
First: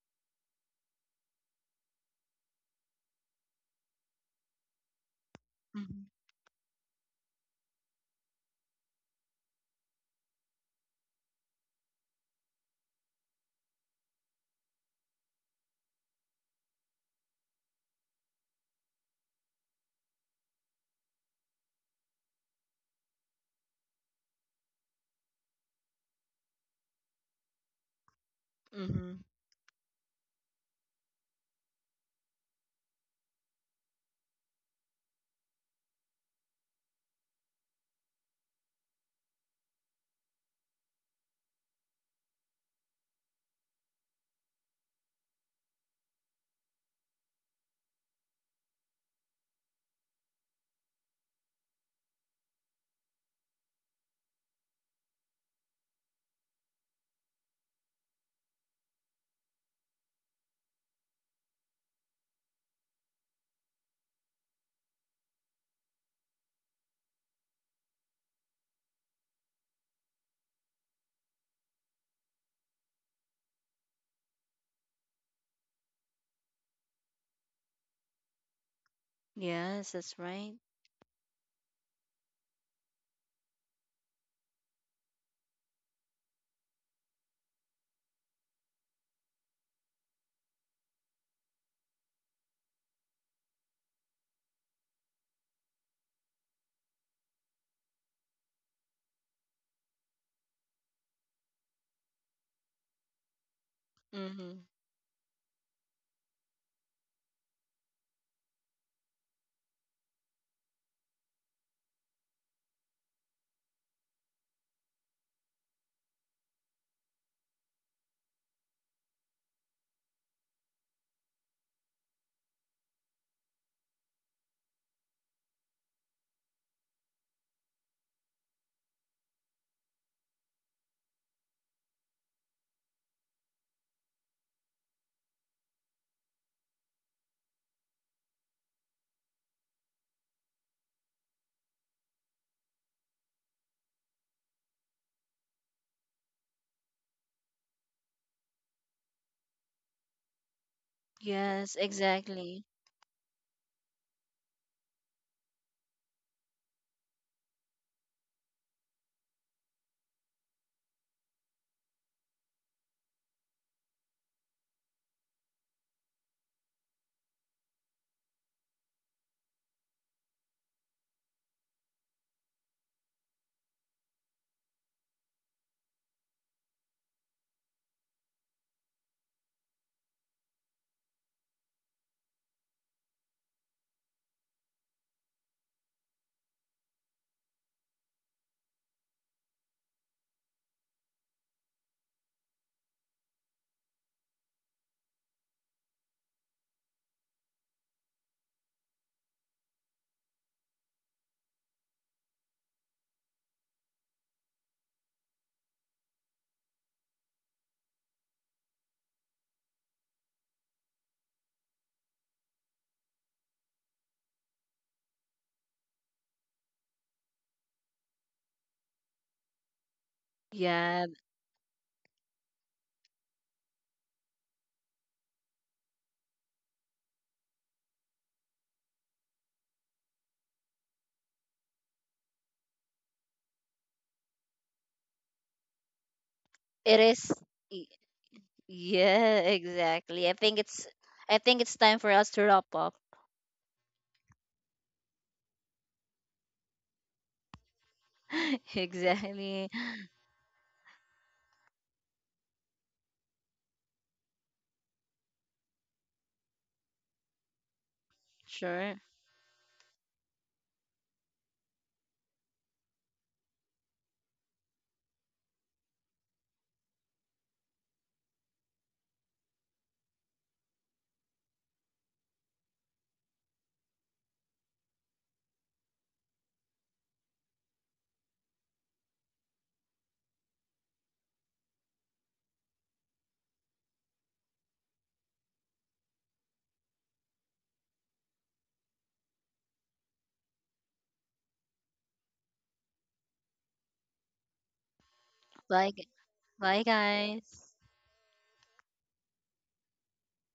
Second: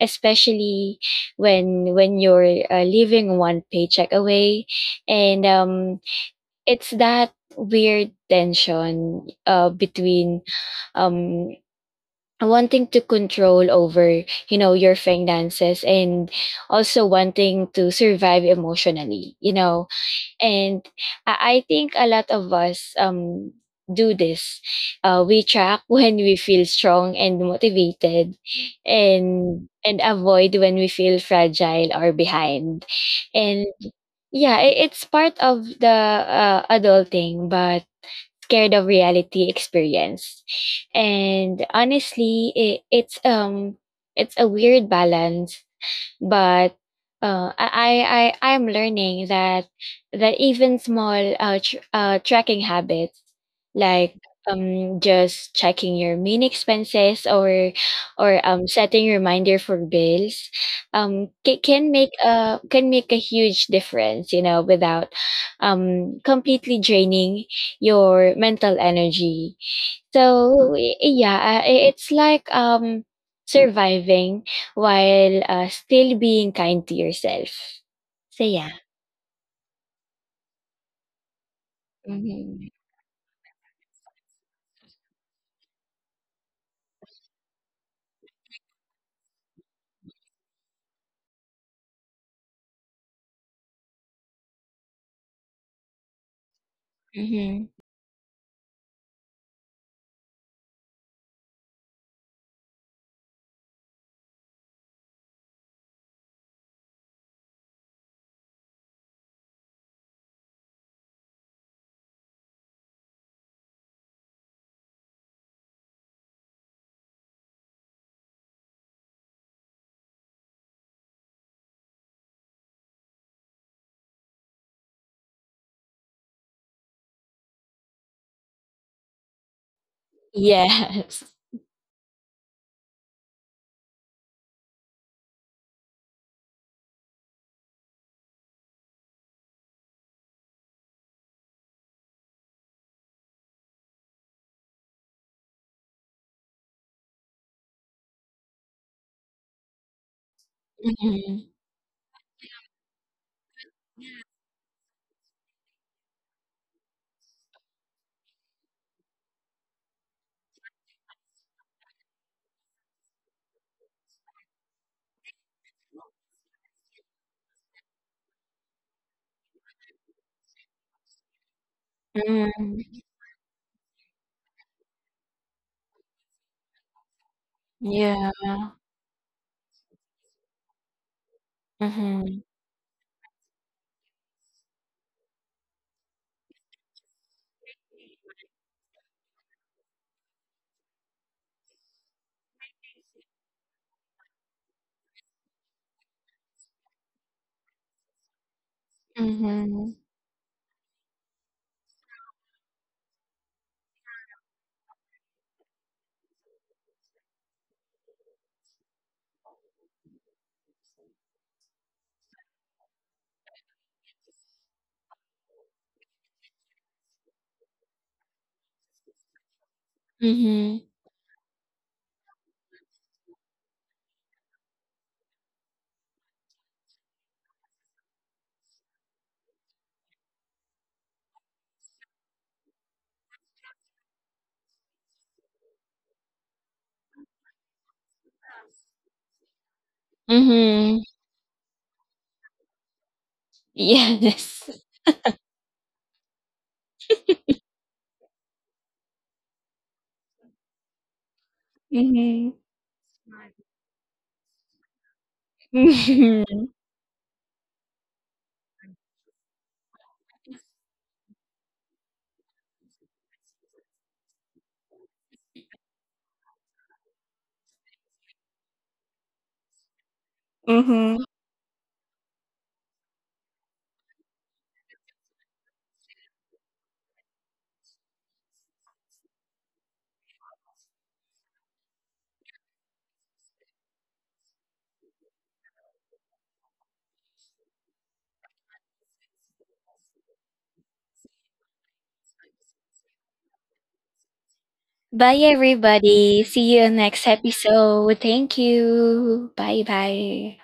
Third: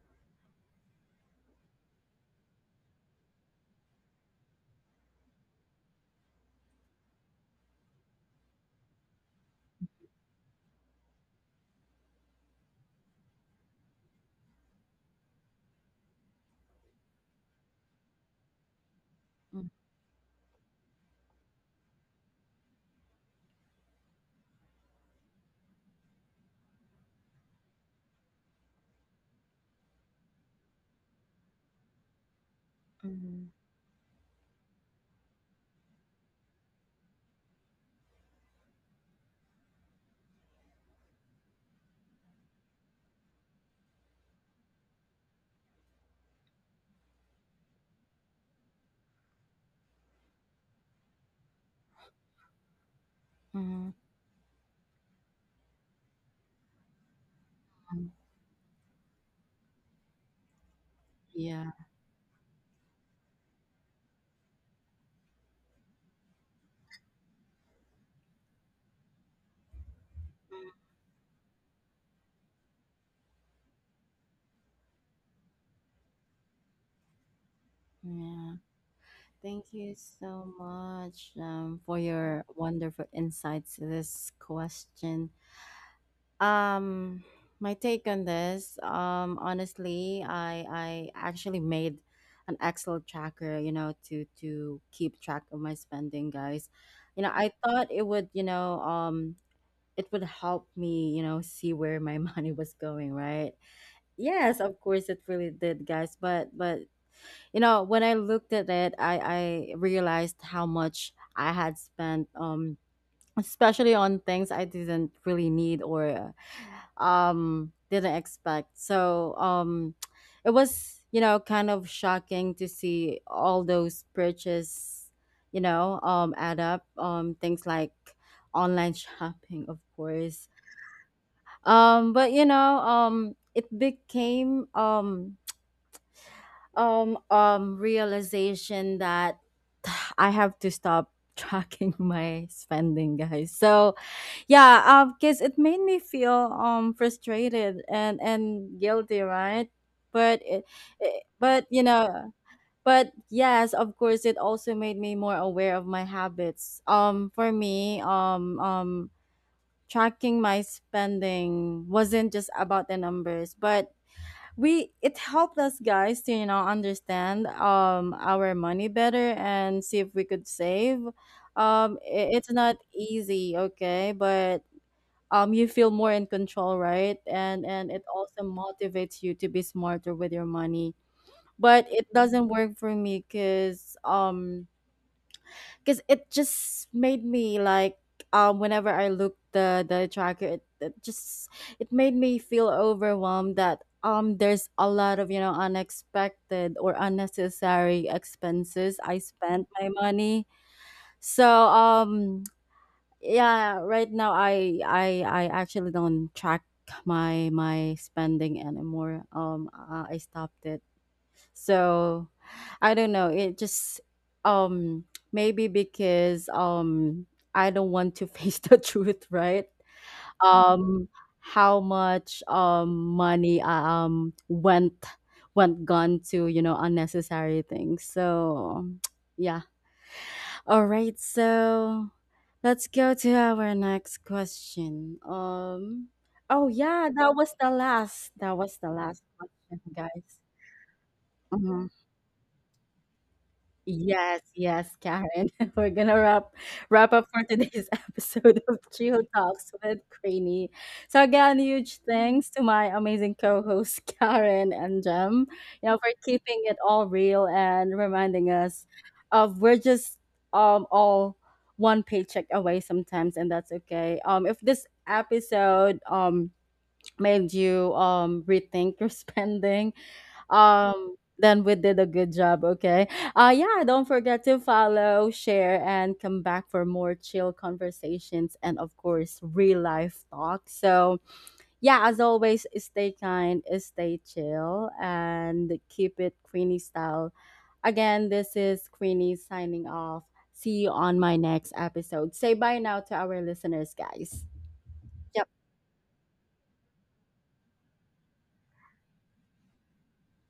especially when when you're uh, living one paycheck away. And um it's that weird tension uh, between um wanting to control over, you know, your finances, and also wanting to survive emotionally, you know. And i, I think a lot of us um do this. Uh, we track when we feel strong and motivated, Mm-hmm. and and avoid when we feel fragile or behind. mm-hmm, mm-hmm, And yeah, i- it's part of the uh, adulting, but scared of reality experience. And honestly, it, it's um it's a weird balance, but uh, I, I I I'm learning that that even small uh, tr- uh tracking habits mm-hmm, mm-hmm. like um just checking your main expenses, or or um setting reminder for bills, um ca- Yeah. can make a can make a huge difference, you know, without um completely draining your mental energy. So y- yeah, uh, i- it's like um surviving while uh, still being kind to yourself. So Yeah. yeah. Thank Yes, you that's so right. much, um, for your Hmm. wonderful insights to this question. Um, my take on this, um, honestly, I I actually made an Excel tracker, you know, to to keep track of my spending, guys. You know, I Hmm. thought it would, you know, um, it would help me, you know, see where my money was going, right? Yes, Mm-hmm. of course, it really did, guys. But but you know, when i looked at it, i i realized how much I had spent, um especially on things I didn't really need or uh, um didn't expect. So um it was, you know, kind of shocking to see all those purchases, you know, um add up, um things like online shopping, of course. Yes. Um but you know, um it became um um um realization that I have to stop tracking my spending, guys. So yeah, um because it made me feel um frustrated and and guilty, right? But it, it but Yes, you know, exactly. but yes, of course it also made me more aware of my habits. Um for me, um um tracking my spending wasn't just about the numbers, but we it helped us, guys, to, you know, understand um our money better and see if we could save. Um i- it's not easy, okay, but um you feel more in control, right? and and it also motivates you to be smarter with your money. But it doesn't work for me, because um because it just made me like, um whenever I looked the the tracker, it, it just, it made me feel overwhelmed that um there's a lot of, you know, unexpected or unnecessary expenses I spent my money. So um yeah, right now I I I actually don't track my my spending anymore. Um I I stopped it. So I don't know, it just, um maybe because, um I don't want to face the truth, right? Um Yeah, how much um money um went went gone to, you know, unnecessary things. So yeah. All right, so let's go to our next question. Um oh it yeah, is. that was the y- last. That was the last Yeah, question, exactly. I guys. think it's. Hmm. I think it's Mm-hmm. time for us to wrap up. Yes, Yes. yes, Karen. We're gonna wrap wrap up for today's episode of Chill Exactly. Talks with Cranny. So again, huge thanks to my amazing co-hosts Karen and Jem, you know, for Mhm. keeping it all real and reminding us Sure. of we're just um all one paycheck away sometimes, and that's okay. Um, if this episode um made you um rethink your spending, um, then we did a good job, okay? Uh yeah, don't forget to follow, share, and come back for more chill conversations and of course real life talk. So yeah, as always, stay kind, stay chill, and keep it Queenie style. Again, this is Queenie signing off. See you on my next episode. Say bye now to our listeners, guys. Bye Yep. Bye. g- everybody. See you Bye, next guys. episode. Thank you. Bye bye.